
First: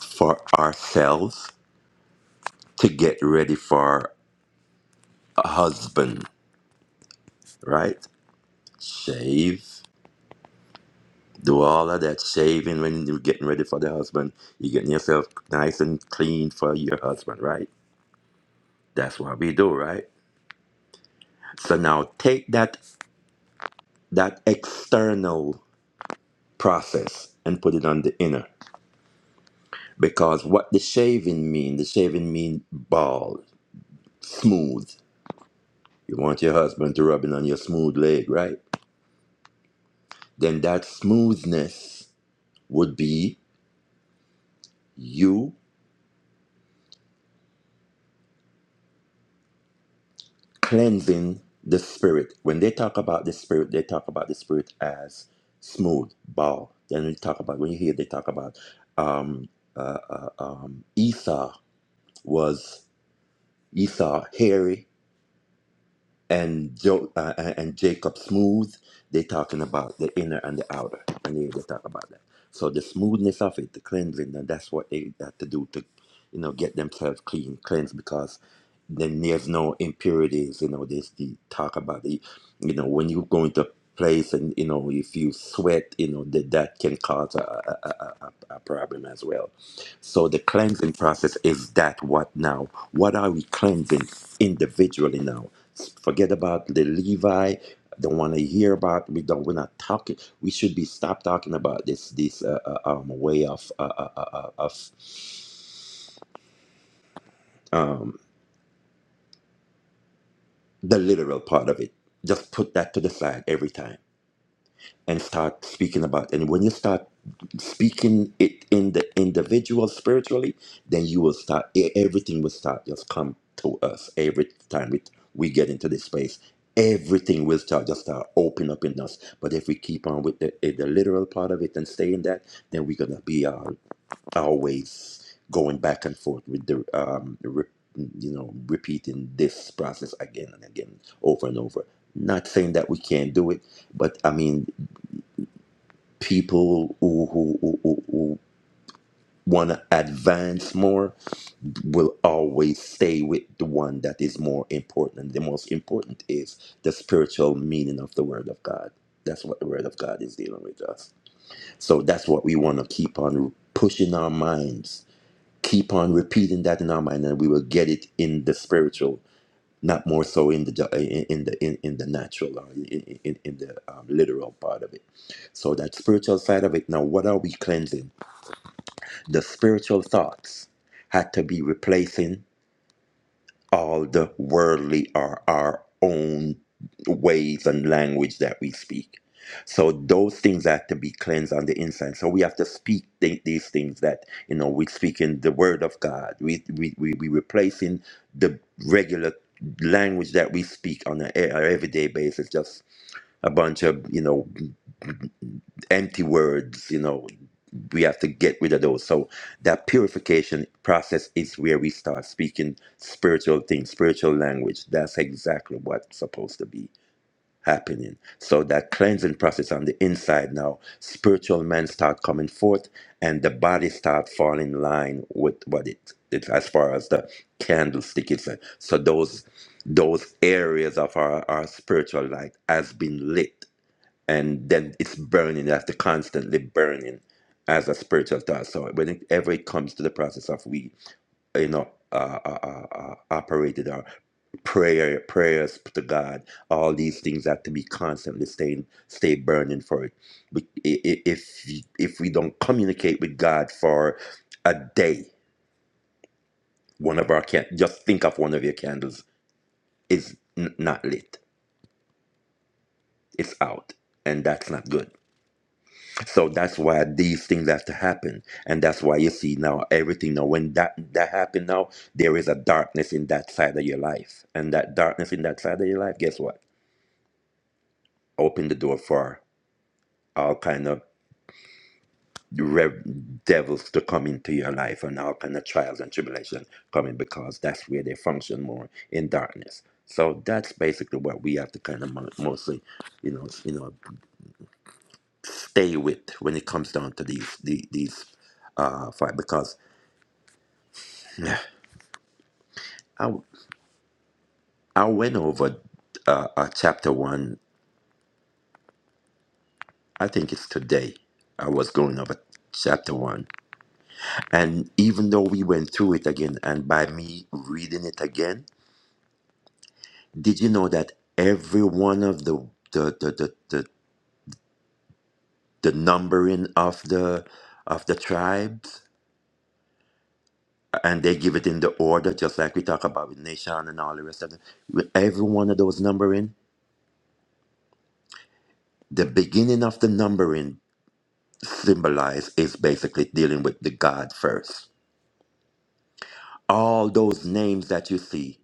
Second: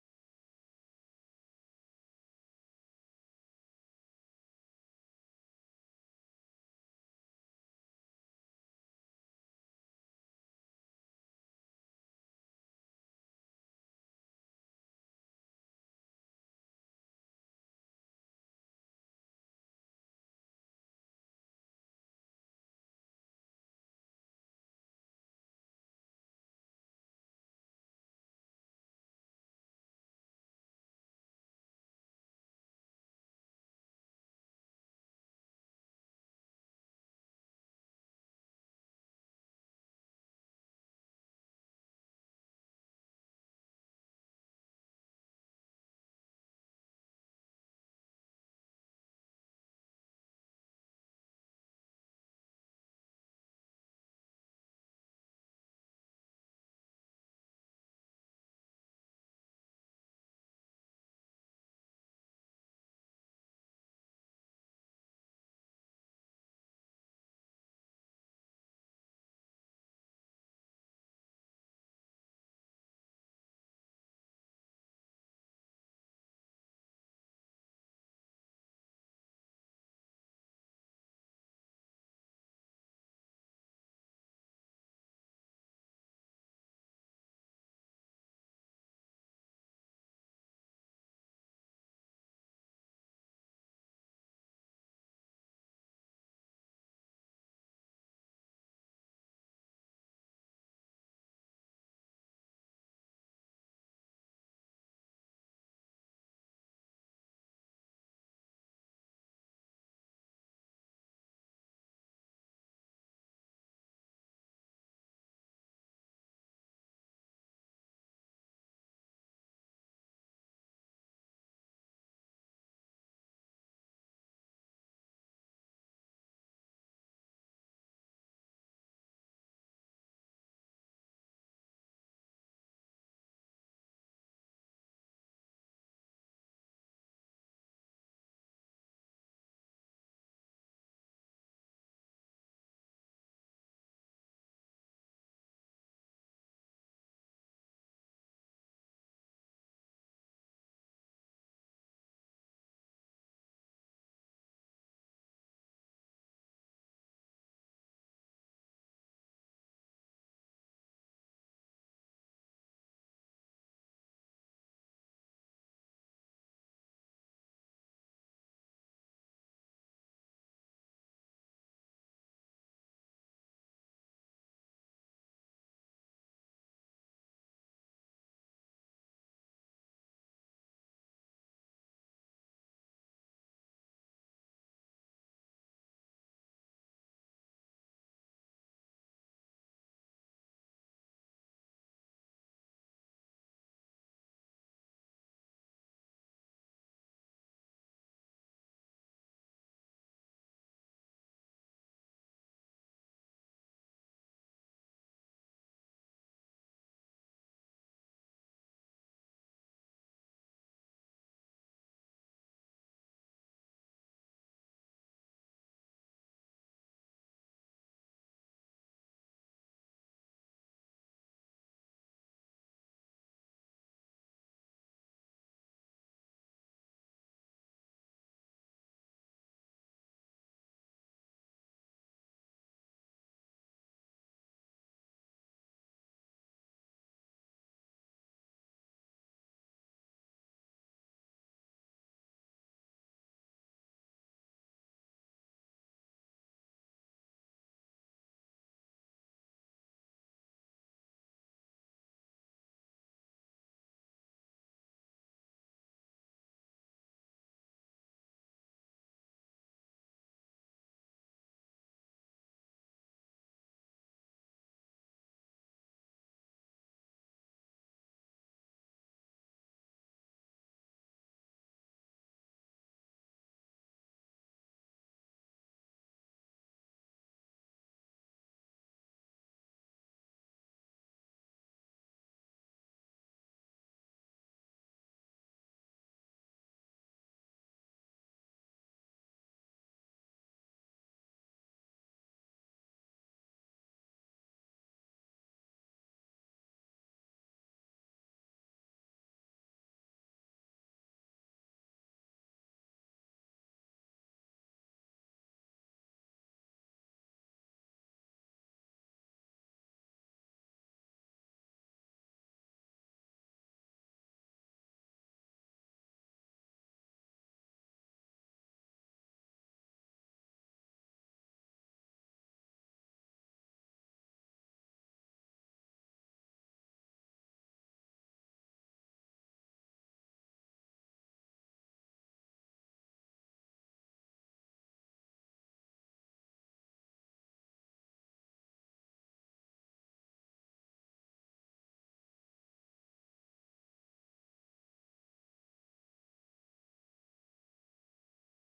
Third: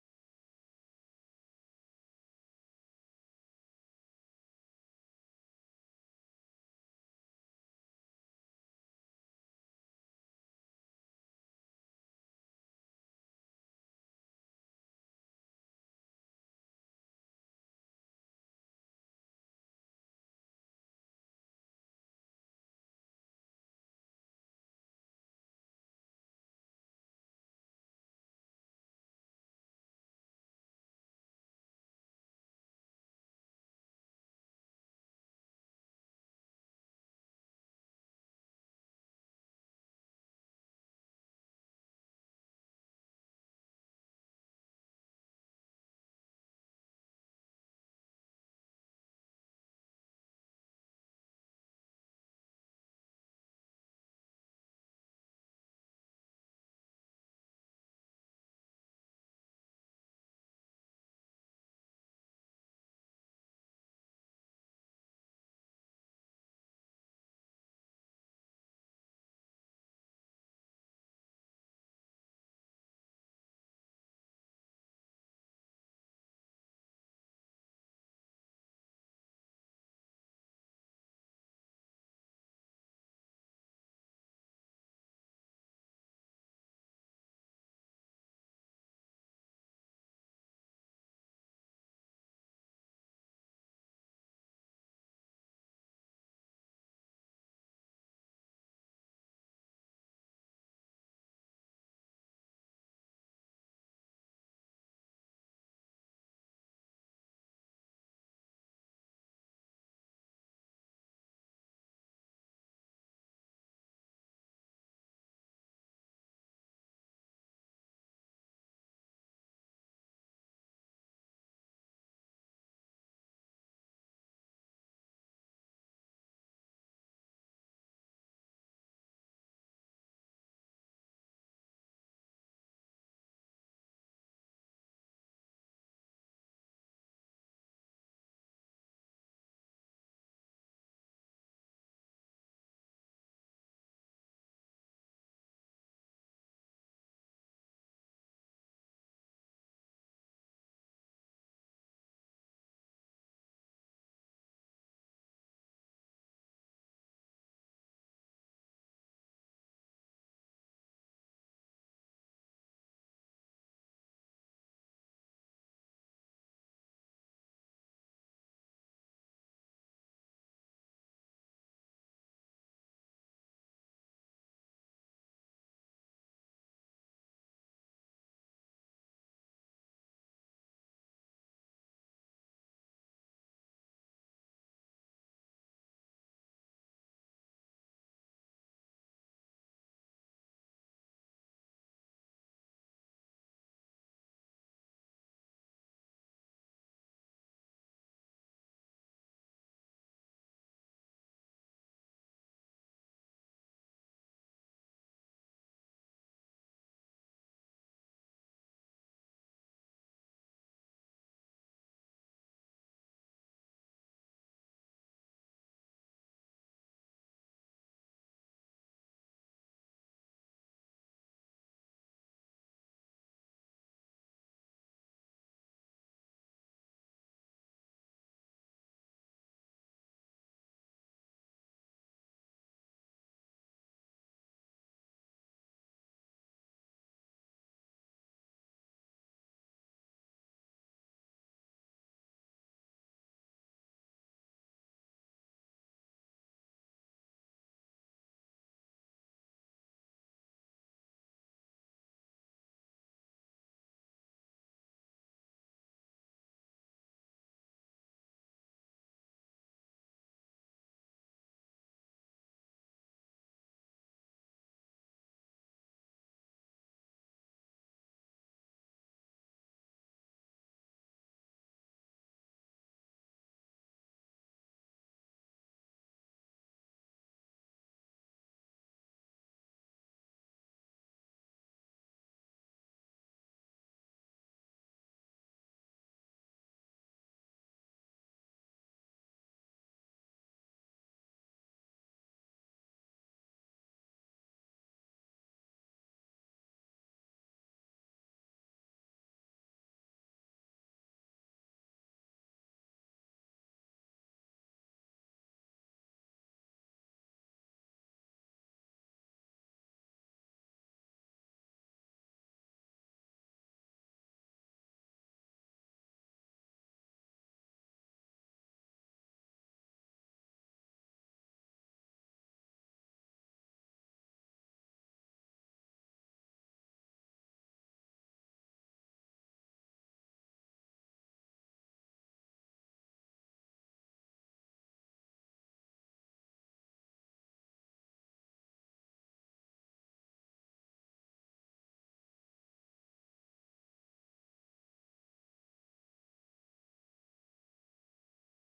S3: for ourselves to get ready for a husband, right? Shave, do all of that shaving when you're getting ready for the husband. You're getting yourself nice and clean for your husband, right? That's what we do, right? So now take that that external process and put it on the inner. Because what the shaving mean, the shaving mean bald, smooth. You want your husband to rub it on your smooth leg, right? Then that smoothness would be you cleansing the spirit. When they talk about the spirit, they talk about the spirit as smooth, bald. Then we talk about when you hear they talk about um, uh, uh, um, Esau was Esau hairy, and jo- uh, and Jacob Smooth, they talking about the inner and the outer, and they, they talk about that. So the smoothness of it, the cleansing, and that's what they have to do to, you know, get themselves clean, cleanse because then there's no impurities. You know, there's the talk about the, you know, when you go into a place and you know if you sweat, you know that that can cause a a, a, a a problem as well. So the cleansing process is that what now? What are we cleansing individually now? Forget about the Levi. Don't want to hear about. We don't. We're not talking. We should be stop talking about this this uh, uh, um, way of uh, uh, uh, uh, of um, the literal part of it. Just put that to the side every time. and start speaking about and when you start speaking it in the individual spiritually then you will start e- everything will start just come to us every time it, we get into this space everything will start just start open up in us but if we keep on with the, eh, the literal part of it and stay in that then we're gonna be uh, always going back and forth with the um re- you know repeating this process again and again over and over not saying that we can't do it but i mean people who, who, who, who who want to advance more will always stay with the one that is more important. And the most important is the spiritual meaning of the Word of God. That's what the Word of God is dealing with us. So that's what we want to keep on pushing our minds. Keep on repeating that in our mind, and we will get it in the spiritual not more so in the ju- in in the in, in the natural or in, in, in the um, literal part of it so that spiritual side of it now what are we cleansing the spiritual thoughts had to be replacing all the worldly are our own ways and language that we speak. So those things have to be cleansed on the inside. So we have to speak th- these things that you know we speak in the Word of God. We we we we replacing the regular language that we speak on an everyday basis, just a bunch of you know empty words, you know we have to get rid of those. So that purification process is where we start speaking spiritual things, spiritual language. That's exactly what's supposed to be happening. So that cleansing process on the inside now, spiritual men start coming forth and the body start falling in line with what it, it as far as the candlestick is. So those those areas of our, our spiritual light has been lit and then it's burning. That's the constantly burning as a spiritual thought. So whenever it comes to the process of we, you know, uh, uh, uh, uh, operated our prayer, prayers to God, all these things have to be constantly staying, stay burning for it. We, i- i- if if we don't communicate with God for a day, one of our can just think of one of your candles is n- not lit. It's out, and that's not good So that's why these things have to happen, and that's why you see now everything. Now, when that that happened, now there is a darkness in that side of your life, and that darkness in that side of your life, guess what? Open the door for all kind of rev- devils to come into your life, and all kind of trials and tribulation coming because that's where they function more in darkness. So that's basically what we have to kind of mo- mostly, you know, you know, stay with when it comes down to these the- these uh fight because. I, I went over uh, uh, chapter one. I think it's today. I was going over chapter one, and even though we went through it again, and by me reading it again, did you know that every one of the the the the, the, the numbering of the of the tribes and they give it in the order just like we talk about with nation and all the rest of them with every one of those numbering the beginning of the numbering symbolize is basically dealing with the god first all those names that you see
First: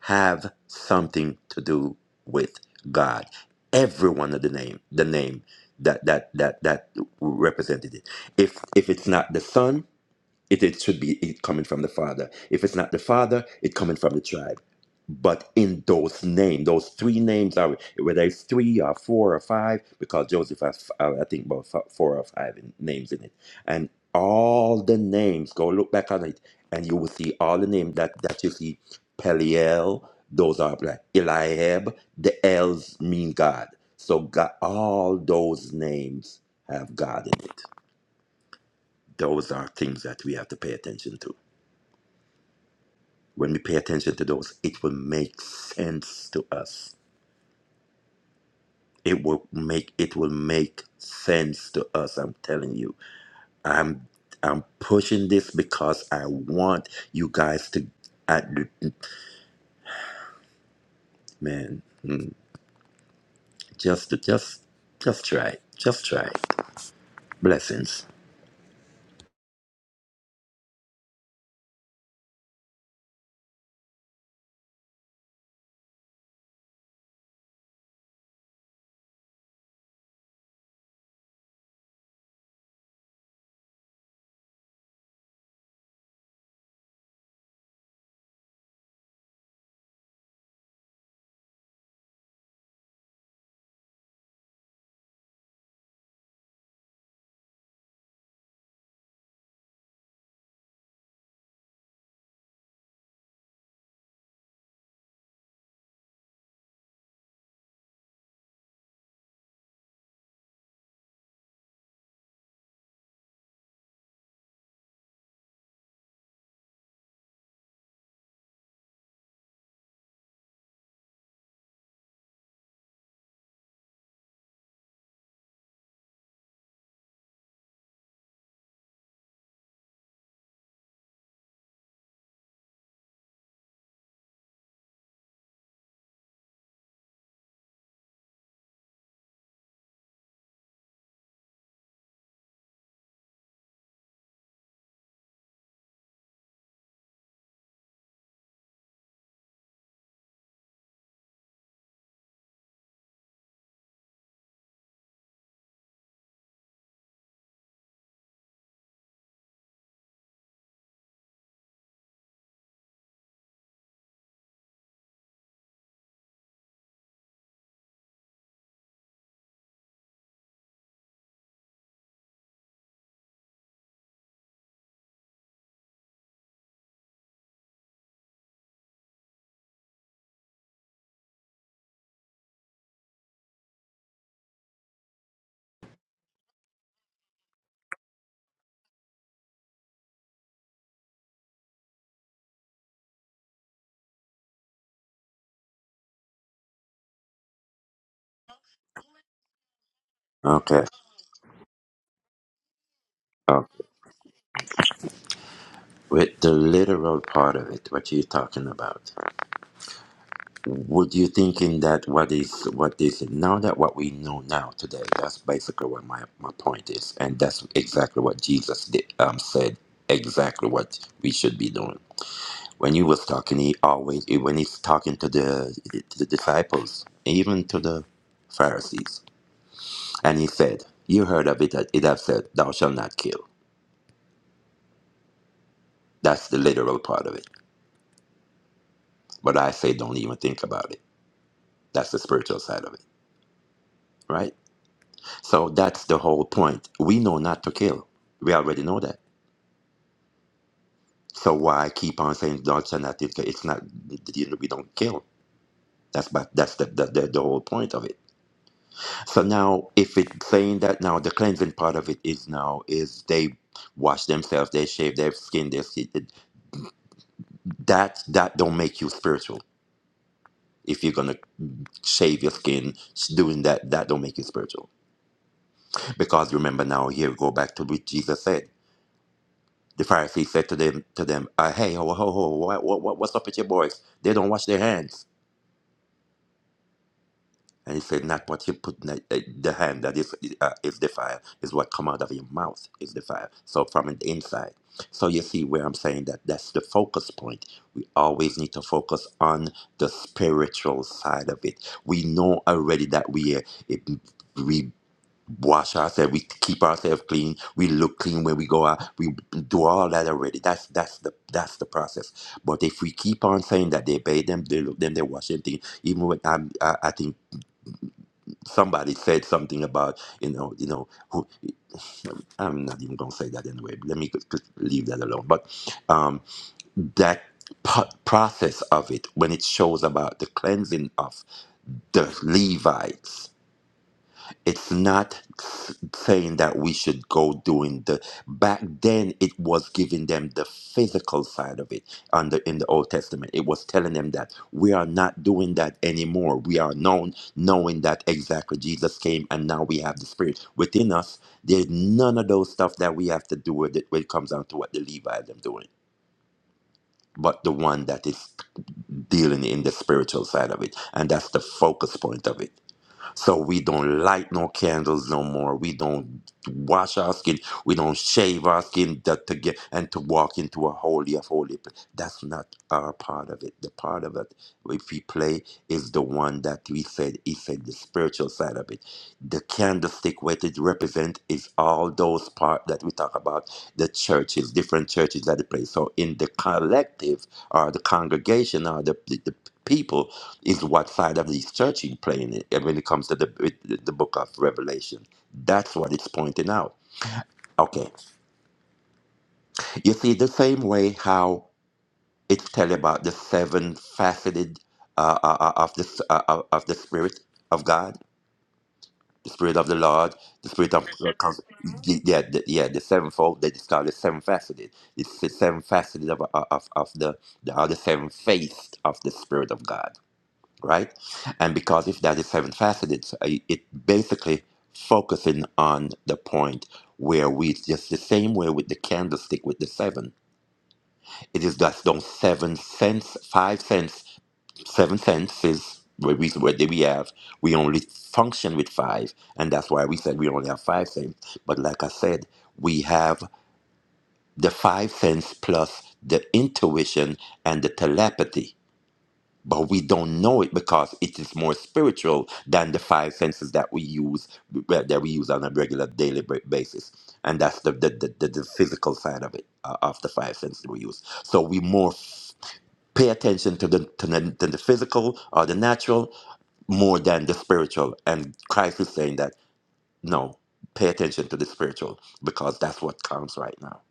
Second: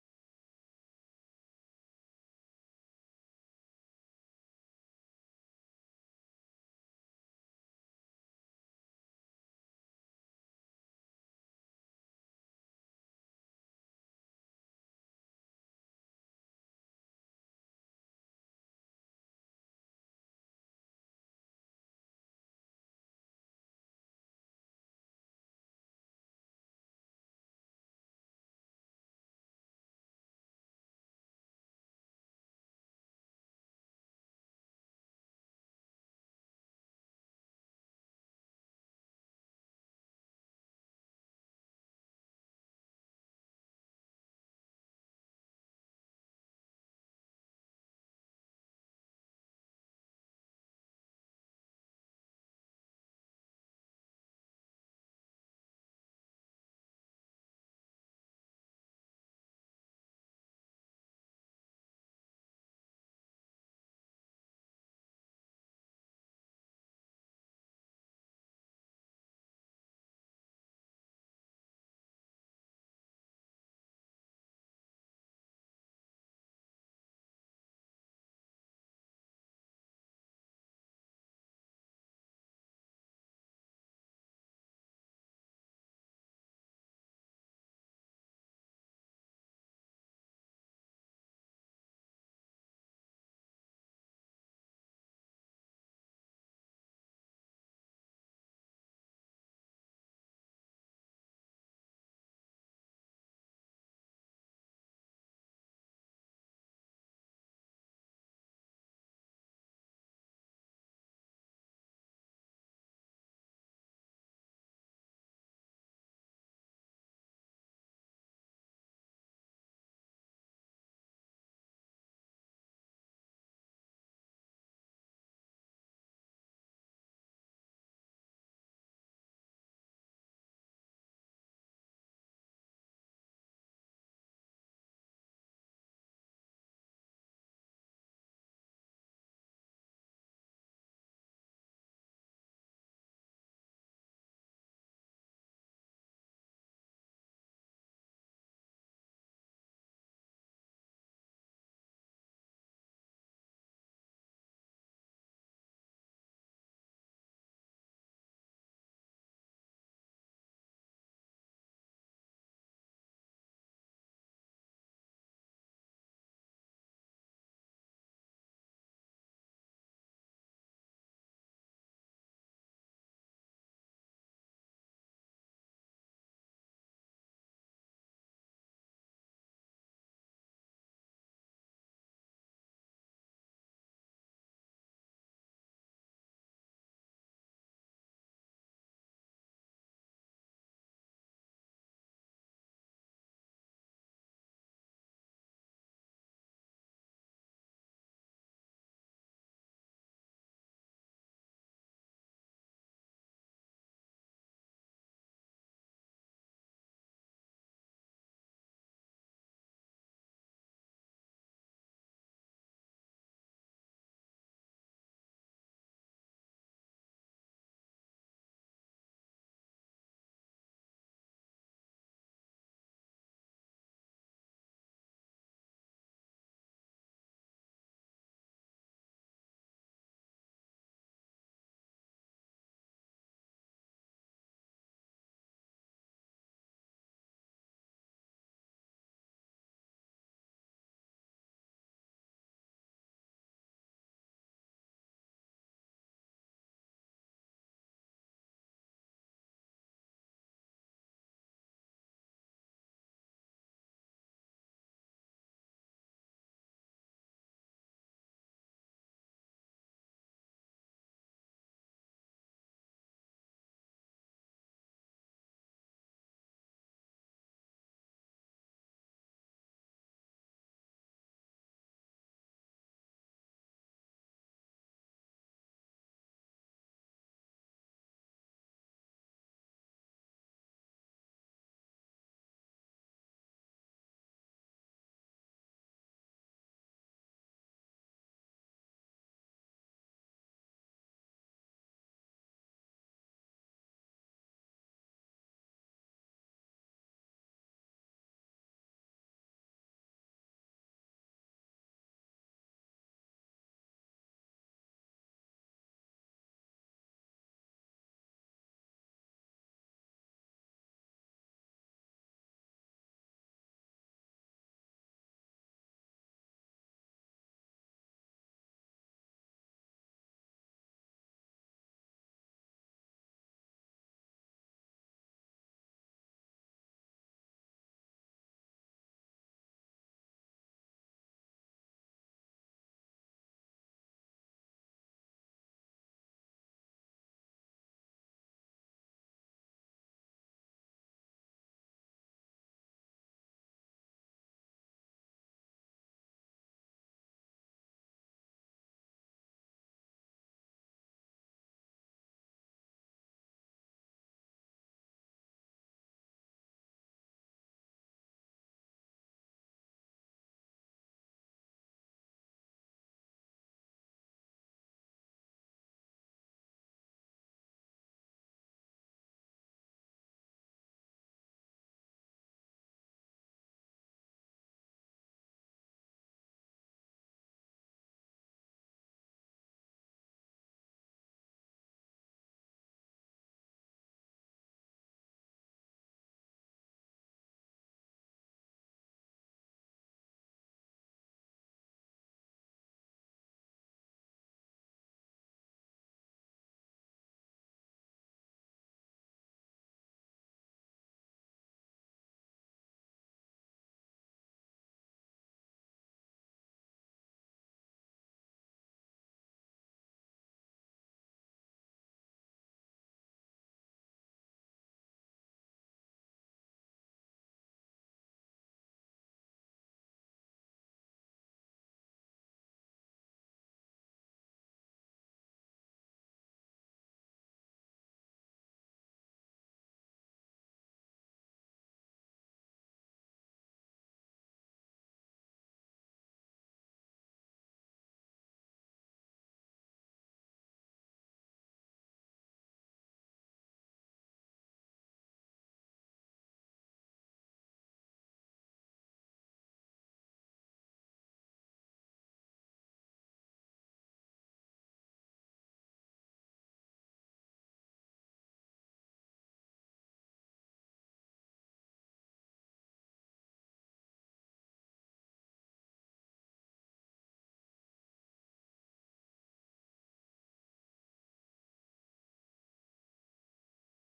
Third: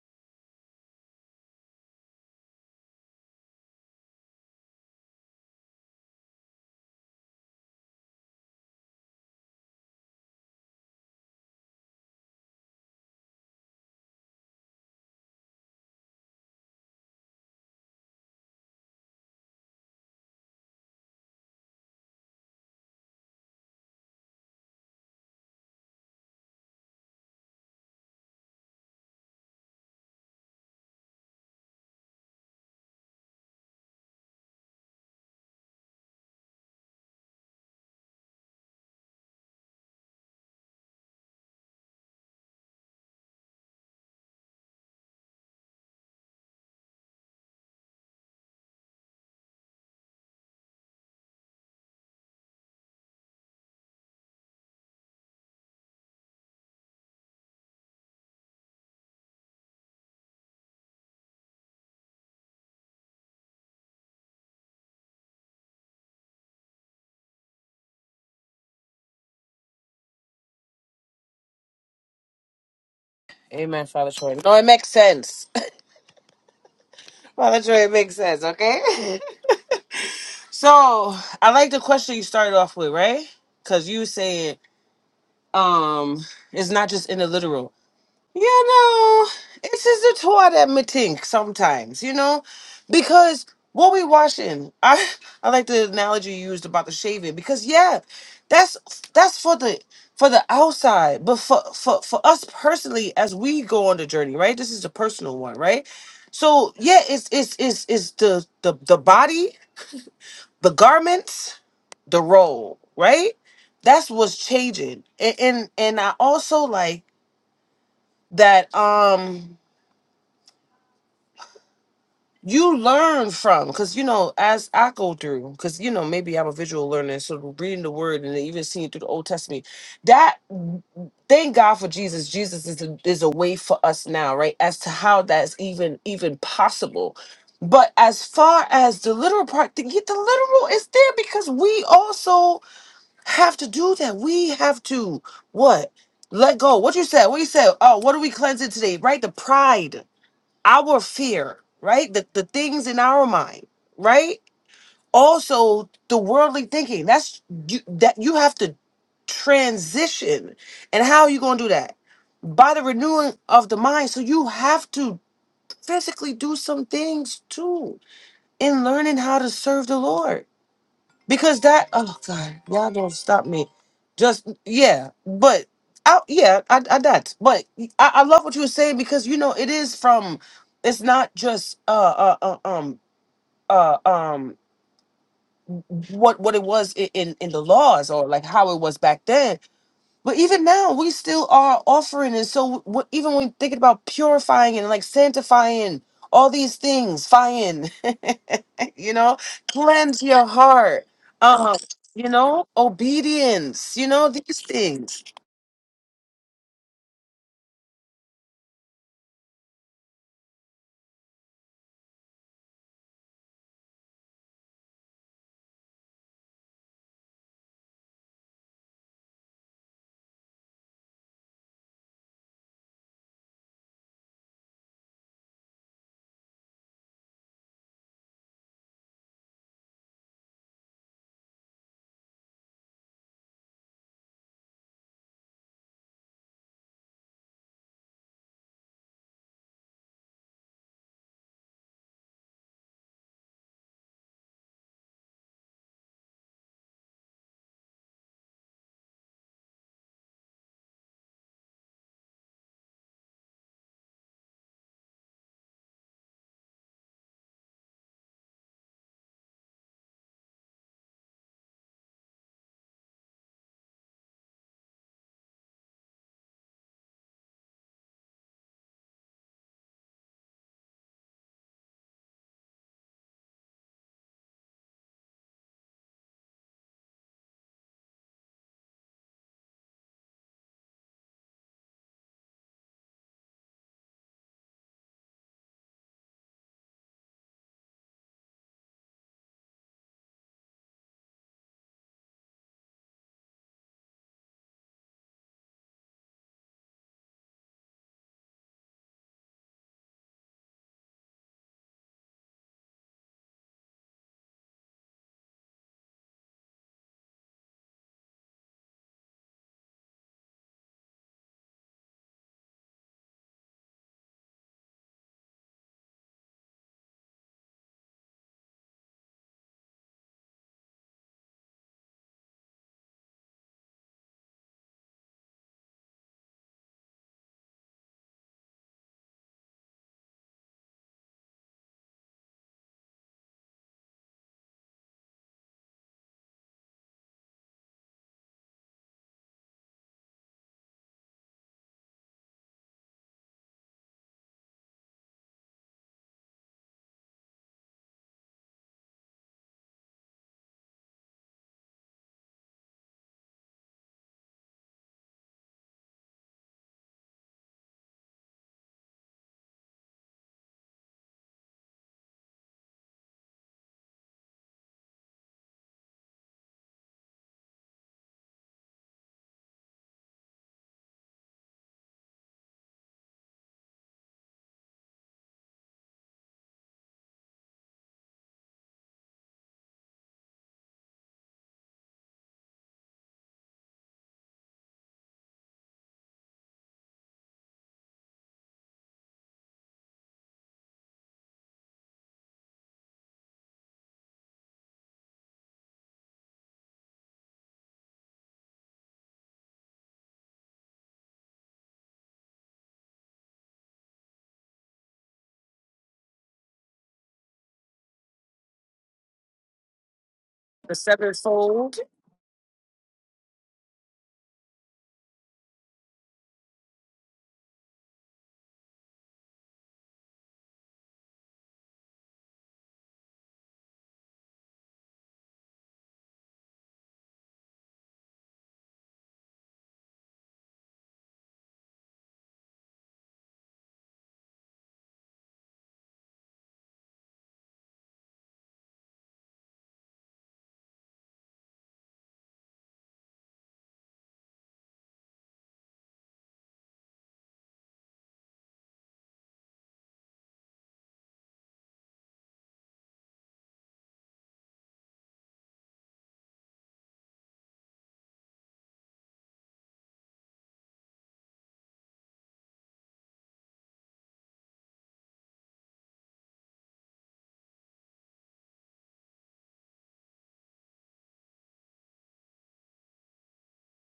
S3: have something to do with God. Every one of the name, the name that that that that represented it. If if it's not the Son, it, it should be it coming from the father if it's not the father it coming from the tribe but in those names those three names are whether it's three or four or five because joseph has uh, i think about f- four or five in, names in it and all the names go look back on it and you will see all the names that that you see peliel those are like eliab the l's mean god so god, all those names have god in it those are things that we have to pay attention to When we pay attention to those, it will make sense to us. It will make it will make sense to us. I'm telling you. I'm I'm pushing this because I want you guys to I, man, just just just try. it. Just try. it. Blessings.
S1: Amen, Father Troy. No, it makes sense. Father Troy, it makes sense, okay? so I like the question you started off with, right? Because you said um it's not just in the literal. You know, it is the tour that me think sometimes, you know, because what we washing, I I like the analogy you used about the shaving because yeah, that's that's for the for the outside, but for for for us personally as we go on the journey, right? This is a personal one, right? So yeah, it's it's it's it's the the the body, the garments, the role, right? That's what's changing, and and, and I also like that. Um you learn from because you know as i go through because you know maybe i'm a visual learner so reading the word and then even seeing through the old testament that thank god for jesus jesus is a, is a way for us now right as to how that's even even possible but as far as the literal part the, the literal is there because we also have to do that we have to what let go what you said what you said oh what are we cleansing today right the pride our fear, right? The the things in our mind, right? Also the worldly thinking. That's you that you have to transition. And how are you gonna do that? By the renewing of the mind. So you have to physically do some things too in learning how to serve the Lord because that oh god y'all don't stop me just yeah but I, yeah I, I that but I, I love what you were saying because you know it is from it's not just uh, uh uh, um uh um what what it was i- in in the laws or like how it was back then but even now, we still are offering, and so w- even when thinking about purifying and like sanctifying all these things, fine, you know, cleanse your
S3: Okay.
S1: heart, um, you know,
S3: okay.
S1: obedience, you know, these things.
S3: With the literal part of it, what are you talking about? Would you thinking that what is what is now that what we know now today? That's basically what my, my point is, and that's exactly what Jesus did, um, said. Exactly what we should be doing. When he was talking, he always when he's talking to the to the disciples, even to the Pharisees, and he said, "You heard of it that it have said, Thou shalt not kill." That's the literal part of it. But I say, don't even think about it. That's the spiritual side of it, right? So that's the whole point. We know not to kill. We already know that. So why keep on saying don't say nothing? It's not we don't kill. That's but that's the, the, the the whole point of it. So now, if it's saying that now the cleansing part of it is now is they wash themselves, they shave their skin, their skin. That that don't make you spiritual. If you're gonna shave your skin, doing that that don't make you spiritual. Because remember now, here we go back to what Jesus said. The Pharisees said to them, to them, uh, "Hey, ho, ho, ho, what, what, what's up with your boys? They don't wash their hands." And he said, "Not what you put in the, uh, the hand that is eh, uh, is defiled is what come out of your mouth is defiled. So from the inside. So you see where I'm saying that that's the focus point. We always need to focus on the spiritual side of it. We know already that we are. It, we wash ourselves, we keep ourselves clean, we look clean when we go out, we do all that already. That's that's the that's the process. But if we keep on saying that they bathe them, they look them, they wash them, thing, even when I'm, I, I think somebody said something about you know you know who I'm not even gonna say that anyway. Let me just- just leave that alone. But um, that po- process of it when it shows about the cleansing of the Levites it's not s- saying that we should go doing the back then it was giving them the physical side of it under in the old testament it was telling them that we are not doing that anymore we are known knowing that exactly jesus came and now we have the spirit within us there's none of those stuff that we have to do with it when it comes down to what the levites are doing but the one that is dealing in the spiritual side of it and that's the focus point of it so we don't light no candles no more. We don't wash our skin. We don't shave our skin that to get and to walk into a holy of holy. pla- That's not our part of it. The part of it if we play is the one that we said he said the spiritual side of it. The candlestick what it represent is all those part that we talk about the churches, different churches that it plays. So in the collective or the congregation or the, the the people is what side of this church he's playing it and when it comes to the, with the book of revelation that's what it's pointing out okay you see the same way how it's telling about the seven faceted uh, uh, uh, of the s- uh, uh, of the spirit of god the spirit of the lord the
S1: The
S3: spirit of uh, cons-
S1: sevenfold.
S3: the- yeah the, yeah the sevenfold they describe the seven faceted it's the seven faceted of, uh, of, of the, the are the seven faced of the spirit of god right? And because if that is seven faceted, so i- it basically focusing on the point where we just the same way with the candlestick with the seven. It is just those seven cents, five cents, seven senses where we where we have we only function with five, and that's why we said we only have five senses. But like I said, we have the five sense plus the intuition and the telepathy but we don't know it because it is more spiritual than the five senses that we use that we use on a regular daily ba- basis and that's the the, the, the, the physical side of it uh, of the five senses we use so we more f- pay attention to the, to the to the physical or the natural more than the spiritual and christ is saying that no pay attention to the spiritual because that's what counts right now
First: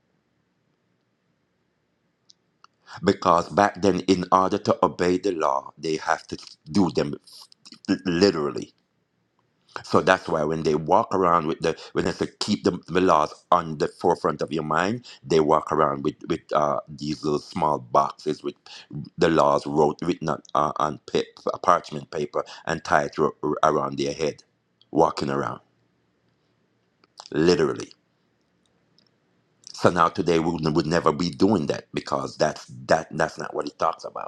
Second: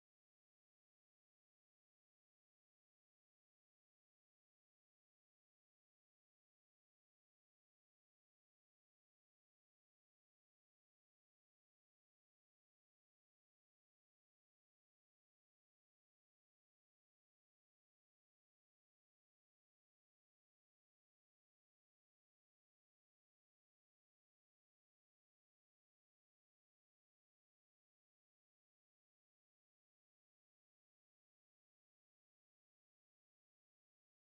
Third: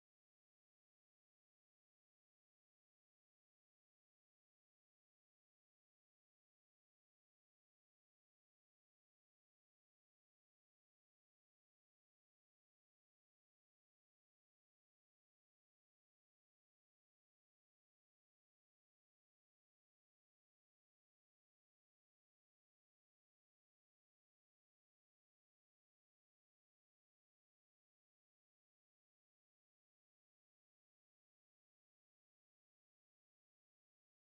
S3: because back then in order to obey the law they have to do them literally So that's why when they walk around with the when they say keep the, the laws on the forefront of your mind, they walk around with with uh, these little small boxes with the laws wrote written on, uh, on pa- parchment paper and tied ro- around their head, walking around literally. So now today we would would never be doing that because that's that that's not what he talks about.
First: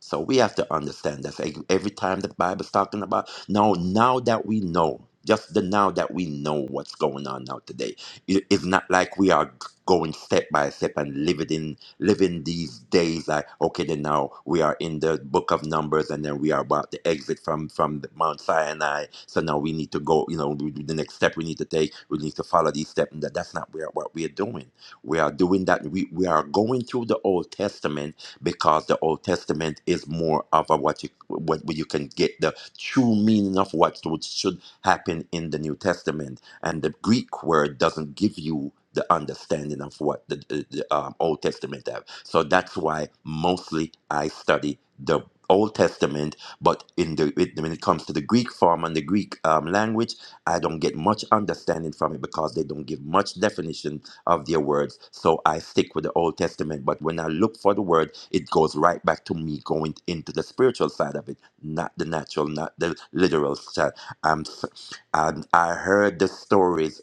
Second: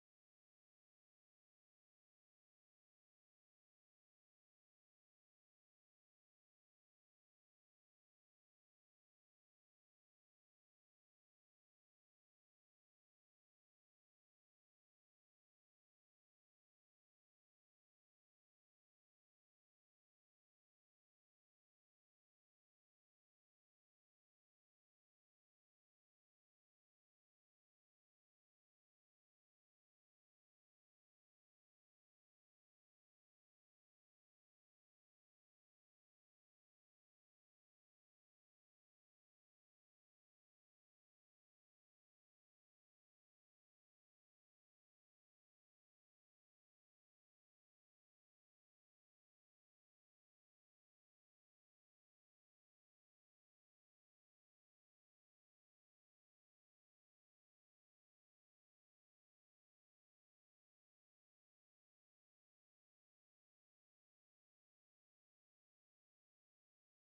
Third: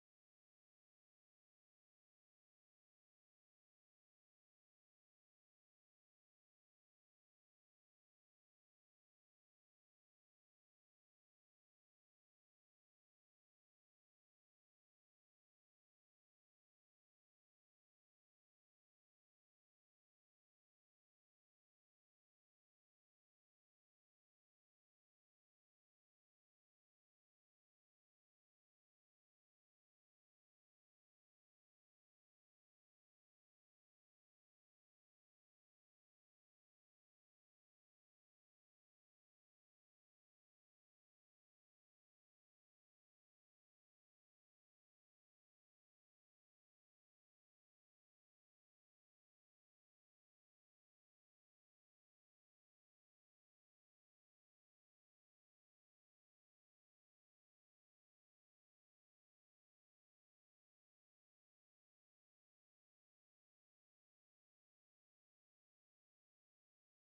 S3: So we have to understand that ev- every time the Bible's talking about now, now that we know, just the now that we know what's going on now today, it- it's not like we are going step by step and living in living these days like okay, then now we are in the book of Numbers and then we are about to exit from from the Mount Sinai. So now we need to go. You know, we- we- the next step we need to take, we need to follow these steps. And that, that's not where, what we are doing. We are doing that. We we are going through the Old Testament because the Old Testament is more of a what you what where you can get the true meaning of what what should happen in the New Testament, and the Greek word doesn't give you the understanding of what the, the, the um, Old Testament have. So that's why mostly I study the Old Testament, but in the it, when it comes to the Greek form and the Greek um, language, I don't get much understanding from it because they don't give much definition of their words. So I stick with the Old Testament. But when I look for the word, it goes right back to me going into the spiritual side of it, not the natural, not the literal side. I'm, s- I'm, I heard the stories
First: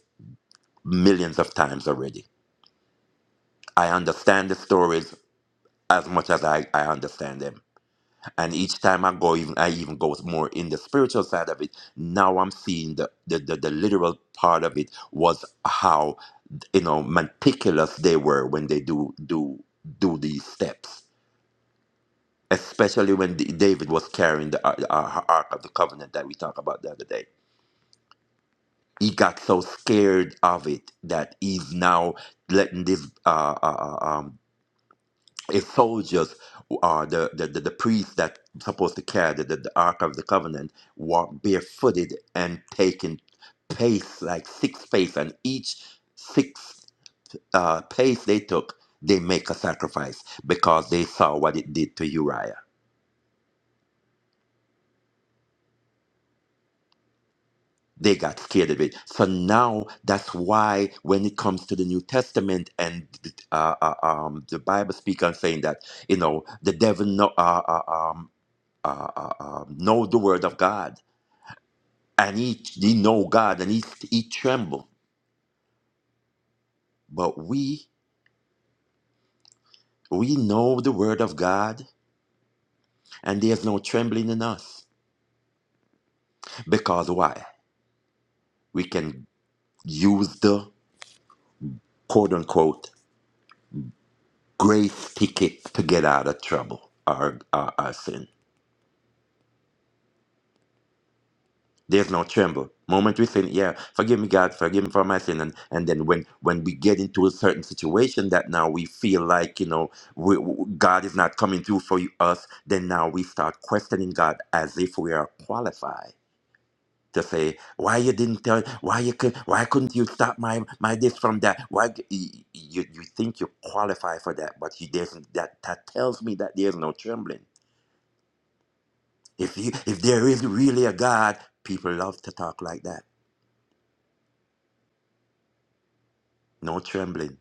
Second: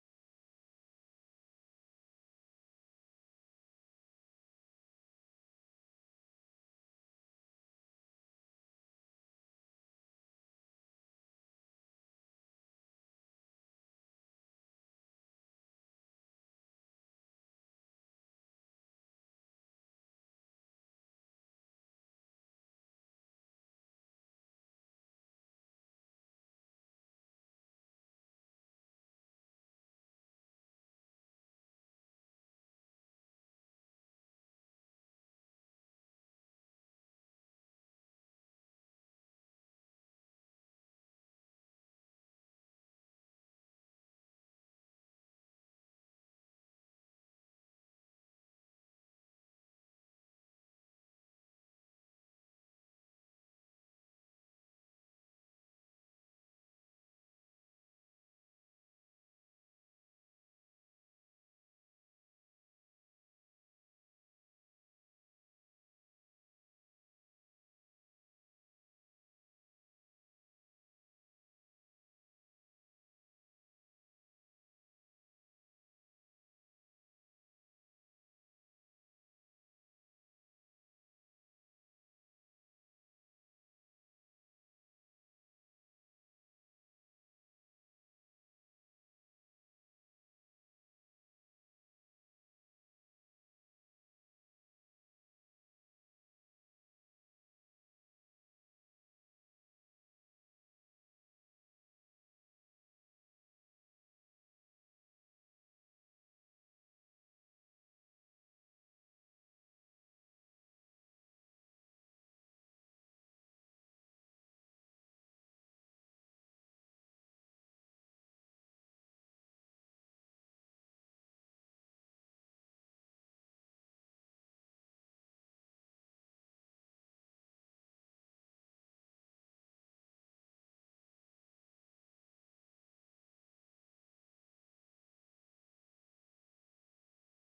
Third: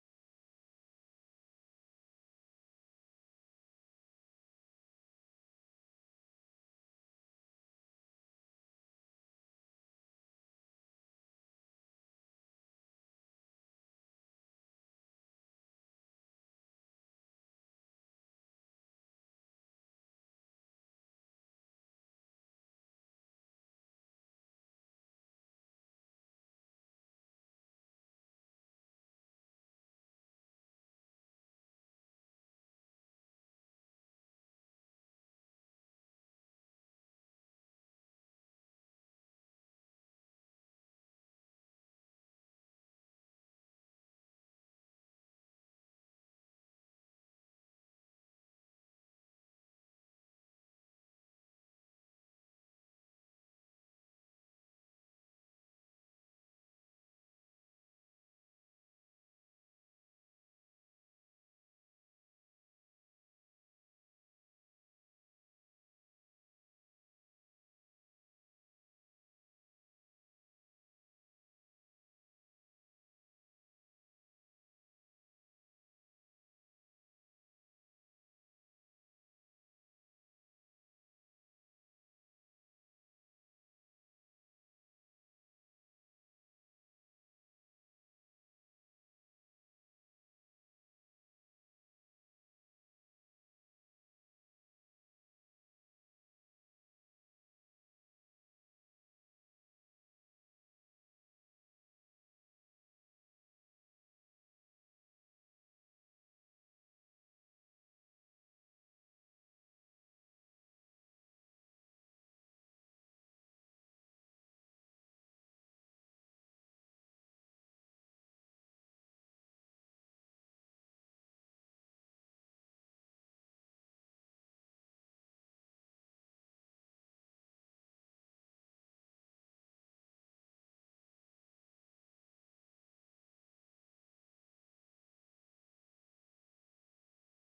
S3: millions of times already. I understand the stories as much as I, I understand them. And each time I go, even I even go more in the spiritual side of it. Now I'm seeing the, the, the, the literal part of it was how you know meticulous they were when they do do do these steps especially when D- david was carrying the, Ar- the Ar- ark of the covenant that we talked about the other day he got so scared of it that he's now letting this uh, uh, uh, um his soldiers uh, the, the the the priest that supposed to carry the, the, the ark of the covenant walk barefooted and taking pace like six pace and each six uh, pace they took, they make a sacrifice because they saw what it did to Uriah. They got scared of it. So now that's why when it comes to the New Testament and uh, uh, um, the Bible speaks on saying that, you know, the devil know, uh, uh, um, uh, uh, um, know the word of God and he, he know God and he, he tremble. But we, we know the word of God and there's no trembling in us. Because why? We can use the quote unquote grace ticket to get out of trouble or our, our sin. There's no tremble. Moment we sin, yeah, forgive me, God, forgive me for my sin, and and then when when we get into a certain situation that now we feel like you know we, we- God is not coming through for you, us, then now we start questioning God as if we are qualified. to say why you didn't tell why you could why couldn't you stop my my this from that why g- y- you you think you qualify for that but you doesn't that that tells me that there's no trembling if you if there is really a god people love to talk like that no trembling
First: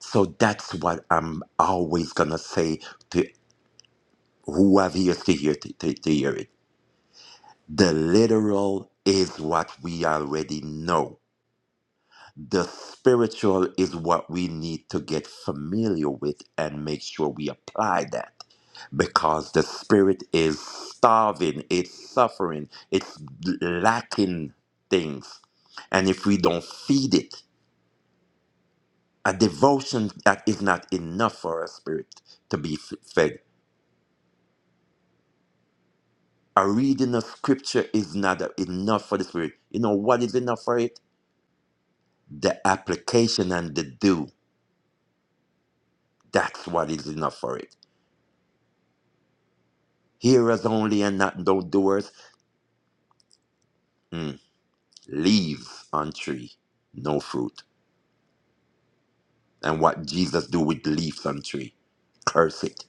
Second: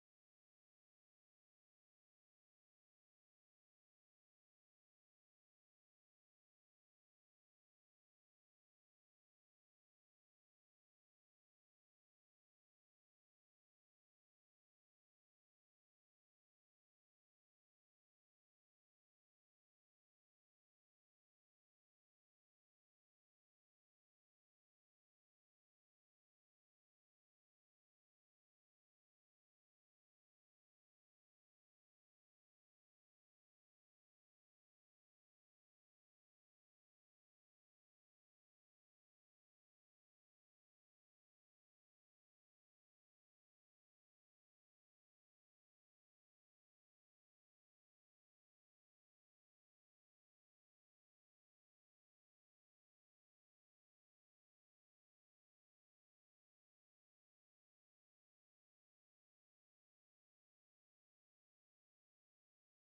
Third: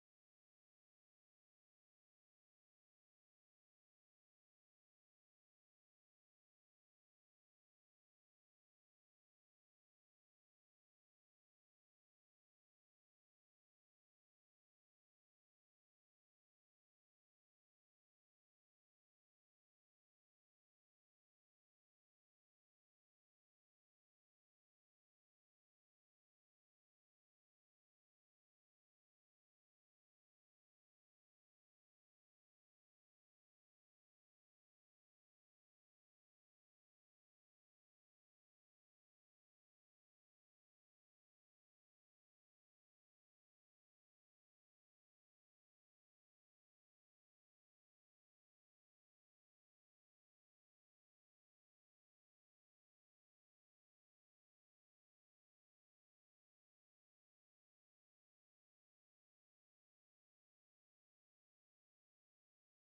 S3: so that's what i'm always gonna say to whoever is to hear to, to, to hear it the literal is what we already know the spiritual is what we need to get familiar with and make sure we apply that because the spirit is starving it's suffering it's lacking things and if we don't feed it a devotion that is not enough for our spirit to be f- fed a reading of scripture is not enough for the spirit you know what is enough for it the application and the do that's what is enough for it Hearers only and not no doers. Mm, Leaves on tree, no fruit. And what Jesus do with leaves on tree? Curse it.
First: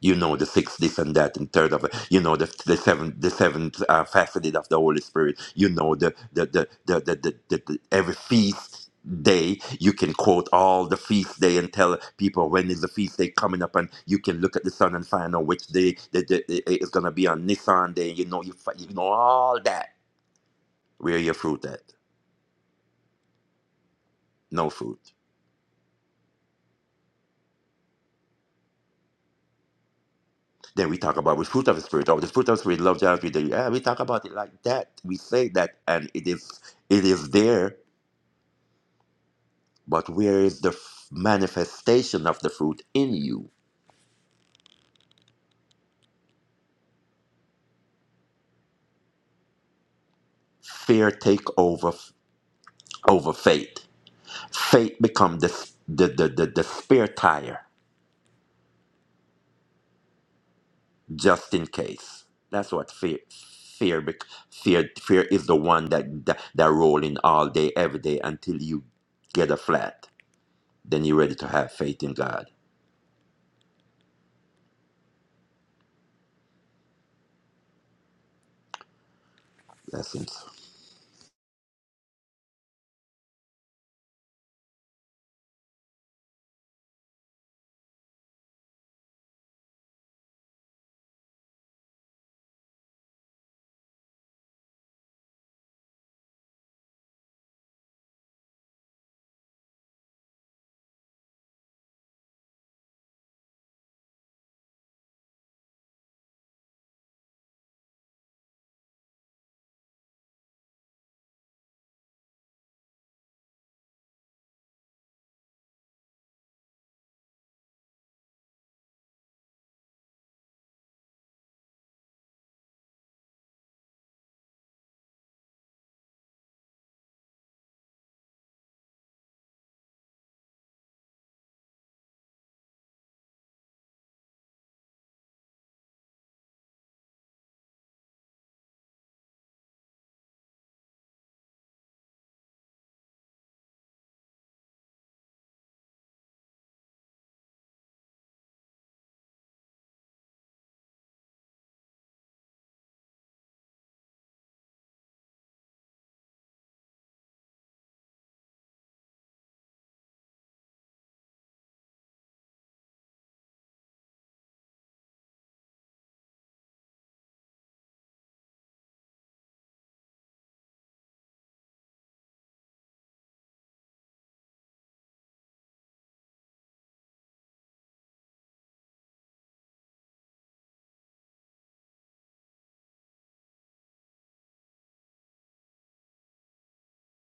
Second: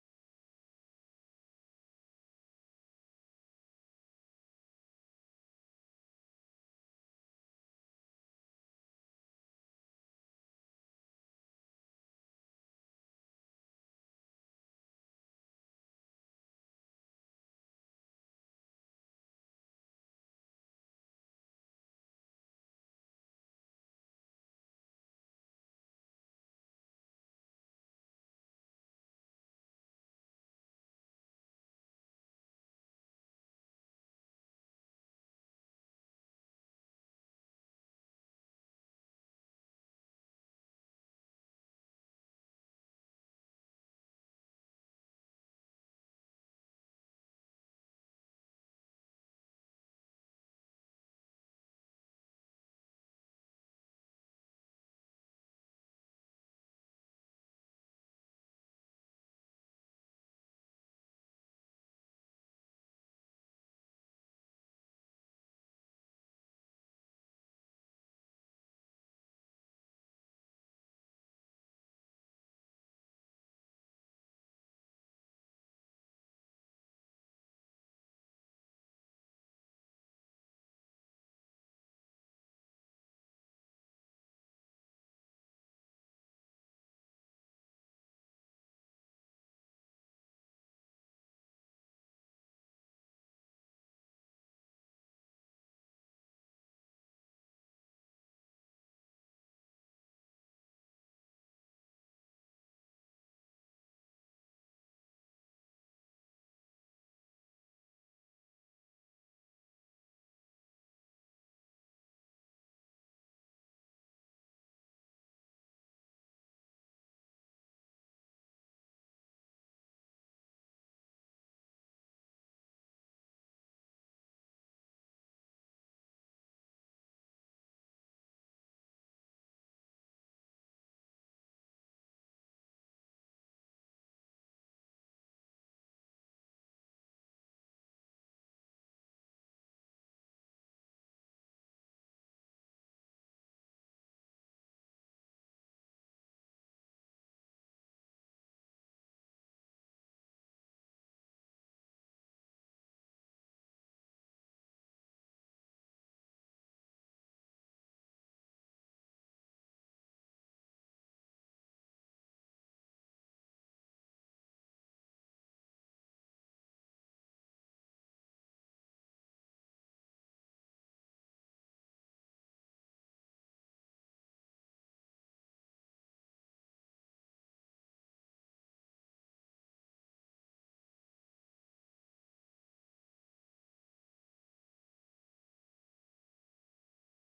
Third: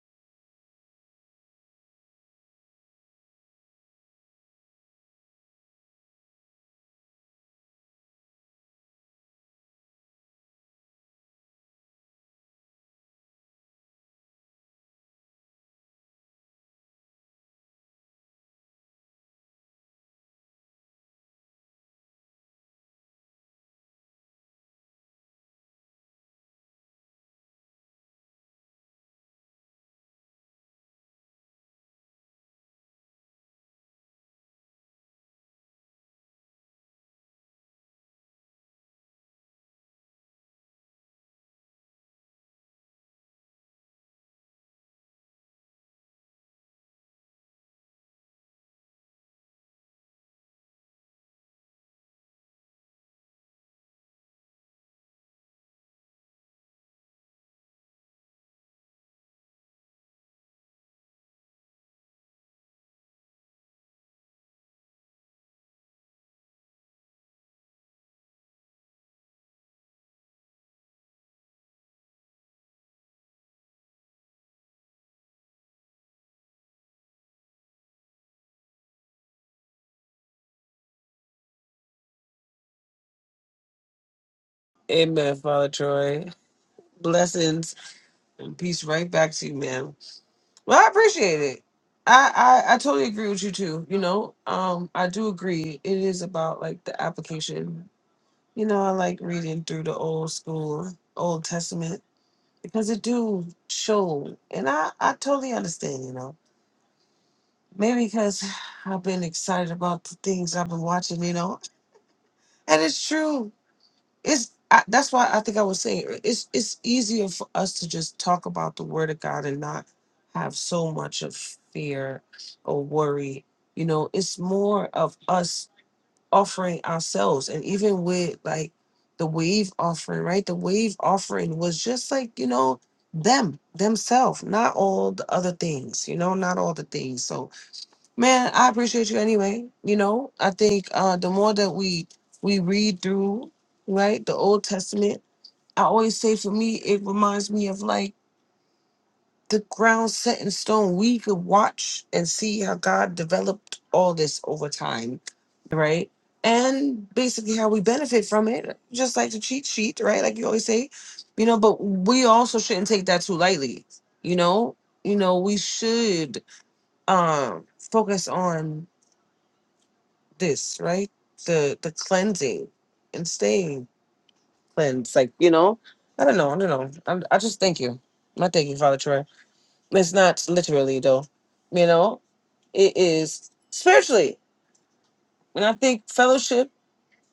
S3: You know the six this and that and third of it. You know the the seven the seventh uh, faceted of the Holy Spirit. You know the the the the, the, the, the, the every feast day you can quote all the feast day and tell people when is the feast day coming up and you can look at the sun and find out which day the, the, the- it's going to be on nissan day you know you, fi- you know all that Where your fruit at? No fruit. Then we talk about the fruit of the spirit or the fruit of the spirit, love, joy, peace. joy. Yeah, we talk about it like that. We say that, and it is it is there. But where is the f- manifestation of the fruit in you? Fear take over f- over faith. Faith become the s- the the the, the spare tire just in case. That's what fear fear bec- fear fear is the one that that, that rolling all day every day until you get a flat. then you're ready to have faith in God. That seems.
S1: Amen, Father Troy. Blessings and peace right back to you, man. Well, I appreciate it. I, I I totally agree with you too. You know, um, I do agree. It is about like the application You know, I like reading through the old school, Old Testament, because it do show, and I I totally understand. You know, maybe because I've been excited about the things I've been watching. You know, and it's true. It's I, that's why I think I was saying it- it's it's easier for us to just talk about the Word of God and not have so much of fear or worry. You know, it's more of us offering ourselves and even with like the wave offering right the wave offering was just like you know them themselves not all the other things you know not all the things so man i appreciate you anyway you know i think uh the more that we we read through right the old testament i always say for me it reminds me of like the ground set in stone. We could watch and see how God developed all this over time, right? And basically how we benefit from it, just like the cheat sheet, right? Like you always say, you know, but we also shouldn't take that too lightly, you know? You know, we should um focus on this, right? The the cleansing and staying cleansed. Like, you know, I don't know, I don't know. I'm, I just thank you. I thank you, Father Troy. It's not literally though. You know, it is spiritually. And I think fellowship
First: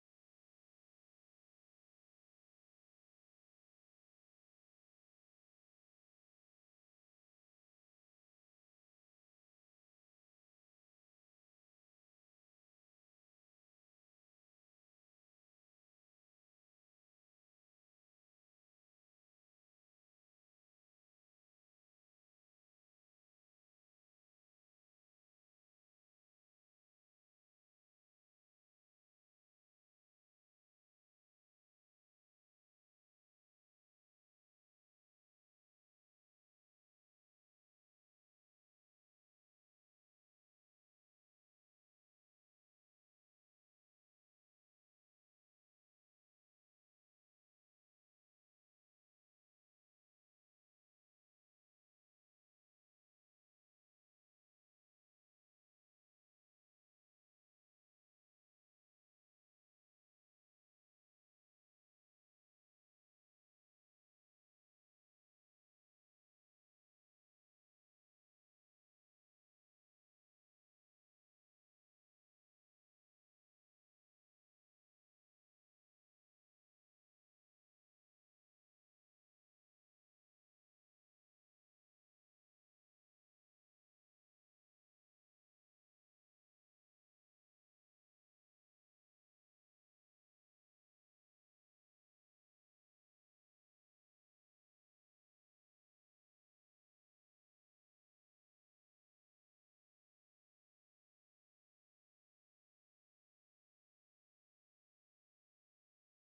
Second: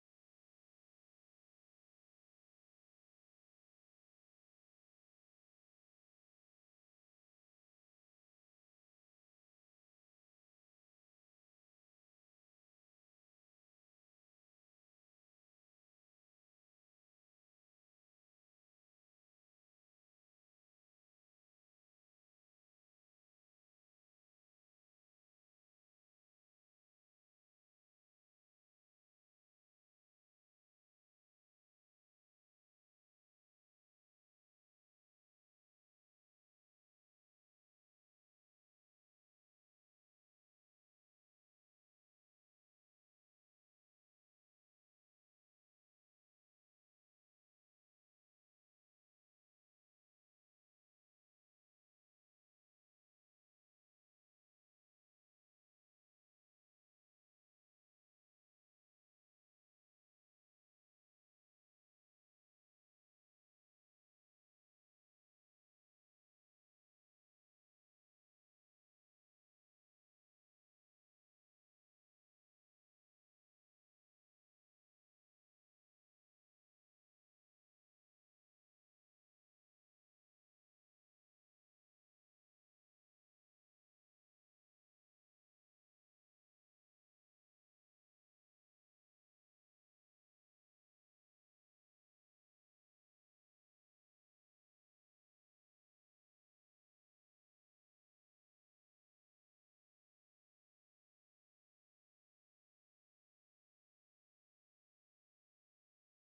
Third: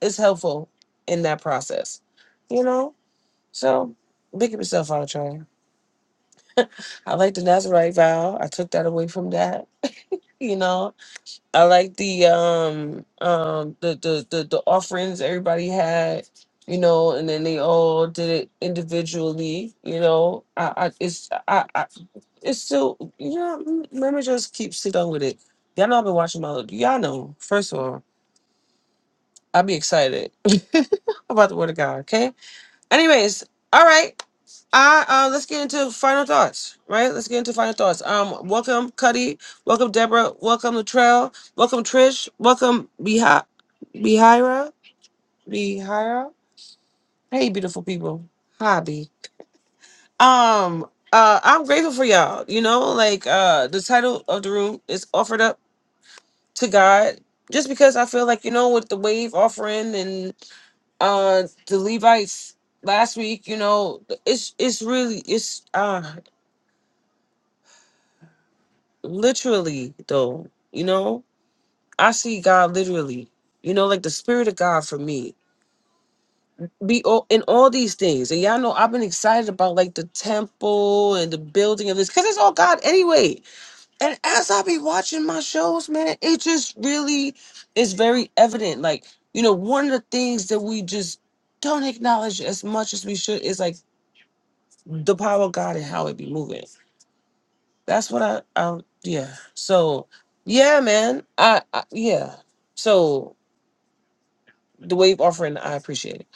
S1: is helpful in that process. You know? So pick yourself out, Charlie. I like the Nazarite vow. I took that away from that. You know, I like the um um the the the, the offerings everybody had, you know, and then they all did it individually, you know. I, I it's I, I it's still yeah. m- Let me just keep sitting with it. Y'all know I've been watching my. Y'all know. First of all, I be excited about the word of God. Okay. Anyways, all right. I uh, let's get into final thoughts. Right. Let's get into final thoughts. Um, welcome Cuddy. Welcome Deborah. Welcome Latrell. Welcome Trish. Welcome Behi Behira. Behira. Hey, beautiful people. Hobby. Um. Uh, I'm grateful for y'all. You know, like uh, the title of the room is offered up to God just because I feel like you know with the wave offering and uh the Levites last week, you know, it's it's really it's uh literally though, you know, I see God literally, you know, like the spirit of God for me. Be all, in all these things, and y'all know I've been excited about like the temple and the building of this because it's all God anyway. and as I be watching my shows, man, it just really is very evident. Like, you know, one of the things that we just don't acknowledge as much as we should is like the power of God and how it be moving. That's what I, I yeah. So, yeah, man. I, I yeah. So the wave offering, I appreciate it.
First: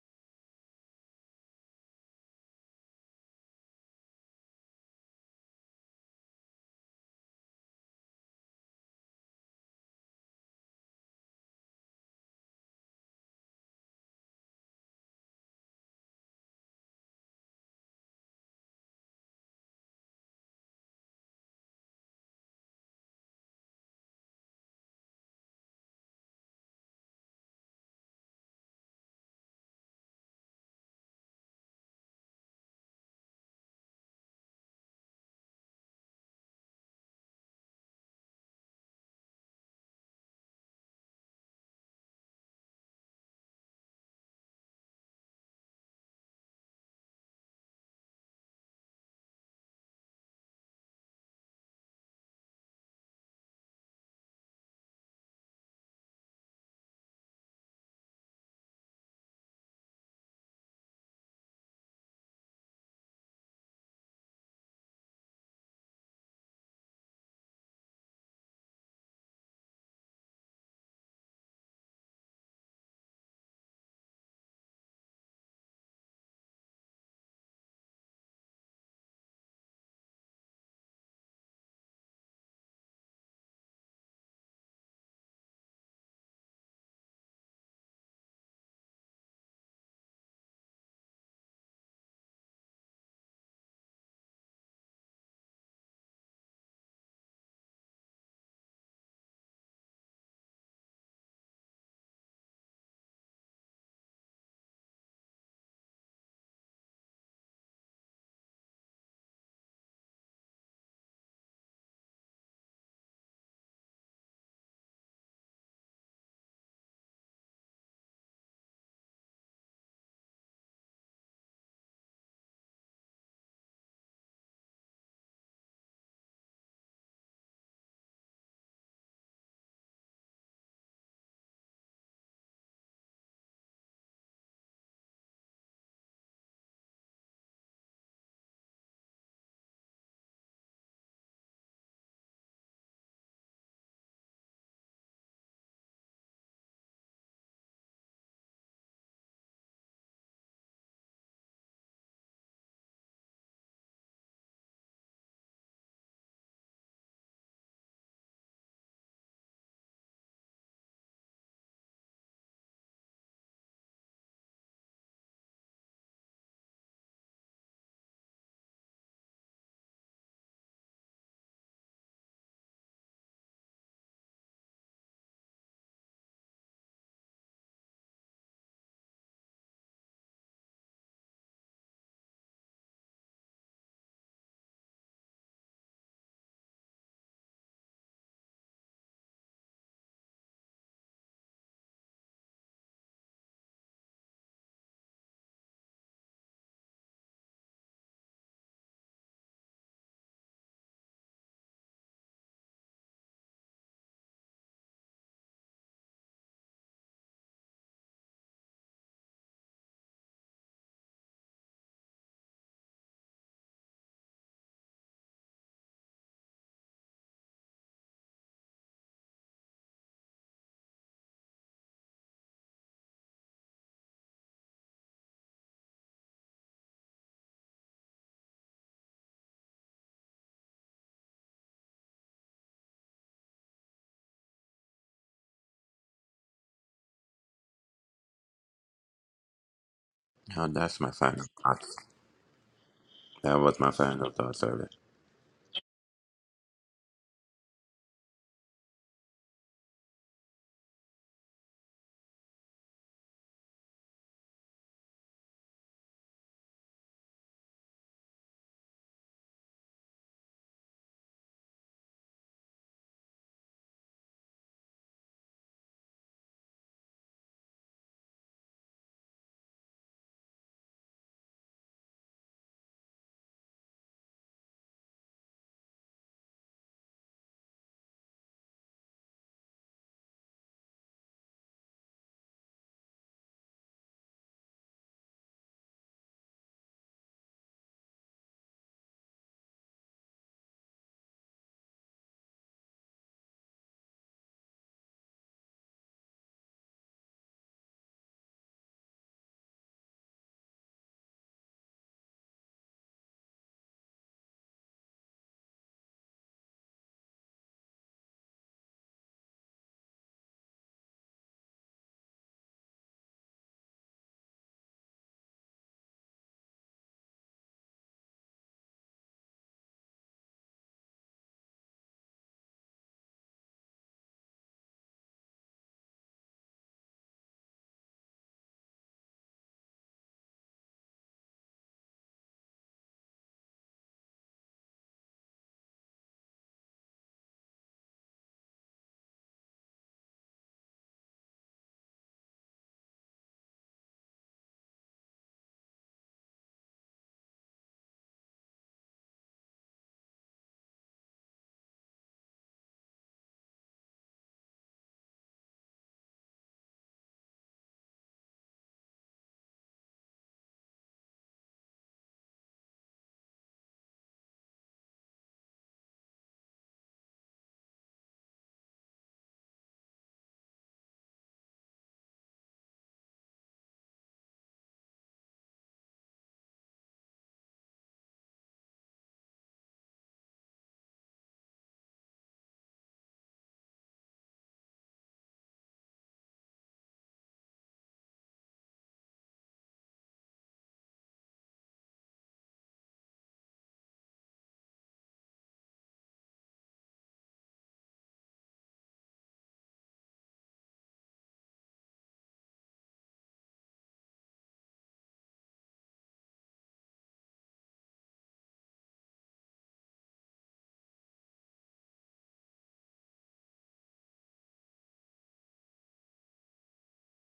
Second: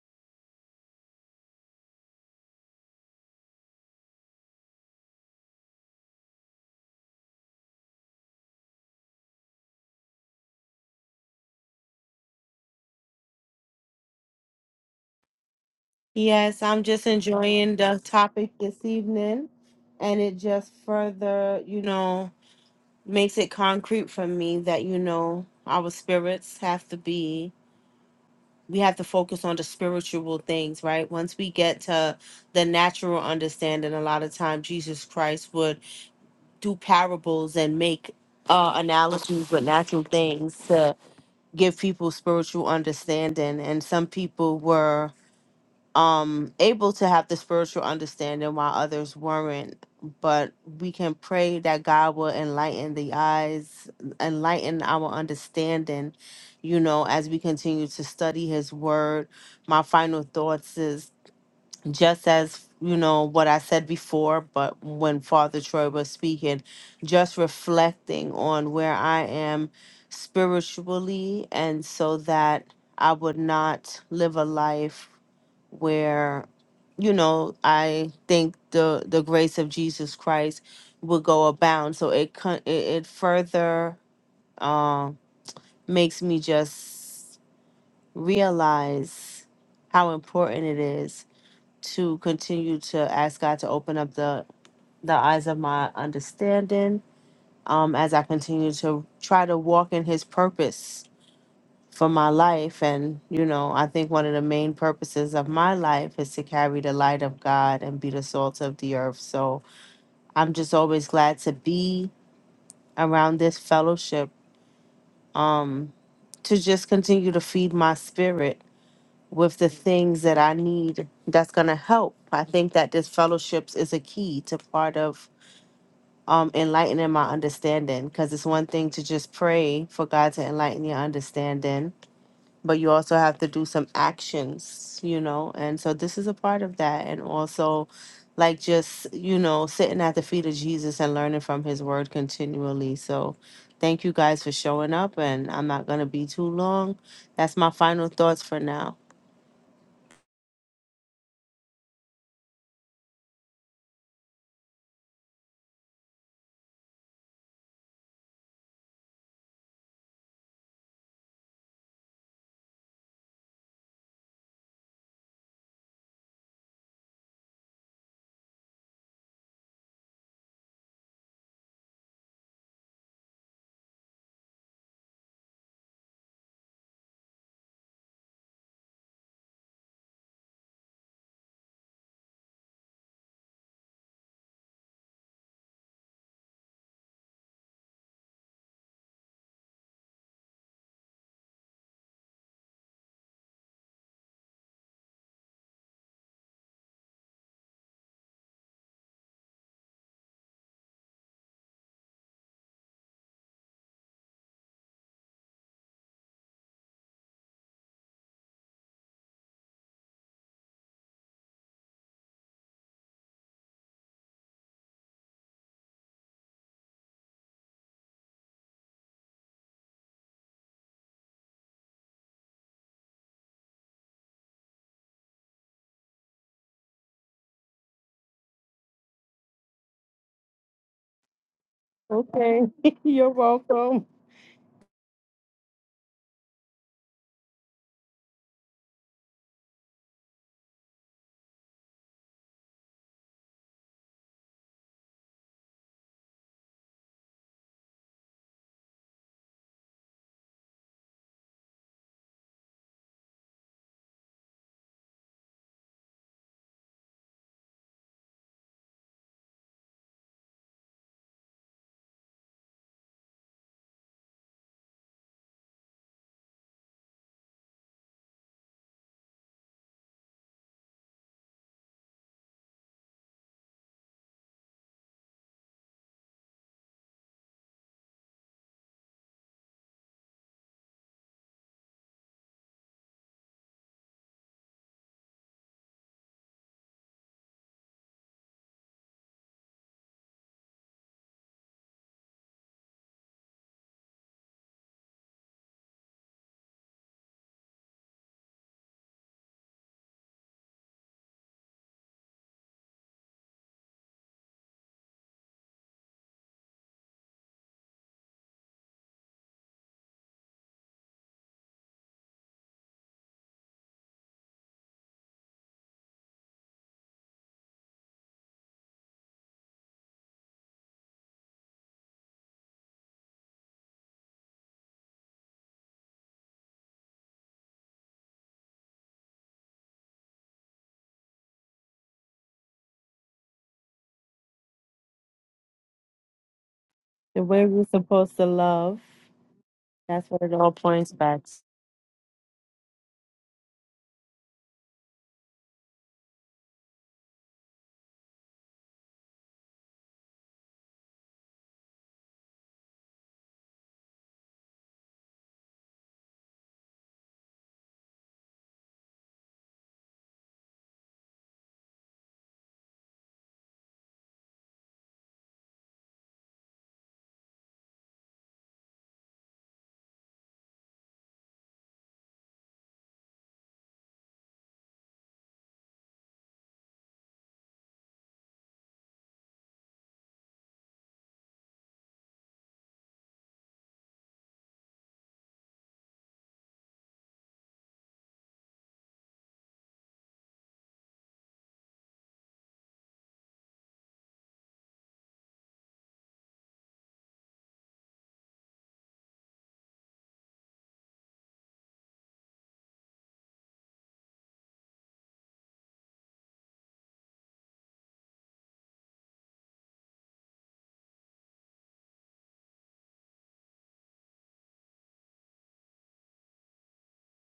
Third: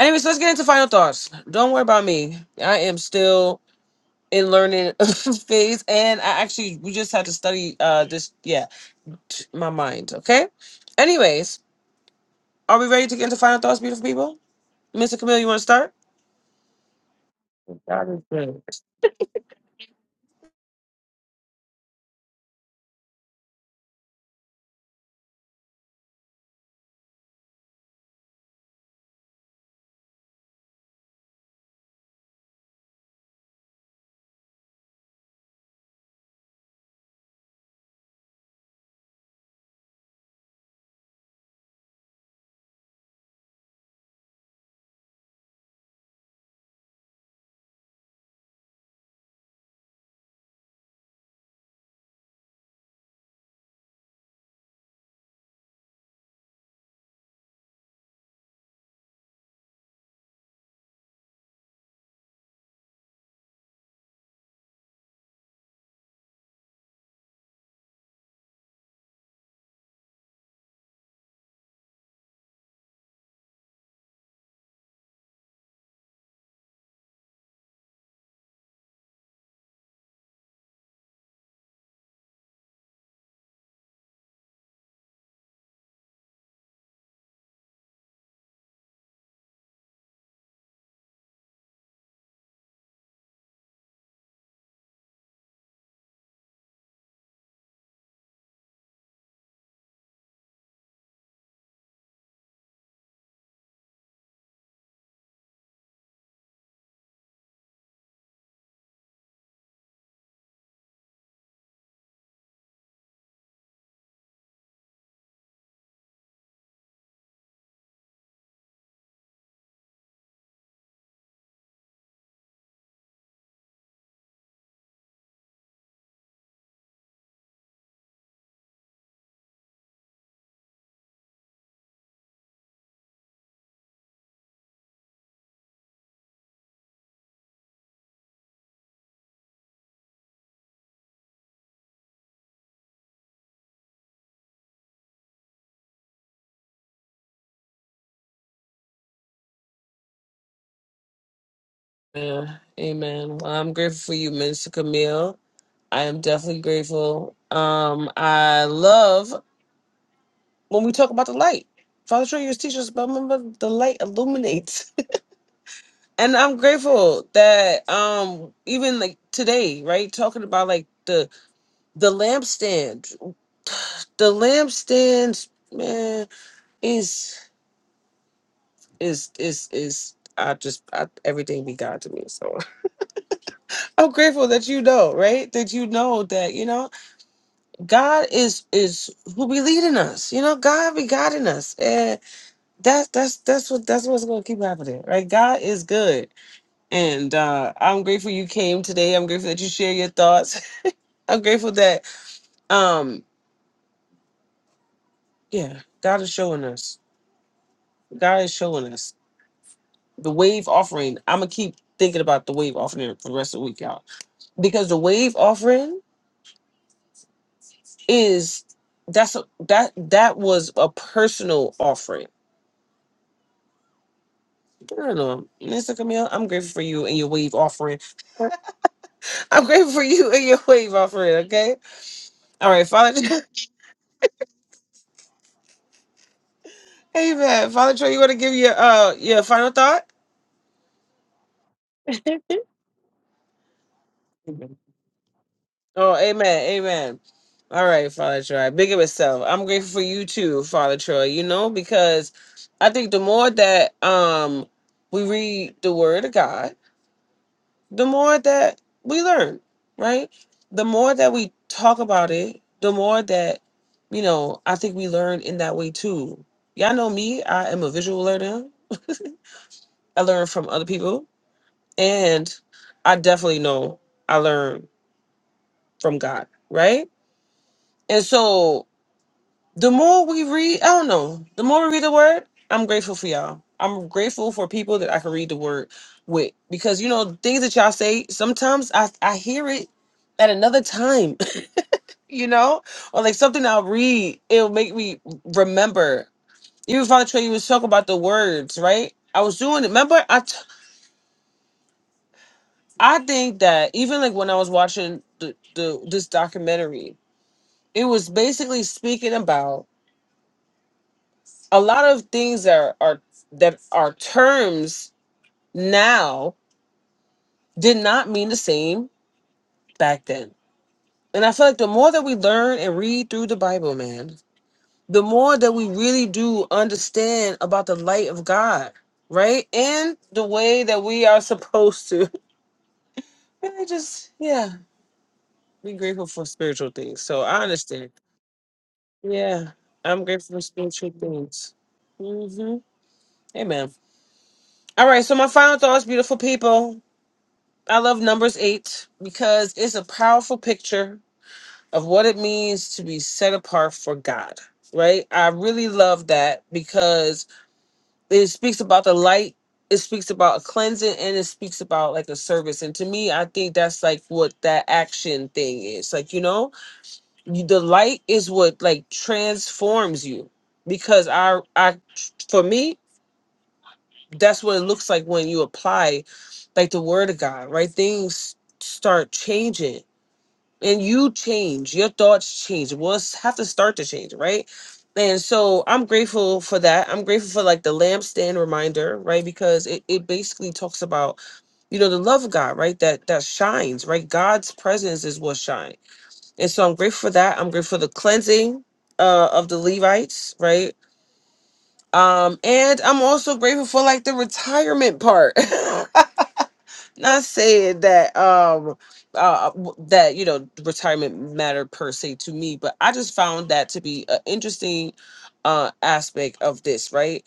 S1: Anyways, let's get into final thoughts. Don't worry about me. I am still in learning phase, and I actually we just had to study uh this. yeah, t- my mind. Okay. Anyways, are we ready to get into final thoughts, beautiful people? Mr. Camille, you want to start?
S2: Yes, I'm just enjoying the
S1: God is
S2: topic
S1: good.
S2: this evening, and it just further, you know, makes it concrete for me that, you know, our spirits have to be, we have to focus on the spiritual things, right? Once we get to the natural understanding, a lot of times Jesus Christ would do parables and make uh, analogies with natural things to give people spiritual understanding, and some people were um able to have the spiritual understanding while others weren't but we can pray that god will enlighten the eyes enlighten our understanding you know as we continue to study his word my final thoughts is just as you know what i said before but when father troy was speaking just reflecting on where i am spiritually and so that i would not live a life where you know i think the the grace of jesus christ will go abound so it con- it, it further um makes me just realize how important it is to continue to ask god to open up the the eyes of my understanding um as i continue to try to walk in his purpose for my life. And, you know, I think one of the main purposes of my life is to carry the light of God and be the salt of the earth. So I'm just always glad to be around this fellowship um, to just continue to feed my spirit with the things that I need that's going to help. I think that this fellowships is a key to part of um, enlightening my understanding because it's one thing to just pray for God to enlighten your understanding but you also have to do some actions, you know. And so this is a part of that. And also, like, just, you know, sitting at the feet of Jesus and learning from his word continually. So thank you guys for showing up. And I'm not going to be too long. That's my final thoughts for now.
S1: Yeah, amen. Well, I'm grateful for you, Mr. Camille. I am definitely grateful. Um, I love when we talk about the light. Father Junior's teachers, but remember the light illuminates. and I'm grateful that um even like today, right, talking about like the the lampstand. The lampstand, man, is is is is I just I, everything be God to me. So I'm grateful that you know, right? That you know that you know God is is who be leading us. You know, God be guiding us, and that's that's that's what that's what's gonna keep happening, right? God is good, and uh I'm grateful you came today. I'm grateful that you share your thoughts. I'm grateful that um yeah, God is showing us. God is showing us the wave offering. I'm gonna keep thinking about the wave offering for the rest of the week, y'all because the wave offering is that's a, that that was a personal offering. I don't know, Mr. Camille. I'm grateful for you and your wave offering. I'm grateful for you and your wave offering. Okay. All right, Father.
S2: Welcome.
S1: Amen. Father Troy, you want to give your uh your final thought?
S3: Now that's my final thoughts. That was my final thoughts
S1: Mhm.
S3: earlier.
S1: Oh, amen, amen. All right, Father Troy. Big of itself. I'm grateful for you too, Father Troy. You know because I think the more that um we read the Word of God the more that we learn, right? The more that we talk about it, the more that, you know, I think we learn in that way too. Y'all know me, I am a visual learner. I learn from other people, and I definitely know I learn from God, right? And so the more we read, I don't know, the more we read the word, I'm grateful for y'all. I'm grateful for people that I can read the word with because you know things that y'all say sometimes I I hear it at another time you know, or like something I'll read, it'll make me remember. Even Father Trey, you was talking about the words, right? I was doing it. Remember, I t- I think that even like when I was watching the, the this documentary, it was basically speaking about a lot of things that are, are that are terms now did not mean the same back then. And I feel like the more that we learn and read through the Bible, man, the more that we really do understand about the light of God, right? And the way that we are supposed to. And I just, yeah, be grateful for spiritual things. So
S2: The
S1: I
S2: way we're
S1: understand.
S2: supposed to love,
S1: Yeah, I'm
S2: that's what it
S1: grateful for
S2: all
S1: spiritual
S2: points back to.
S1: things. hmm Amen. All right, so my final thoughts, beautiful people. I love Numbers 8 because it's a powerful picture of what it means to be set apart for God, right? I really love that because it speaks about the light it speaks about a cleansing and it speaks about like a service and to me i think that's like what that action thing is like you know you, the light is what like transforms you because i i for me that's what it looks like when you apply like the word of god right things start changing and you change your thoughts change we'll s- have to start to change right and so i'm grateful for that i'm grateful for like the lampstand reminder right because it, it basically talks about you know the love of god right that that shines right god's presence is what shines and so i'm grateful for that i'm grateful for the cleansing uh of the levites right um and i'm also grateful for like the retirement part not saying that um uh w- that you know retirement mattered per se to me but i just found that to be an interesting uh aspect of this right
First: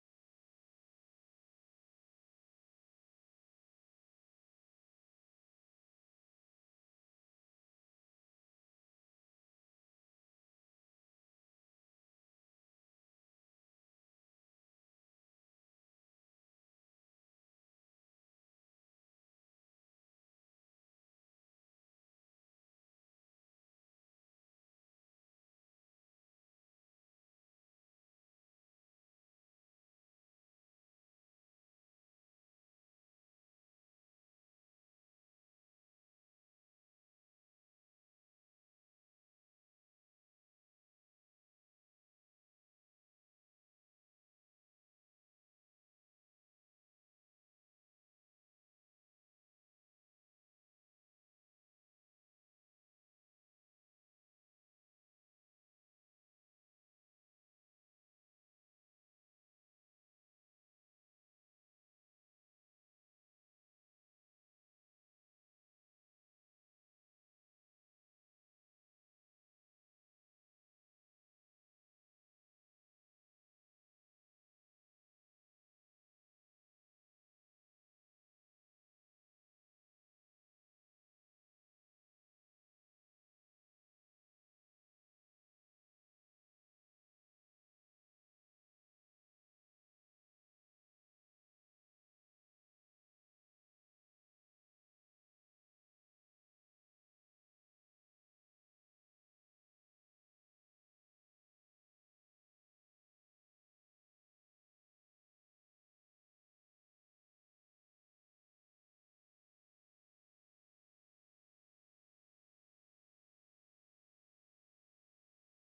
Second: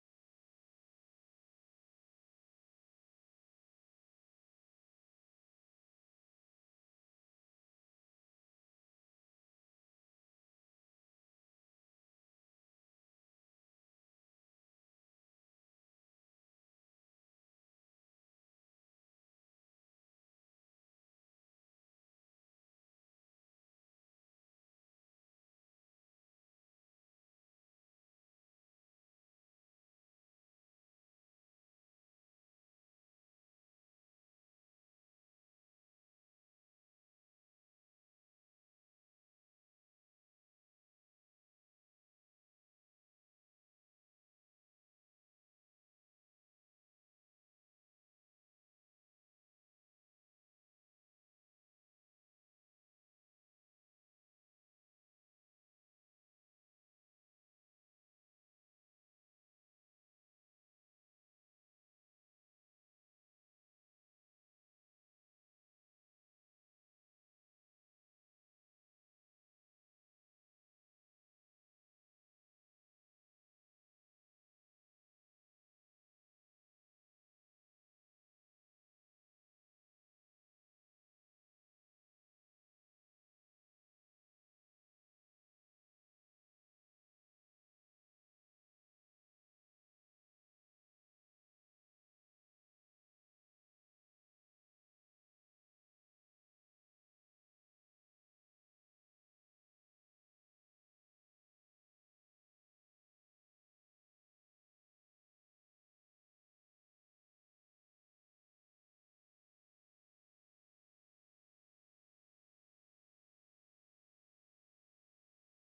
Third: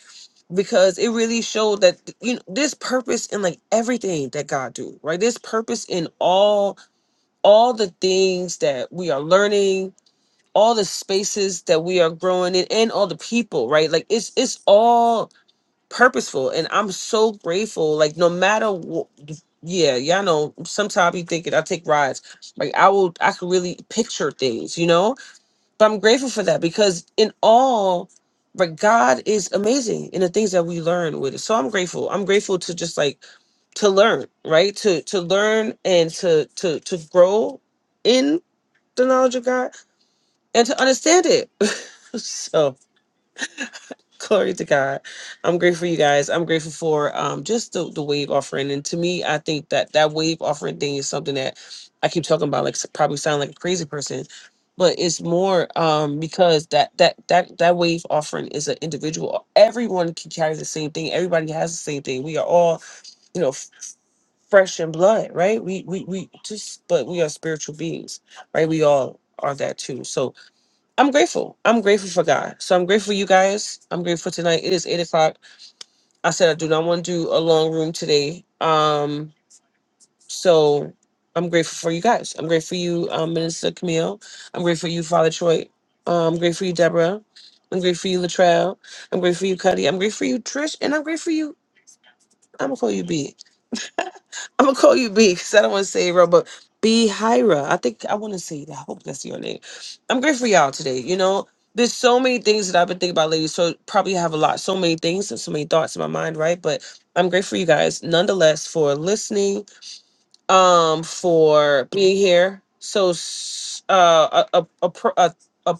S1: because it really showed that th- you know this purpose in like everything that god do right this purpose in all all the things that we are learning all the spaces that we are growing in and all the people right like it's it's all purposeful and i'm so grateful like no matter what yeah y'all know sometimes you thinking i take rides like i will i could really picture things you know but i'm grateful for that because in all but god is amazing in the things that we learn with it so i'm grateful i'm grateful to just like to learn right to to learn and to to to grow in the knowledge of god and to understand it so Glory to God. I'm grateful, you guys. I'm grateful for um, just the, the wave offering. And to me, I think that that wave offering thing is something that I keep talking about, like s- probably sound like a crazy person, but it's more um, because that that that that wave offering is an individual. Everyone can carry the same thing. Everybody has the same thing. We are all, you know, f- fresh in blood, right? We we we just, but we are spiritual beings, right? We all are that too. So I'm grateful. I'm grateful for God. So I'm grateful for you guys. I'm grateful tonight. It is eight o'clock. I said I do not want to do a long room today. Um, so I'm grateful for you guys. I'm grateful for you, um, Minister Camille. I'm grateful for you, Father Troy. Um, I'm grateful for you, Deborah. I'm grateful for you, Latrell. I'm grateful for you, Cuddy. I'm grateful for you, Trish, and I'm grateful for you. I'm gonna call you B. I'm gonna call you B because I don't want to say it wrong, but B Hira. I think I want to say that. I hope that's your name. I'm grateful for y'all today. You know, there's so many things that I've been thinking about ladies. So probably have a lot, so many things and so many thoughts in my mind, right? But I'm grateful for you guys nonetheless for listening, um, for being here. So s- uh, a a a, pro- a, a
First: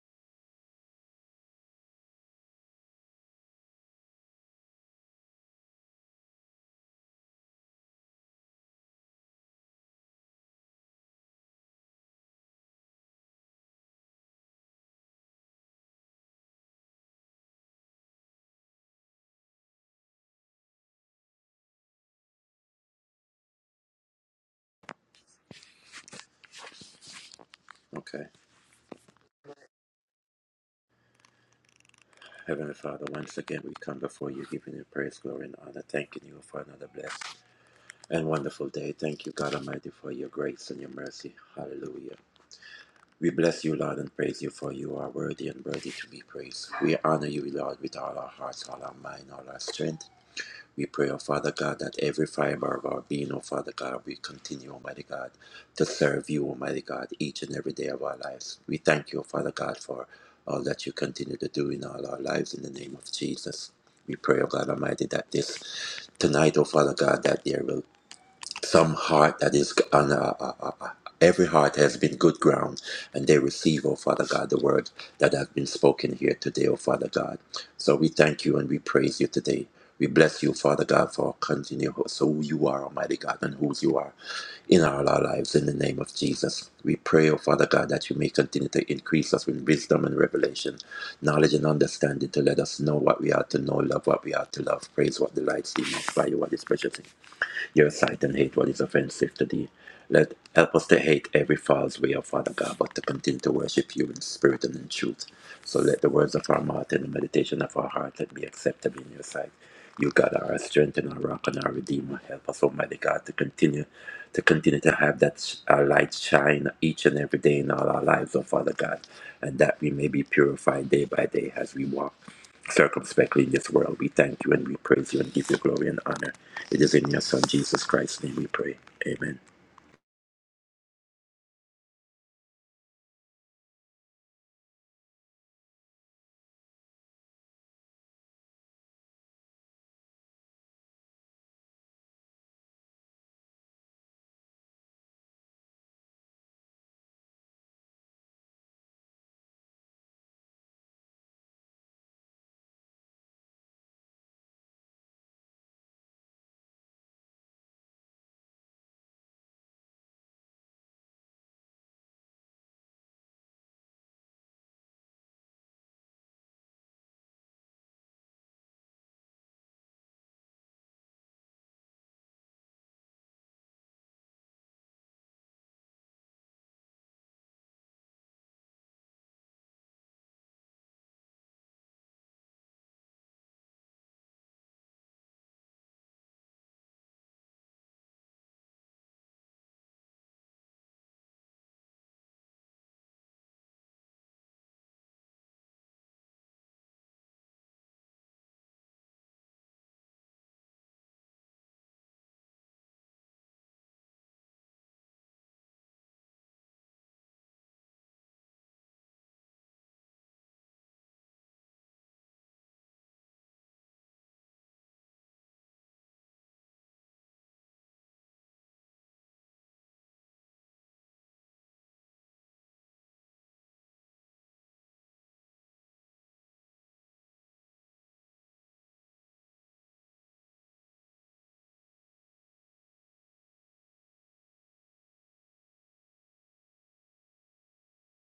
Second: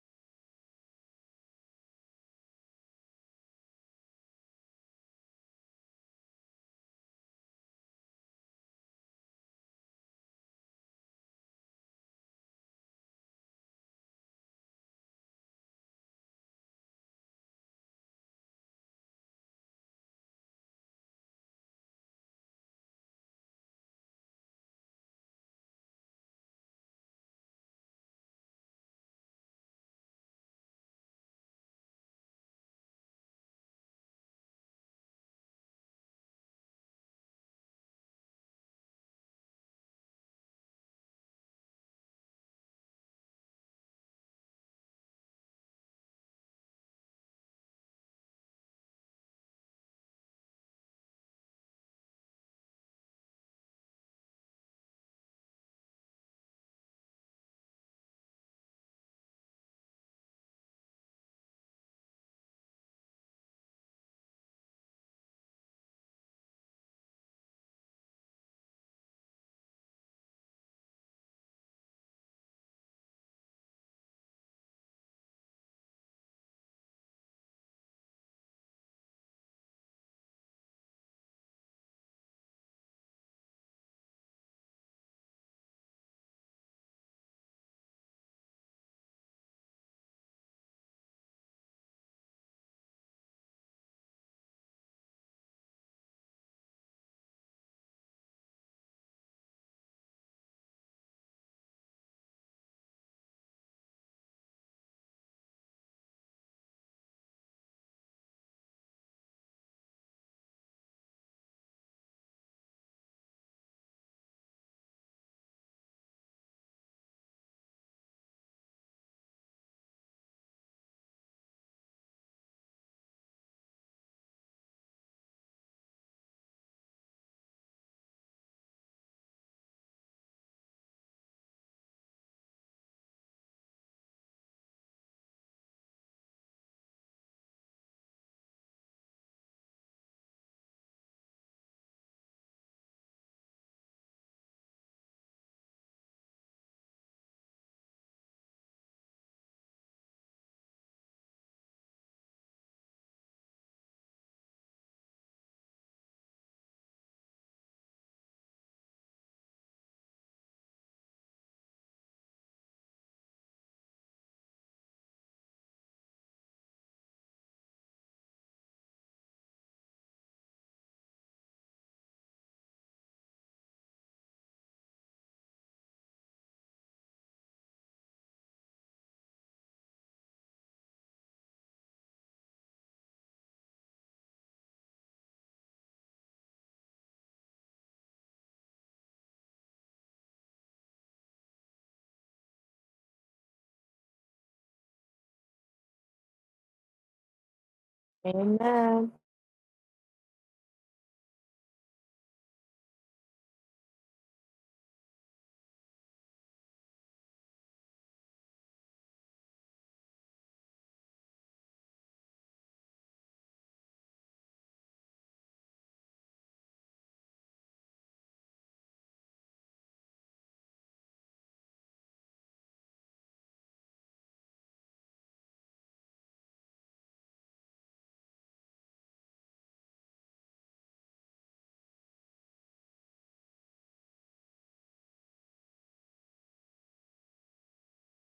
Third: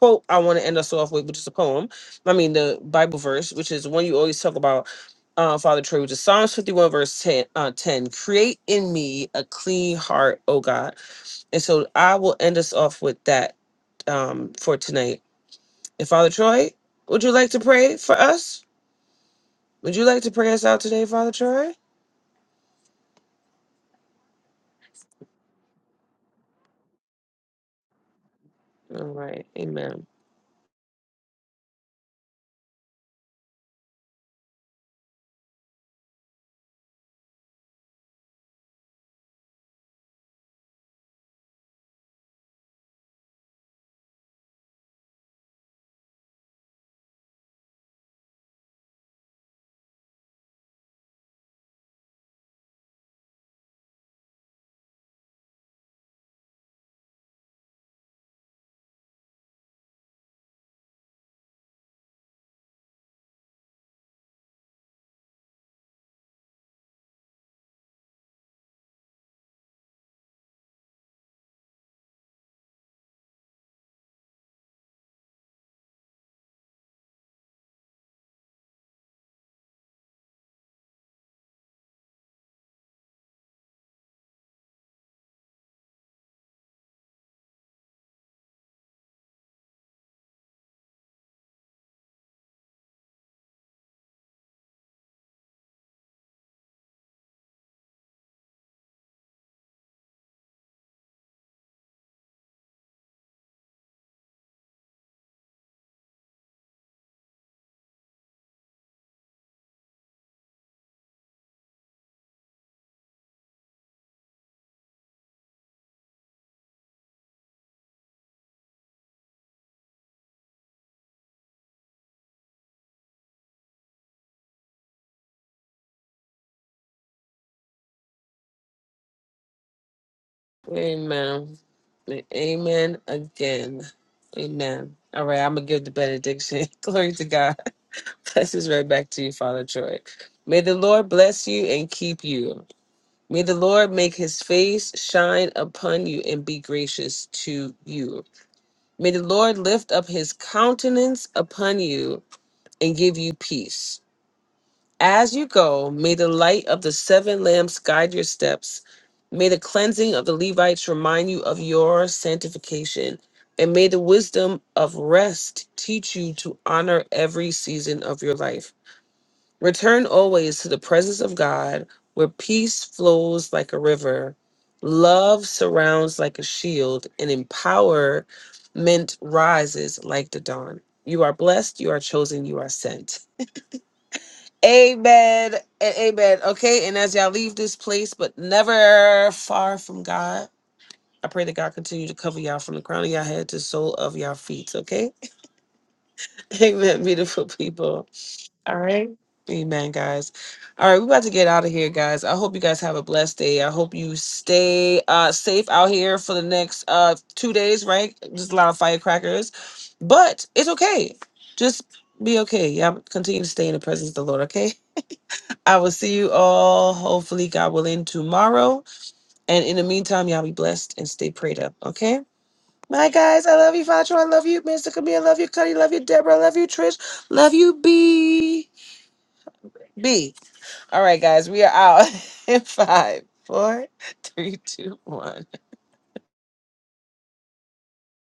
S1: quote I want to end us off with, which is a poem. I mean, the Bible verse, which is one you always talk about, uh, Father Troy, which is Psalms 51, verse 10, uh, 10. Create in me a clean heart, O God. And so I will end us off with that um, for tonight. And Father Troy, would you like to pray for us? Would you like to pray us out today, Father Troy?
S3: Okay.
S1: All right. Amen.
S3: Heavenly Father, once again we come before you, giving you praise, glory, and honor, thanking you for another blessed and wonderful day. Thank you, God Almighty, for your grace and your mercy. Hallelujah. We bless you, Lord, and praise you, for you are worthy and worthy to be praised. We honor you, Lord, with all our hearts, all our mind, all our strength. We pray, oh Father God, that every fiber of our being, oh Father God, we continue, Almighty God, to serve you, Almighty God, each and every day of our lives. We thank you, oh Father God, for all that you continue to do in all our lives in the name of Jesus. We pray, oh God Almighty, that this tonight, oh Father God, that there will some heart that is on uh, uh, uh, uh, every heart has been good ground and they receive oh father god the word that has been spoken here today oh father god so we thank you and we praise you today we bless you father god for continue so who you are almighty god and whose you are in all our lives in the name of jesus we pray oh father god that you may continue to increase us with wisdom and revelation knowledge and understanding to let us know what we are to know love what we are to love praise what delights in us by you what is precious in your sight and hate what is offensive to thee. Let help us to hate every false way of Father God, but to continue to worship you in spirit and in truth. So let the words of our mouth and the meditation of our heart let be acceptable in your sight. You God are our strength and our rock and our redeemer. Help us, Almighty God, to continue to continue to have that sh- our light shine each and every day in all our lives, O Father God, and that we may be purified day by day as we walk circumspectly in this world. We thank you and we praise you and give you glory and honor. It is in your Son, Jesus Christ's name, we pray. Amen.
S1: Amen. And Amen again. Amen. All right, I'm gonna give the benediction. Glory to God. Blessings right back to you, Father Troy. May the Lord bless you and keep you. May the Lord make his face shine upon you and be gracious to you. May the Lord lift up his countenance upon you and give you peace. As you go, may the light of the seven lamps guide your steps. May the cleansing of the Levites remind you of your sanctification. And may the wisdom of rest teach you to honor every season of your life. Return always to the presence of God, where peace flows like a river, love surrounds like a shield, and empowerment rises like the dawn. You are blessed, you are chosen, you are sent. Amen and amen. Okay, and as y'all leave this place, but never far from God, I pray that God continue to cover y'all from the crown of y'all head to the sole of y'all feet. Okay, amen, beautiful people. All
S2: Amen.
S1: right. Amen, guys. All right, we're about to get out of here, guys. I hope you guys have a blessed day. I hope you stay uh safe out here for the next uh two days, right? Just a lot of firecrackers. But it's okay. Just be okay. Yeah, continue to stay in the presence of the Lord, okay? I will see you all, hopefully, God willing, tomorrow. And in the meantime, y'all be blessed and stay prayed up, okay? Bye, guys. I love you, Father. I love you, Mr. Camille. I love you, Cuddy. Love you, Deborah. I love you, Trish. Love you, B. B. All right, guys, we are out in five, four, three, two, one.